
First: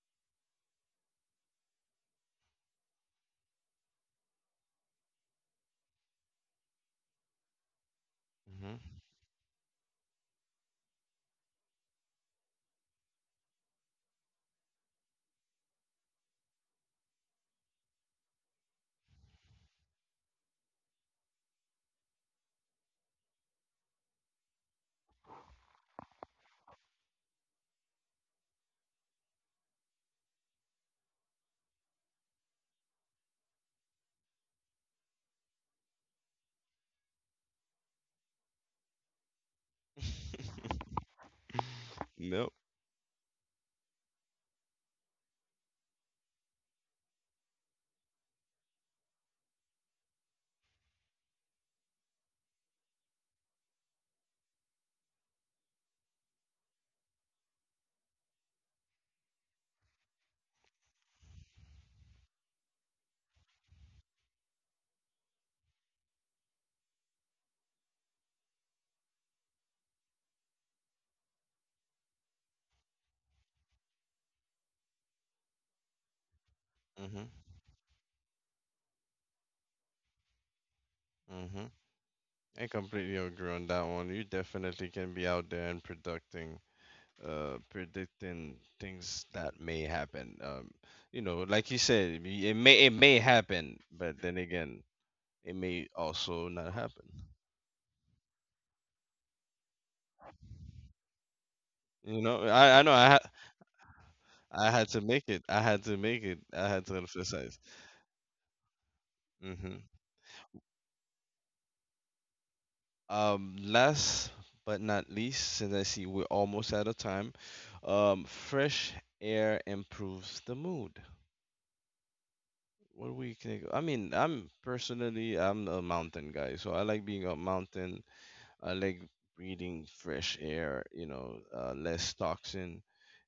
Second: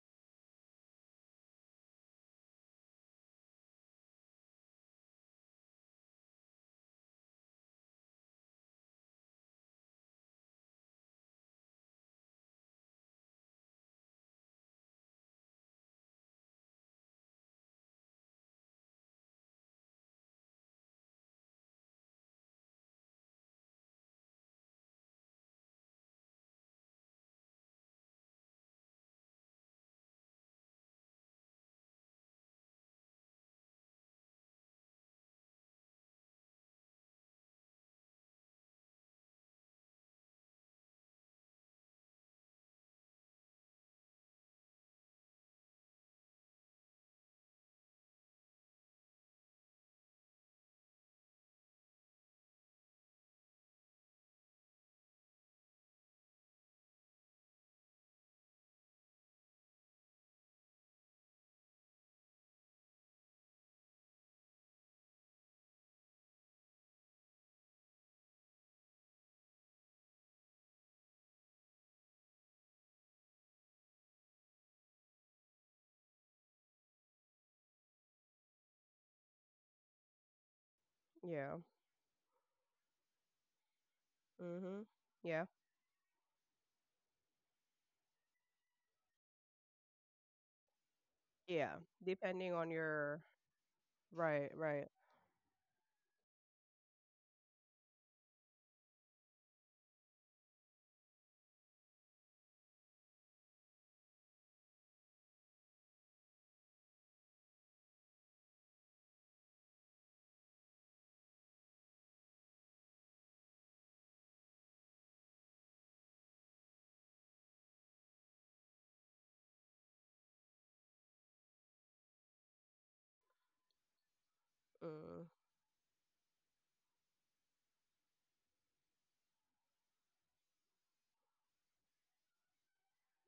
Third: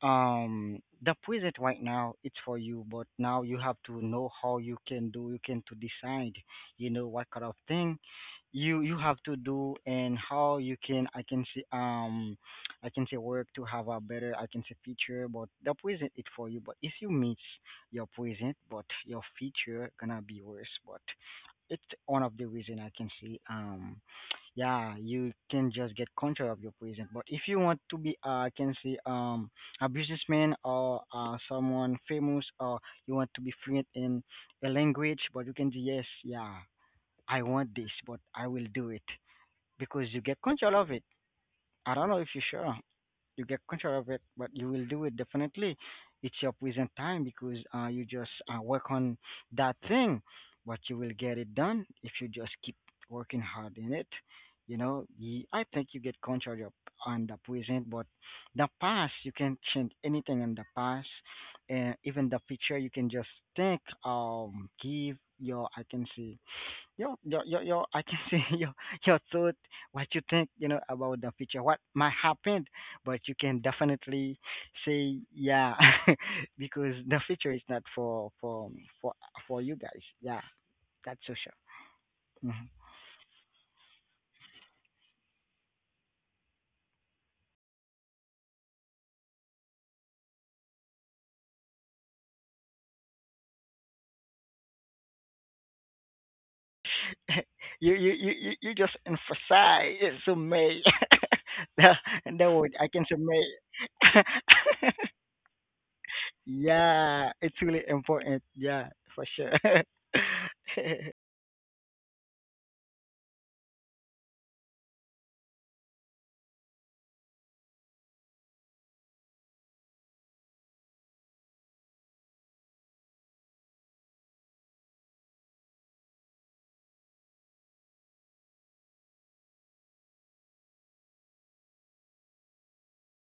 Speaker 1: um the present right now it's for you, but now you have to know how you can do you can to decide, you know, what kind of thing
Speaker 3: Hmm.
Speaker 1: you you have to do, and how you can I can see um I can say work to have a better I can say future. But the present it for you, but if you miss your present, but your future gonna be worse. But it's one of the reason I can see um yeah, you can just get control of your present. But if you want to be, uh, I can say, um, a businessman or uh, someone famous, or you want to be fluent in a language, but you can say, yes, yeah, I want this, but I will do it because you get control of it. I don't know if you
Speaker 3: Nope.
Speaker 1: sure you get control of it, but you will do it definitely. It's your present time because uh, you just uh, work on that thing, but you will get it done if you just keep working hard in it. You know, Ye- I think you get control of on the present, but the past you can change anything in the past, and even the future you can just think, um, give your I can say Yo, yo, yo, yo, I can see your your thought, what you think, you know, about the future, what might happen, but you can definitely say yeah, because the
Speaker 3: Hmm.
Speaker 1: future is not for for for for you guys. Yeah, that's so
Speaker 2: Yeah.
Speaker 3: Hmm.
Speaker 1: sure.
Speaker 3: I
Speaker 1: Mhm.
Speaker 3: completely agree on that one. You
Speaker 2: Mhm.
Speaker 3: definitely can be
Speaker 2: Yeah.
Speaker 3: out there and predicting, uh, predicting things that may happen. Um, you know, like
Speaker 2: Yeah.
Speaker 3: you said, y-
Speaker 2: Depending
Speaker 3: it
Speaker 2: on
Speaker 3: may it may
Speaker 2: your,
Speaker 3: happen, but then
Speaker 2: right,
Speaker 3: again,
Speaker 2: right.
Speaker 3: it may also not happen.
Speaker 1: you, you you you you just emphasize so may the
Speaker 3: You know,
Speaker 1: the
Speaker 3: I I
Speaker 1: word
Speaker 3: know
Speaker 1: I
Speaker 3: I
Speaker 1: can say
Speaker 3: ha-
Speaker 1: may.
Speaker 3: I had to make it. I had to make it. I had to
Speaker 1: Yeah,
Speaker 3: emphasize.
Speaker 1: it's really important. Yeah, for sure.
Speaker 3: Hmm. Um, last but not least, since I see we're almost out of time, um, fresh air improves the mood. What we can, I mean, I'm
Speaker 2: Mm.
Speaker 3: personally, I'm a mountain guy, so I like being up mountain. I like breathing fresh air, you know, uh, less toxin,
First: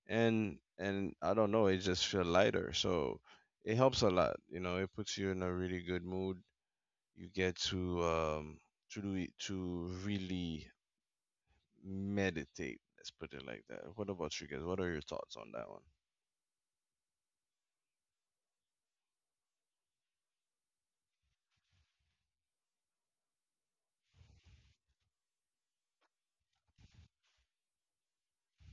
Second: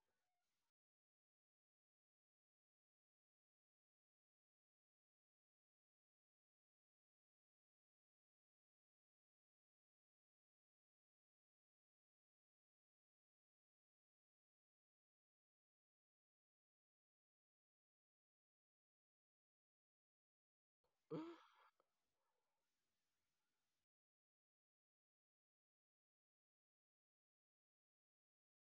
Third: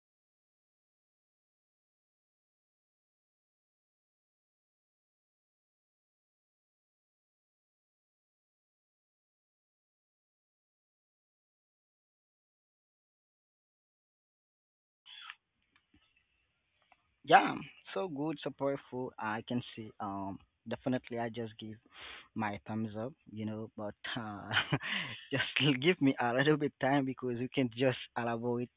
Speaker 3: and and I don't know, it just feel lighter. So it helps a lot, you know. It puts you in a really good mood. You get to um to do it to really meditate, let's put it like that. What about you guys, what are your thoughts on that
Speaker 1: Yeah, so good, so powerful. I can see. Um, definitely,
Speaker 2: Uh,
Speaker 1: I just give my thumbs up, you know. But uh, just give me a little bit time because you can just elaborate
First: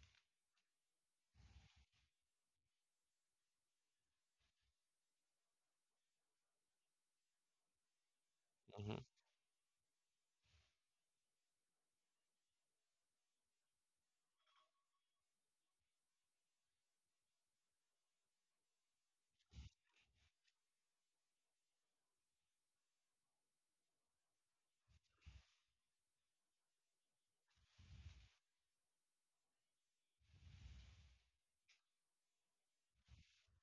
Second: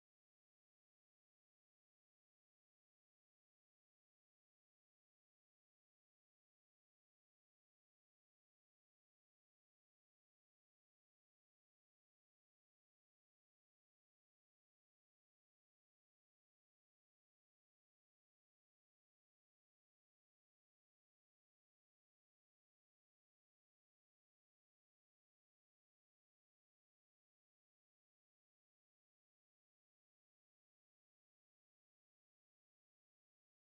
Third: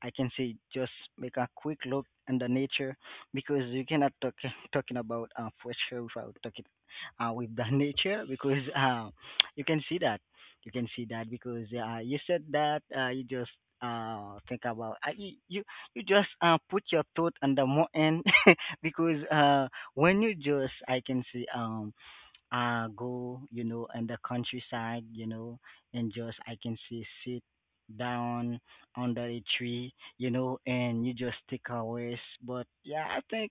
Speaker 1: I can say just make a quick look in the nature, because you cannot talk talking about uh, future without talking uh, with the nature. Because
Speaker 3: one?
Speaker 1: uh, you can see that you can see that because uh, you said that uh, you just uh, think about uh, you, you you just uh, put your thought on the more end because uh, when you just I can see um uh go, you know, in the countryside, you know, and just I can see sit down under a tree, you know, and you just take a rest. But yeah, I think,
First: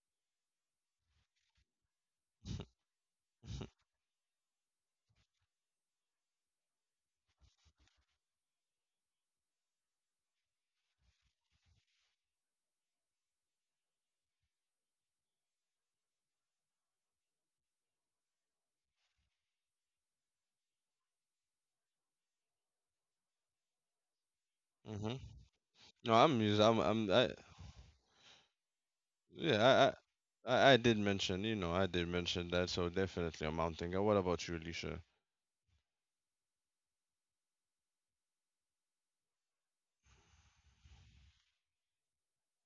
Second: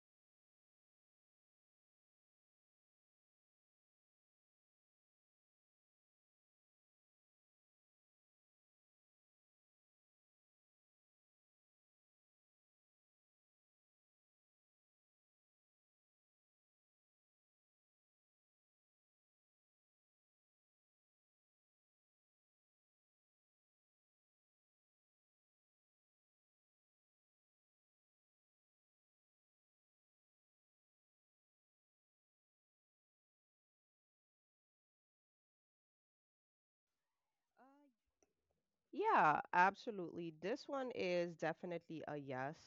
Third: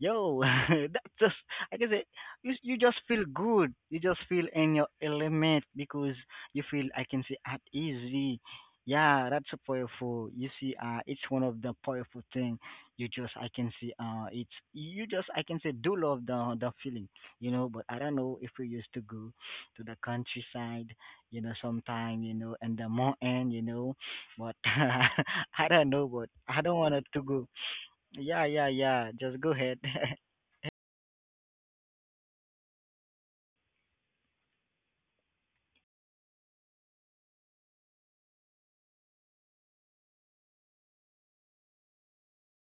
Speaker 1: yo, that just like I can say, you, you just feel good, you just feel in your element because you feel I can say at easy. Yeah, that's a powerful. You see, uh it's one of the powerful thing you just I can see uh it's you just I can say do love the the feeling, you know. But I don't know if we used to go to the countryside, you know, sometime, you know, and the mountain, you know, but
Speaker 3: Hmm. Hmm.
Speaker 1: I don't
Speaker 3: No
Speaker 1: know,
Speaker 3: I'm
Speaker 1: but
Speaker 3: us-
Speaker 1: I
Speaker 3: I'm,
Speaker 1: don't want it
Speaker 3: I'm I,
Speaker 1: to go. Yeah, yeah, yeah, just go ahead.
Speaker 3: yeah I, I I I did mention, you know, I did mention that, so definitely a mountain guy. What about you, Alicia?
Speaker 2: yeah, absolutely. This one is definitely a yes.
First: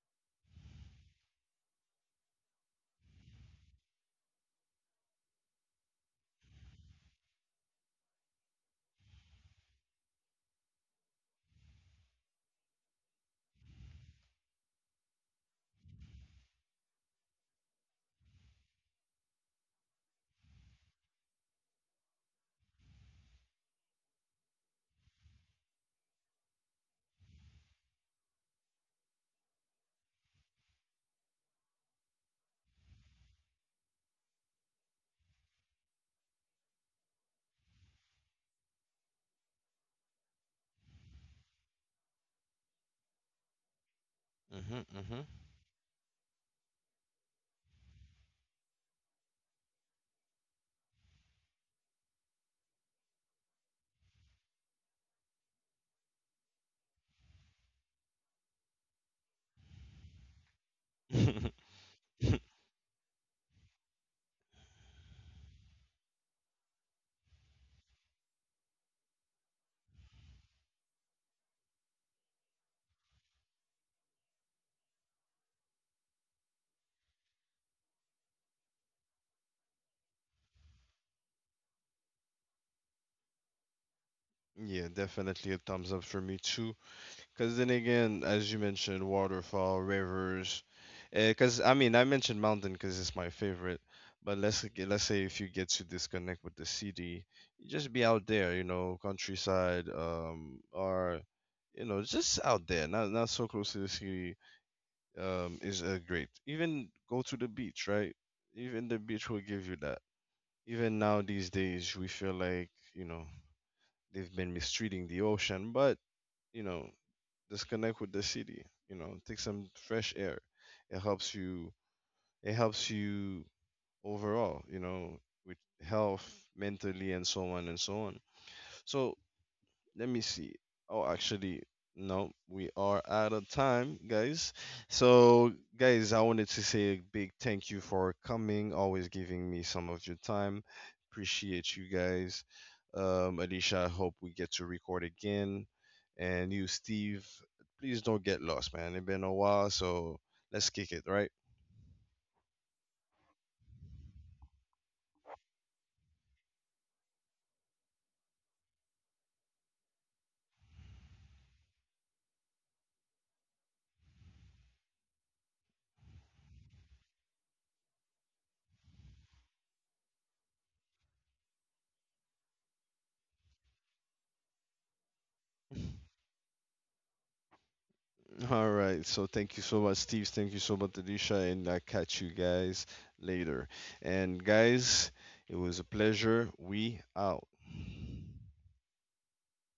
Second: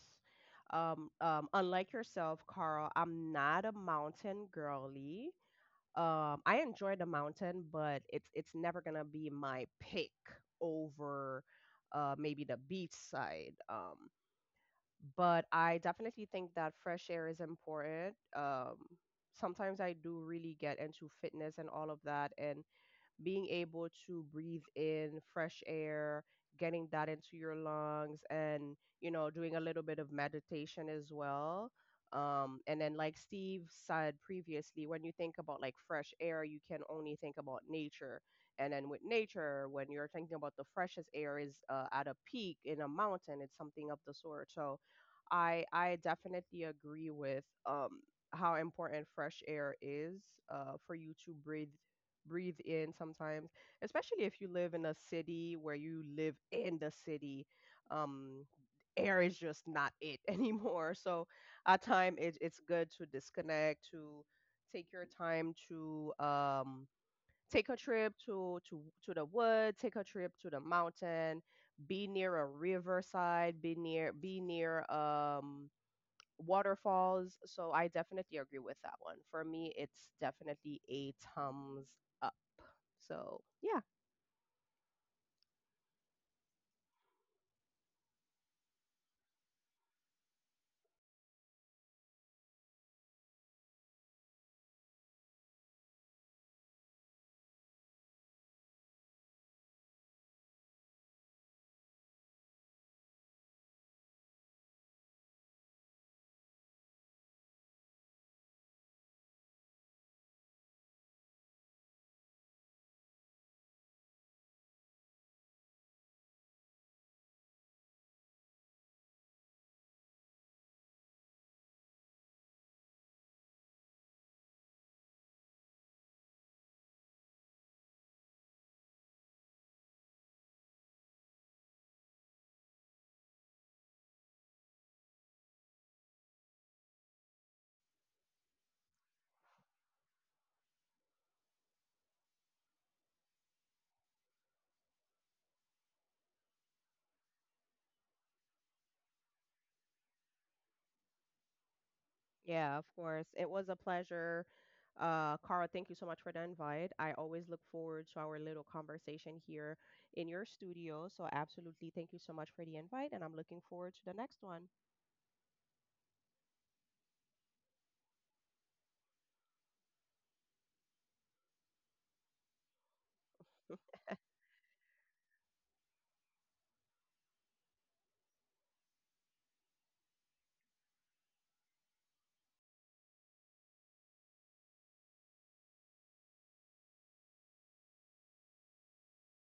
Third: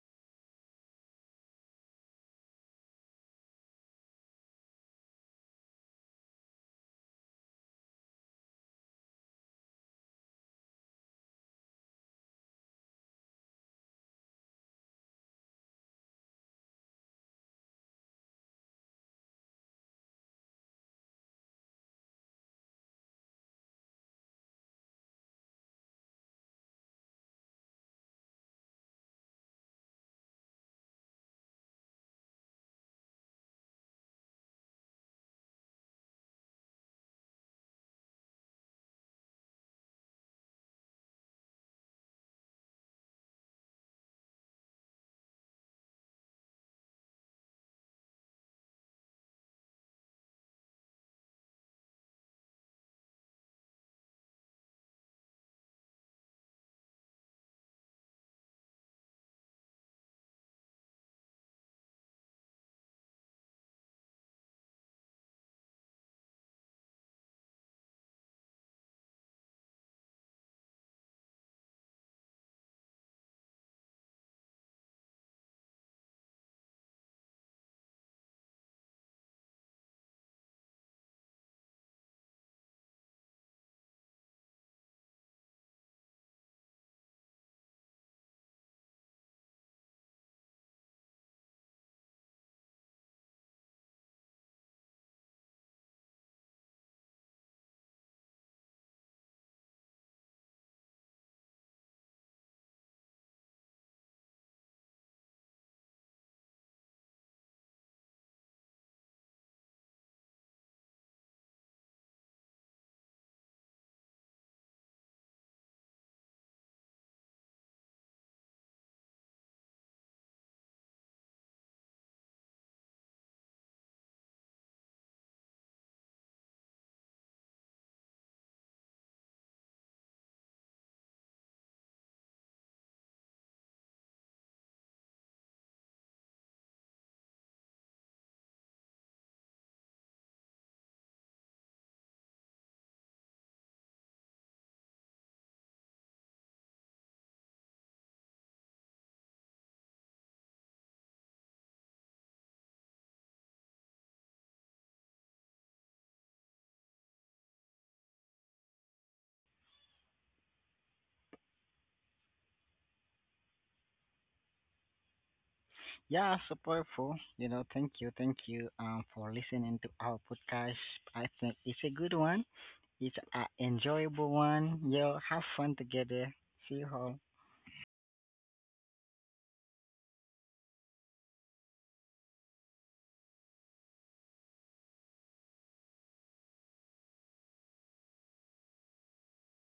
Speaker 2: Um, um, unlike yourself, Carl, I'm not a mountain girly. Um, I enjoy the mountain, but it's it's never gonna be my pick over uh, maybe the beach side. Um, but I definitely think that fresh air is important. Um, sometimes I do really get into fitness and all of that, and being able to breathe in fresh air, getting that into your lungs, and you know, doing a little bit of meditation as well. Um, and then, like Steve said previously, when you think about like fresh air, you can only think about nature. And then with nature, when you're thinking about the freshest air, is uh, at a peak in a mountain, it's something of the sort. So
Speaker 3: Mm-hmm,
Speaker 2: I I definitely agree with um, how important fresh air is uh, for you to breathe breathe in sometimes, especially if you live in a city, where you live in the city. Um, air is just not it anymore. So
Speaker 3: mm-hmm.
Speaker 2: at time, it, it's good to disconnect, to take your time to um, take a trip to to to the wood, take a trip to the mountain, be near a riverside, be near be near um, waterfalls. So I definitely agree with that one. For me, it's definitely a thumbs up. So yeah,
Speaker 3: Yeah, definitely a thumbs up for me too. Because then again, as you mentioned, waterfall, rivers. Because I mean, I mentioned mountain because it's my favorite. But let's g- let's say if you get to disconnect with the city, you just be out there, you know, countryside, um, or you know, just out there, not not so close to the city, um, is uh, great. Even go to the beach, right? Even the beach will give you that. Even now these days, we feel like you know they've been mistreating the ocean, but you know, disconnect with the city, you know, take some fresh air. It helps you, it helps you overall, you know, with health mentally and so on and so on. So let me see. Oh, actually, no, we are out of time, guys. So, guys, I wanted to say a big thank you for coming, always giving me some of your time. Appreciate you guys. Um, Alicia, I hope we get to record again. And you, Steve, please don't get lost, man. It's been a while, so let's kick it, right?
Speaker 2: yeah, of course. It was a pleasure. Uh, Cara, thank you so much for the invite. I always look forward to our little conversation here in your studio. So absolutely, thank you so much for the invite, and I'm looking forward to the next one.
Speaker 1: Yeah, so powerful, you know, thank you, thank you um, for listening to our podcast. I think it's a good one, it's an enjoyable one. Yo, have fun together. See you all.
Speaker 3: All right. So thank you so much, Steve. Thank you so much, Alicia. And I'll catch you guys later. And guys, it was a pleasure. We out.